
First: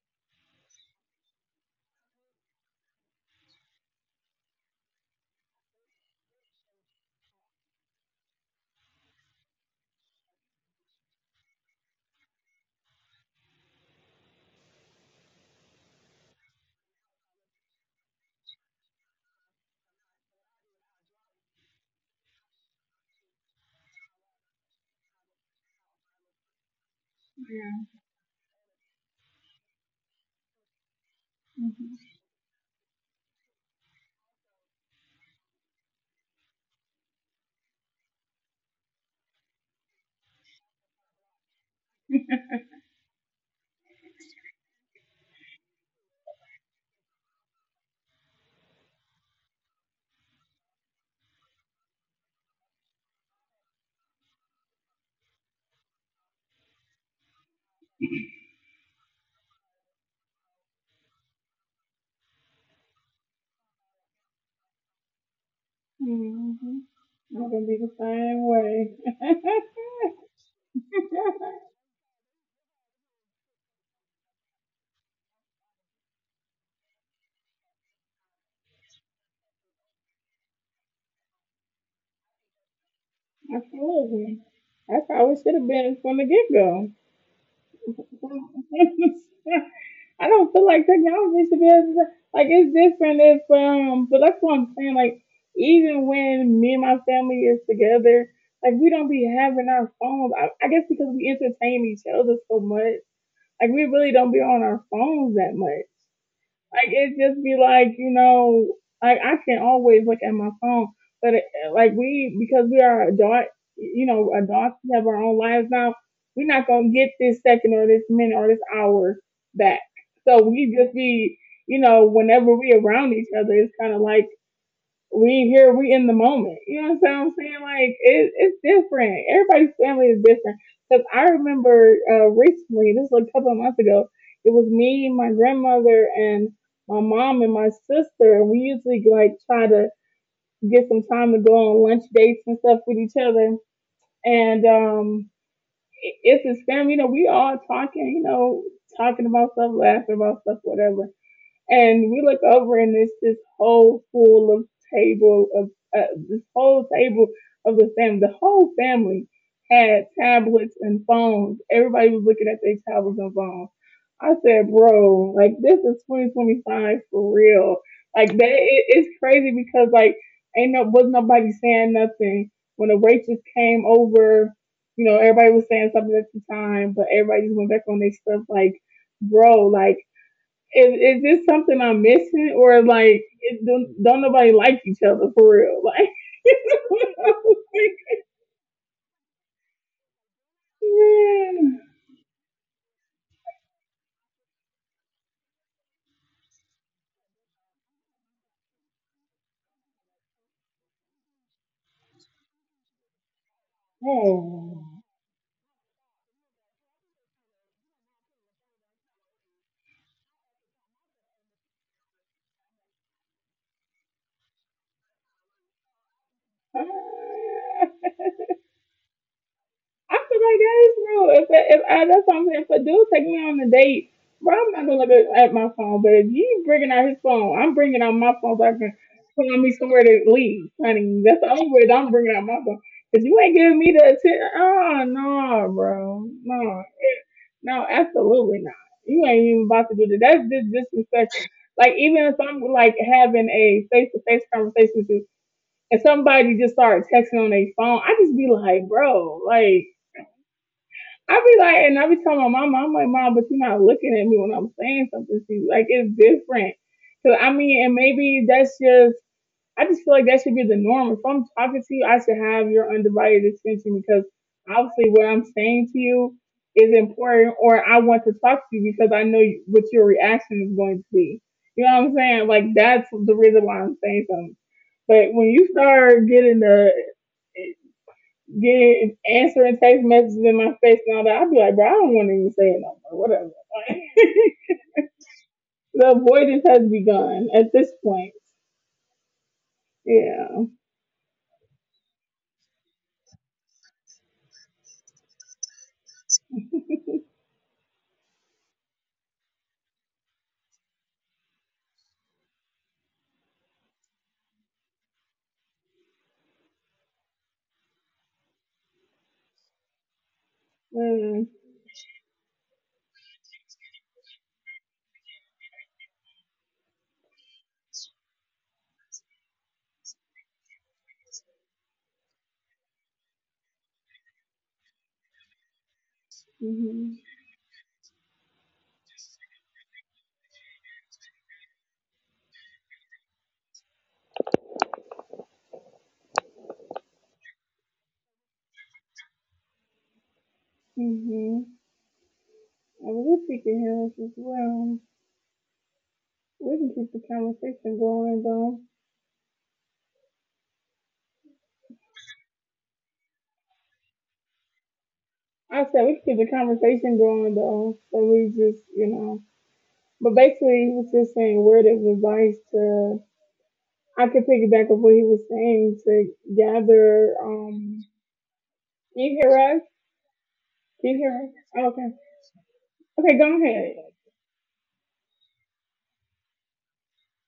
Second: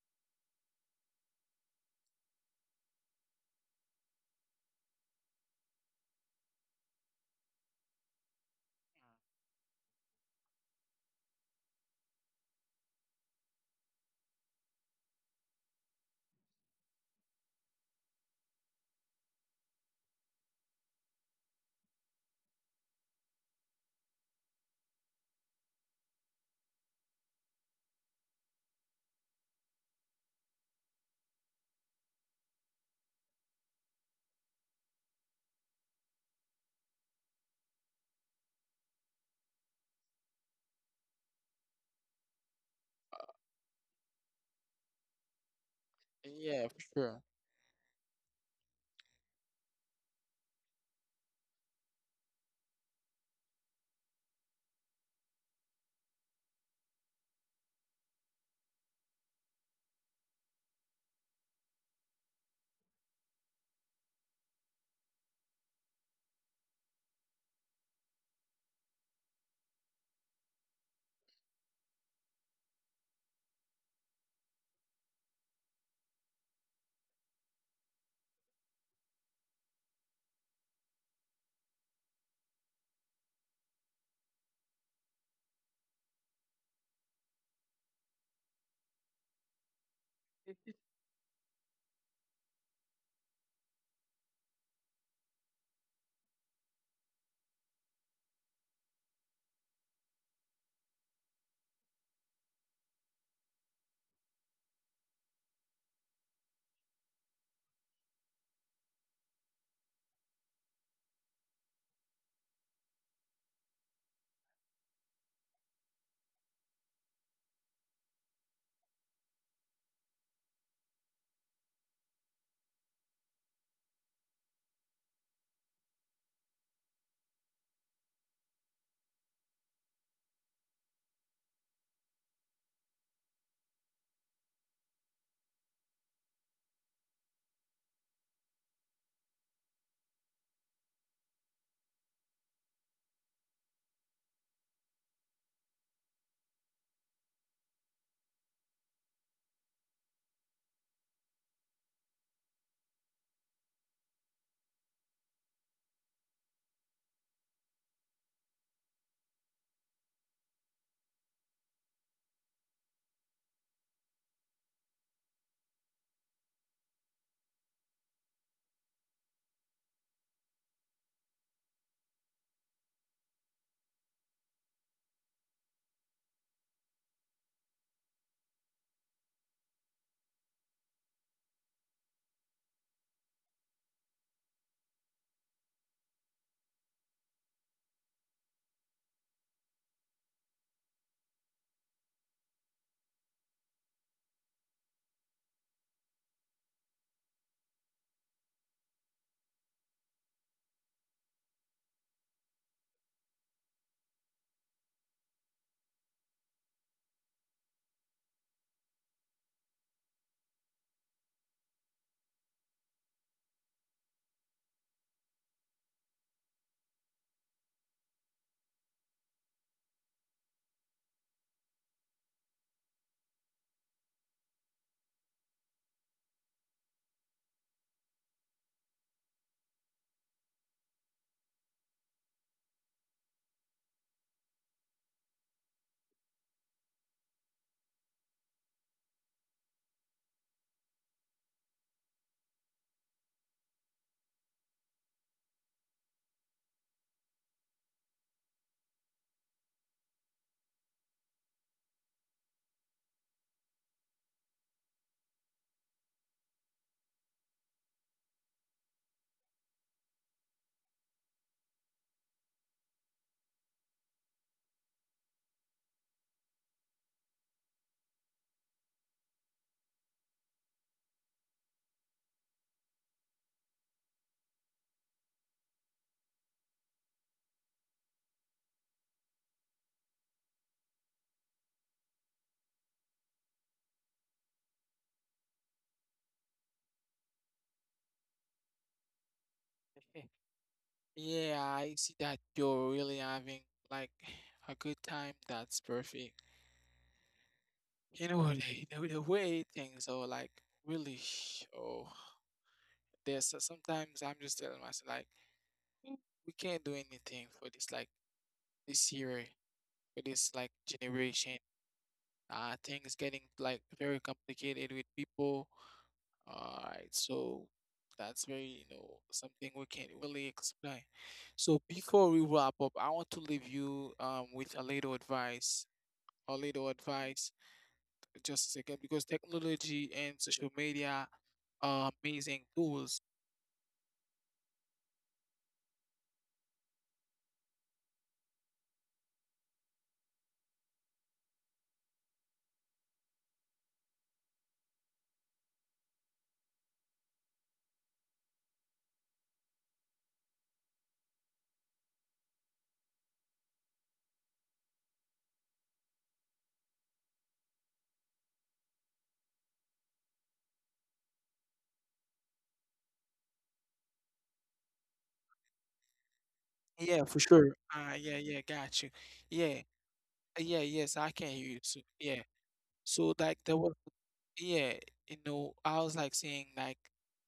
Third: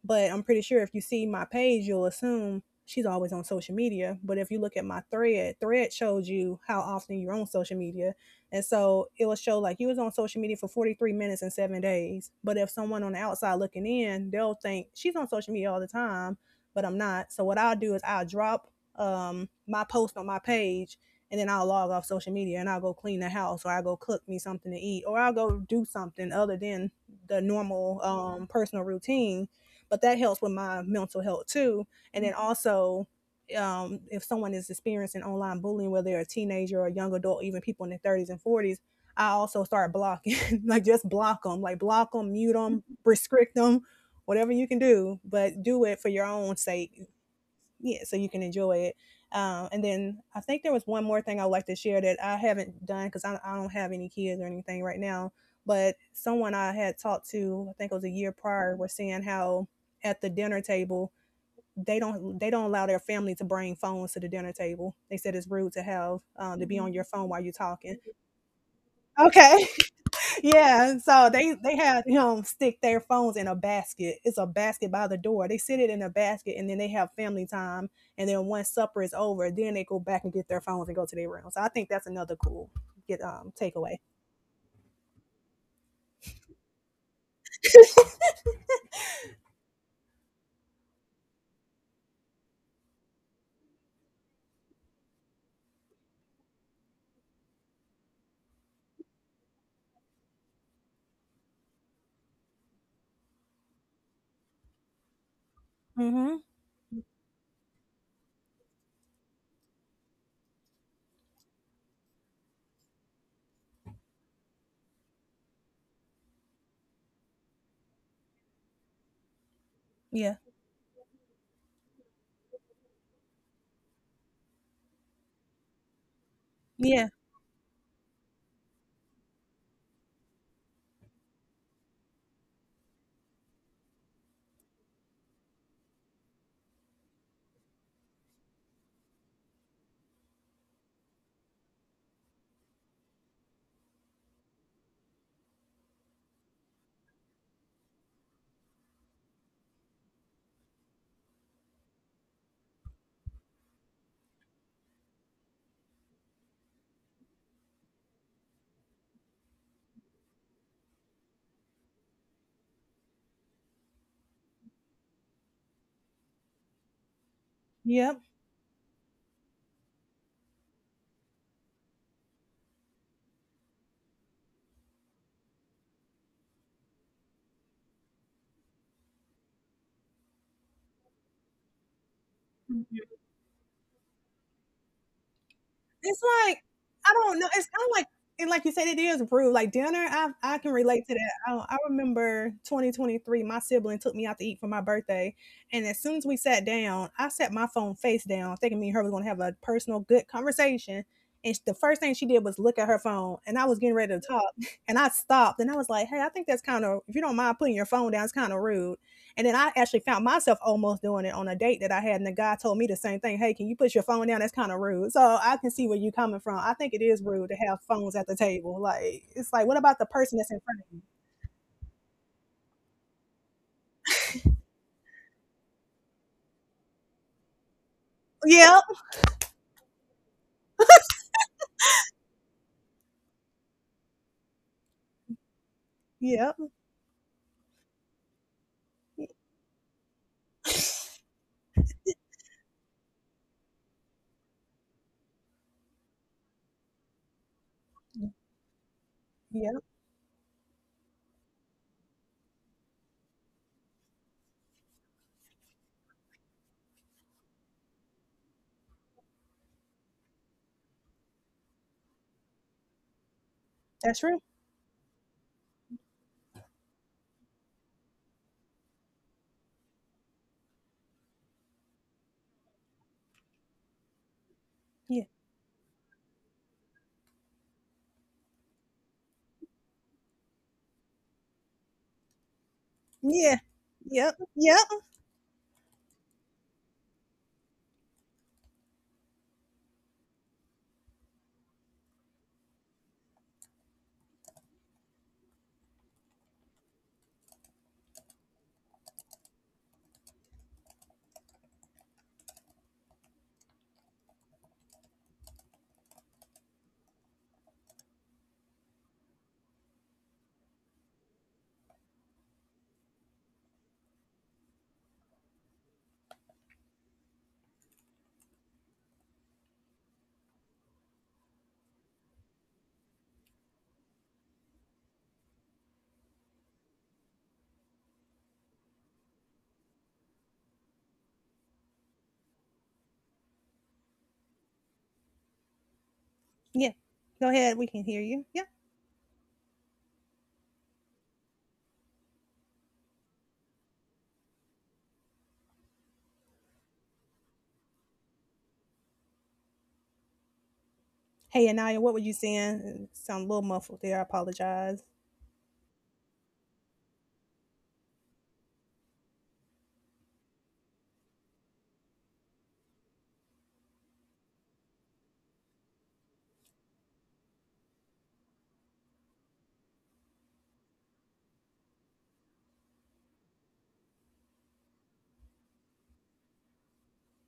Speaker 2: But I'm pretty sure if you see my page, you'll assume she's always on social media. But if you look at my thread, thread shows you how often you're on social media. And so it will show like you was on social media for 43 minutes and 7 days. But if someone on the outside looking in, they'll think she's on social media all the time, but I'm not. So what I'll do is I'll drop my post on my page and then I'll log off social media and I'll go clean the house or I'll go cook me something to eat or I'll go do something other than the
Speaker 3: Yeah.
Speaker 2: normal personal routine, but that helps with my mental health
Speaker 3: Mm-hmm.
Speaker 2: too. And then also, if someone is experiencing online bullying, whether they're a teenager or a young adult, even people in their 30s and 40s, I also start blocking, like just block them, like block them, mute them, restrict them, whatever you can do, but do it for
Speaker 1: Yeah,
Speaker 2: your
Speaker 1: for
Speaker 2: own
Speaker 1: sure.
Speaker 2: sake, yeah, so you can enjoy it. And then I think there was one more thing I'd like to share that I haven't done because I don't have any kids or anything right now. But someone I had talked to, I think it was a year prior, was saying how at the dinner table they don't allow their family to bring phones to the dinner table. They said it's rude to
Speaker 3: Mm-hmm.
Speaker 2: have
Speaker 3: Mm-hmm.
Speaker 2: to be on your
Speaker 3: I'm gonna
Speaker 2: phone
Speaker 3: be
Speaker 2: while you're
Speaker 3: the
Speaker 2: talking.
Speaker 3: same way.
Speaker 2: Okay, yeah, and so they had him stick their phones in a basket. It's a basket by the door. They sit it in a basket, and then they have family time. And then once supper is over, then they go back and get their phones and go to their room. So I think that's another cool get takeaway.
Speaker 3: Absolutely. I probably should have been from the get go. I don't feel like technology should be as, like it's different if but that's what I'm saying. Like even when me and my family is together, like we don't be having our phones. I guess because we entertain each other so much, like we really don't be on our phones that much.
Speaker 2: Mm-hmm.
Speaker 3: Like it just be like like I can always look at my phone, but it, like we because we are adult, you know, adults we have our own lives now. We're not gonna get this second or this minute or this hour back.
Speaker 2: Yeah.
Speaker 3: So we just be, you know, whenever we around each other, it's kind of like we here, we in the moment. You know what
Speaker 2: Yeah.
Speaker 3: I'm saying? Like it's different. Everybody's family is different. Cause I remember recently, this was a couple of months ago. It was me, my grandmother, and my mom and my sister. We usually like try to get some time to go on lunch dates and stuff with each other. And it's his family. You know, we all talking. You know, talking about stuff, laughing about stuff, whatever and we look over and it's this whole full of table of this whole table of the family. The whole family had tablets and phones. Everybody was looking at their tablets and phones. I said, bro, like this is 2025 for real. Like it's crazy because like ain't no was nobody saying nothing when the waitress came over. You know, everybody was saying something at the time, but everybody just went back on their stuff. Like, bro, like is this something I'm missing, or
Speaker 2: Yep.
Speaker 3: like it, don't nobody like each other for real? Like,
Speaker 2: It's like, I don't know. It's kind of like, and like you said, it is rude. Like dinner, I can relate to that.
Speaker 3: man,
Speaker 2: I remember 2023, my sibling took me out to eat for my birthday, and as soon as we sat down, I set my phone face down, thinking me and her was gonna have a personal, good conversation. And the first thing she did was look at her phone, and I was getting ready to talk, and
Speaker 3: oh.
Speaker 2: I stopped, and I was like, "Hey, I think that's kind of, if you don't mind putting your phone down, it's kind of rude." And then I actually found myself almost doing it on a date that I had, and the guy told me the same thing. Hey, can you put your phone down? That's kind of rude. So I can see where you're coming from. I think it is rude to have phones at the table. Like it's like, what about the
Speaker 3: I
Speaker 2: person
Speaker 3: feel
Speaker 2: that's
Speaker 3: like
Speaker 2: in
Speaker 3: that
Speaker 2: front of
Speaker 3: is
Speaker 2: you?
Speaker 3: real. If that's what I'm saying, if a dude take me on a date, bro, I'm not gonna look at my phone. But if you bringing out his phone, I'm bringing out my phone so I
Speaker 2: Yep,
Speaker 3: can find me somewhere to leave, honey. That's the only way that I'm bringing out my phone. Cause you ain't giving me the attention. Oh no, bro,
Speaker 2: yep,
Speaker 3: no. No, absolutely not. You ain't even about to do that. That's just disrespectful. Like even if I'm like having a face to face conversation with you and somebody just started texting on their phone, I just be like, bro, like
Speaker 2: yep.
Speaker 3: I be like and I be telling my mom, I'm like, mom, but you're not looking at me when I'm saying something to you. Like it's different. So I mean, and maybe that's just I just feel like that should be the norm. If I'm talking to you, I should have your undivided attention
Speaker 2: That's
Speaker 3: because
Speaker 2: true.
Speaker 3: obviously what I'm saying to you is important, or I want to talk to you because I know what your reaction is going to be. You know what I'm saying? Like that's the reason why I'm saying something.
Speaker 2: Yeah,
Speaker 3: But when you start getting the getting answering text messages in my face and all that, I'd be like, bro, I don't want to even say it no more. Whatever.
Speaker 2: yeah,
Speaker 3: Like,
Speaker 2: yep, yep,
Speaker 3: the avoidance has begun at this point. Yeah.
Speaker 1: Yeah, I see that you're really having like a good time. That's perfect. You know what? The way things are like really, oh, there's sometimes I'm just telling myself like, "Mm, we can't do anything for this like this year, for this like
Speaker 3: Mm-hmm.
Speaker 1: generation. Things getting like very complicated with people." All right, so that's very, you know, something we can't really explain. So before we wrap up, I want to leave you with a little advice. A little
Speaker 3: Mm-hmm.
Speaker 1: advice, just a second, because technology and social media, amazing tools.
Speaker 2: yeah. Go ahead, we can hear you. Yep.
Speaker 3: Mm-hmm. And we freaking humans as well. We can keep the conversation going though.
Speaker 2: Hey, Anaya, what were you saying? Sound a little muffled there. I apologize.
Speaker 3: I said we can keep the conversation going though. So we just, you know. But basically he was just saying word of advice to I could piggyback off what he was saying to
Speaker 1: Yeah,
Speaker 3: gather
Speaker 1: for sure. Ah, yeah, yeah, got you.
Speaker 3: can you hear
Speaker 1: Yeah,
Speaker 3: us?
Speaker 1: yeah,
Speaker 3: Can
Speaker 1: yes,
Speaker 3: you
Speaker 1: I
Speaker 3: hear
Speaker 1: can
Speaker 3: us?
Speaker 1: hear you
Speaker 3: Oh,
Speaker 1: too.
Speaker 3: okay.
Speaker 1: Yeah. So
Speaker 3: Okay, go
Speaker 1: like there was,
Speaker 3: ahead.
Speaker 1: yeah, you know, I was like saying like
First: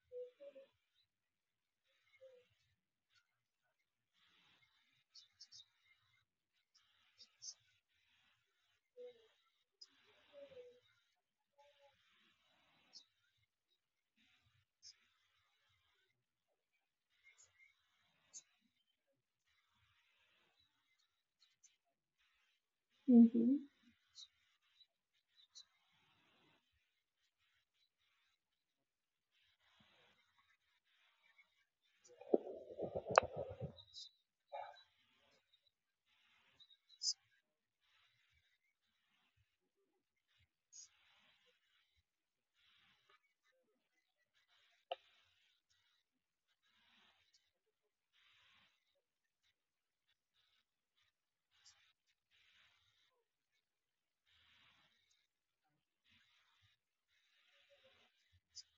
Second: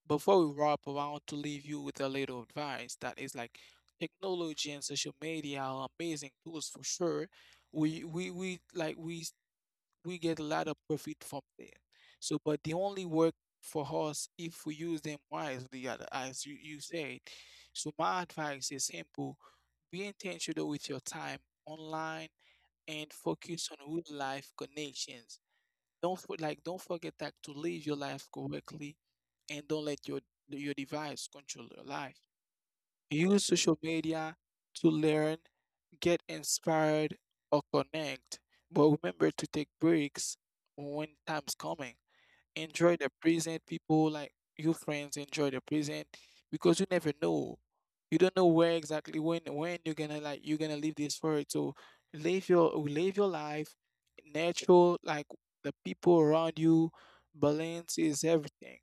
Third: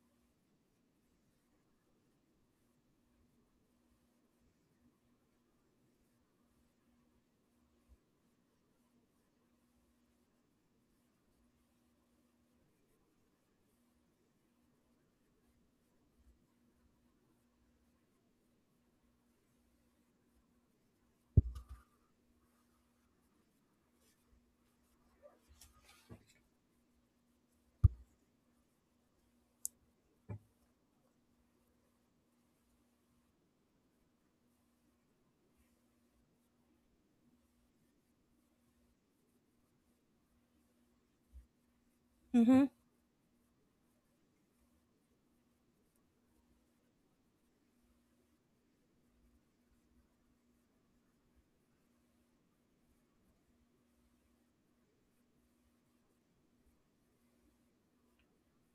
Speaker 1: before we wrap up, I want to leave you with a little advice that is like technology and social media are amazing tools for sure. We like we get a lot of profit from them. So, but they only work for us if we use them wisely, as you said. So, my advice is simple: be intentional with your time online and focus
Speaker 3: Mm-hmm.
Speaker 1: on real life connections. Don't for, like don't forget that to live your life correctly and don't let your device control your life. Use social media to learn, get inspired, or connect. But remember to take breaks when time's coming,
Speaker 2: Mm-hmm.
Speaker 1: enjoy the present people like your friends, enjoy the present because you never know, you don't know where exactly when you're gonna like you're gonna leave this world. So live your life natural like the people around you. Balance is everything.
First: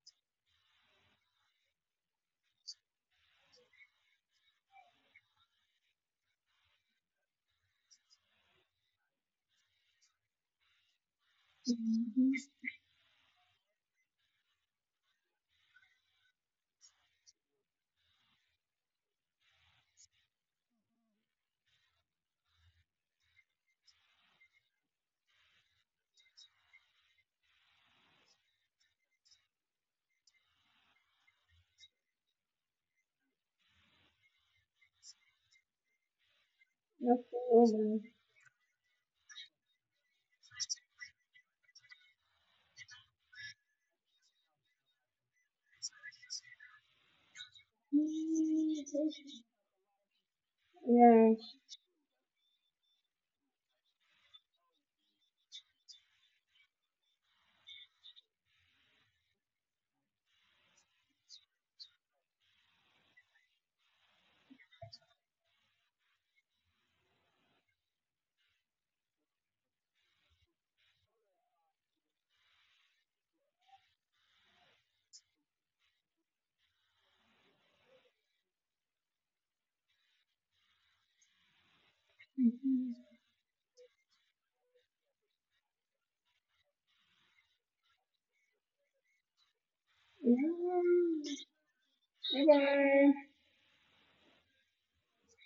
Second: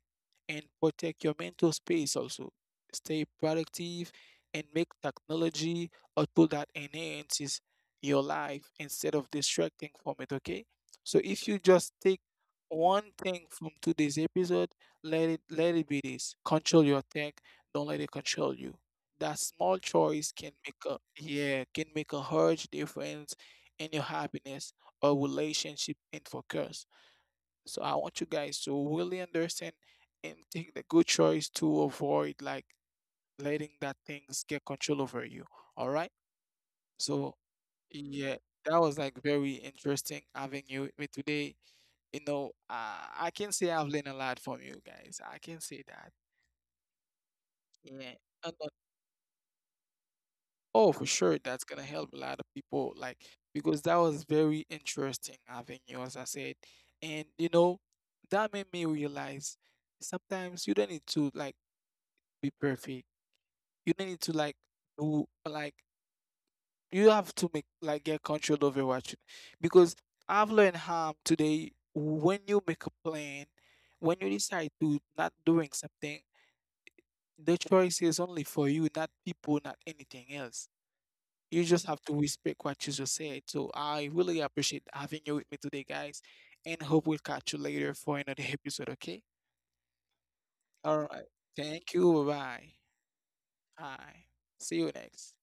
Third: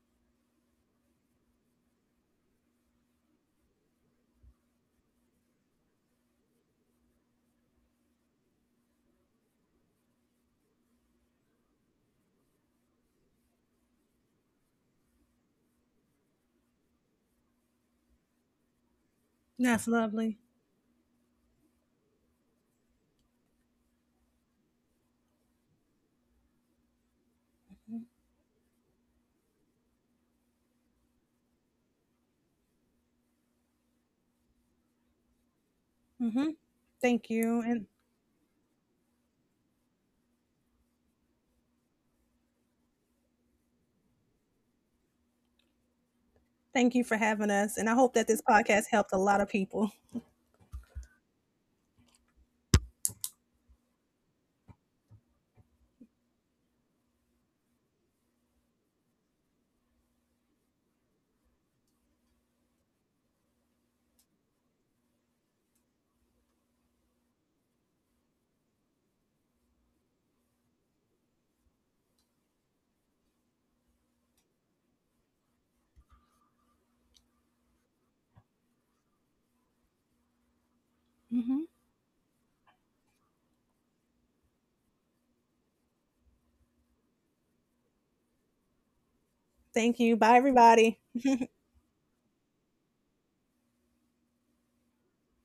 Speaker 1: And protect your mental space also, stay productive, and make technology a tool that enhances your life instead of distracting from it. Okay, so if you just take one thing from today's episode, let it be this: control your tech, don't let it control you. That small
Speaker 2: That's
Speaker 1: choice
Speaker 2: lovely.
Speaker 1: can make a, yeah, can make a huge difference in your happiness or relationship and focus. So
Speaker 2: Mm-hmm.
Speaker 1: I want you guys to really understand and take the good choice to avoid like letting that things get control over you. All right.
Speaker 2: Mm-hmm. Thank
Speaker 3: That's
Speaker 1: So,
Speaker 2: you, and
Speaker 3: over.
Speaker 1: yeah, that was like very interesting having you with me today. You know, I can say I've learned a lot from you guys. I can say that.
Speaker 2: thank you for having us. And I hope
Speaker 1: Yeah.
Speaker 2: that this
Speaker 1: And, uh,
Speaker 2: podcast helped a lot of people.
Speaker 1: oh, for
Speaker 3: Yeah.
Speaker 1: sure, that's gonna help a lot of people. Like because that was very interesting having you, as I said. And you know, that made me realize sometimes you don't need to like be perfect. You don't need to like do like you have to make like get control over what you, because I've learned how today when you make a plan, when you decide to not doing something, the choice is only for you, not people, not anything else. You
Speaker 2: Hmm.
Speaker 1: just have to respect what
Speaker 3: Mhm.
Speaker 1: you just said. So I really appreciate having you with me today, guys, and hope we'll catch you later for another episode, okay?
Speaker 2: Thank you. Bye, everybody.
Speaker 1: All right.
Speaker 3: Yeah.
Speaker 1: Thank you. Bye
Speaker 3: Bye
Speaker 1: bye.
Speaker 3: bye.
Speaker 1: Bye. See you next.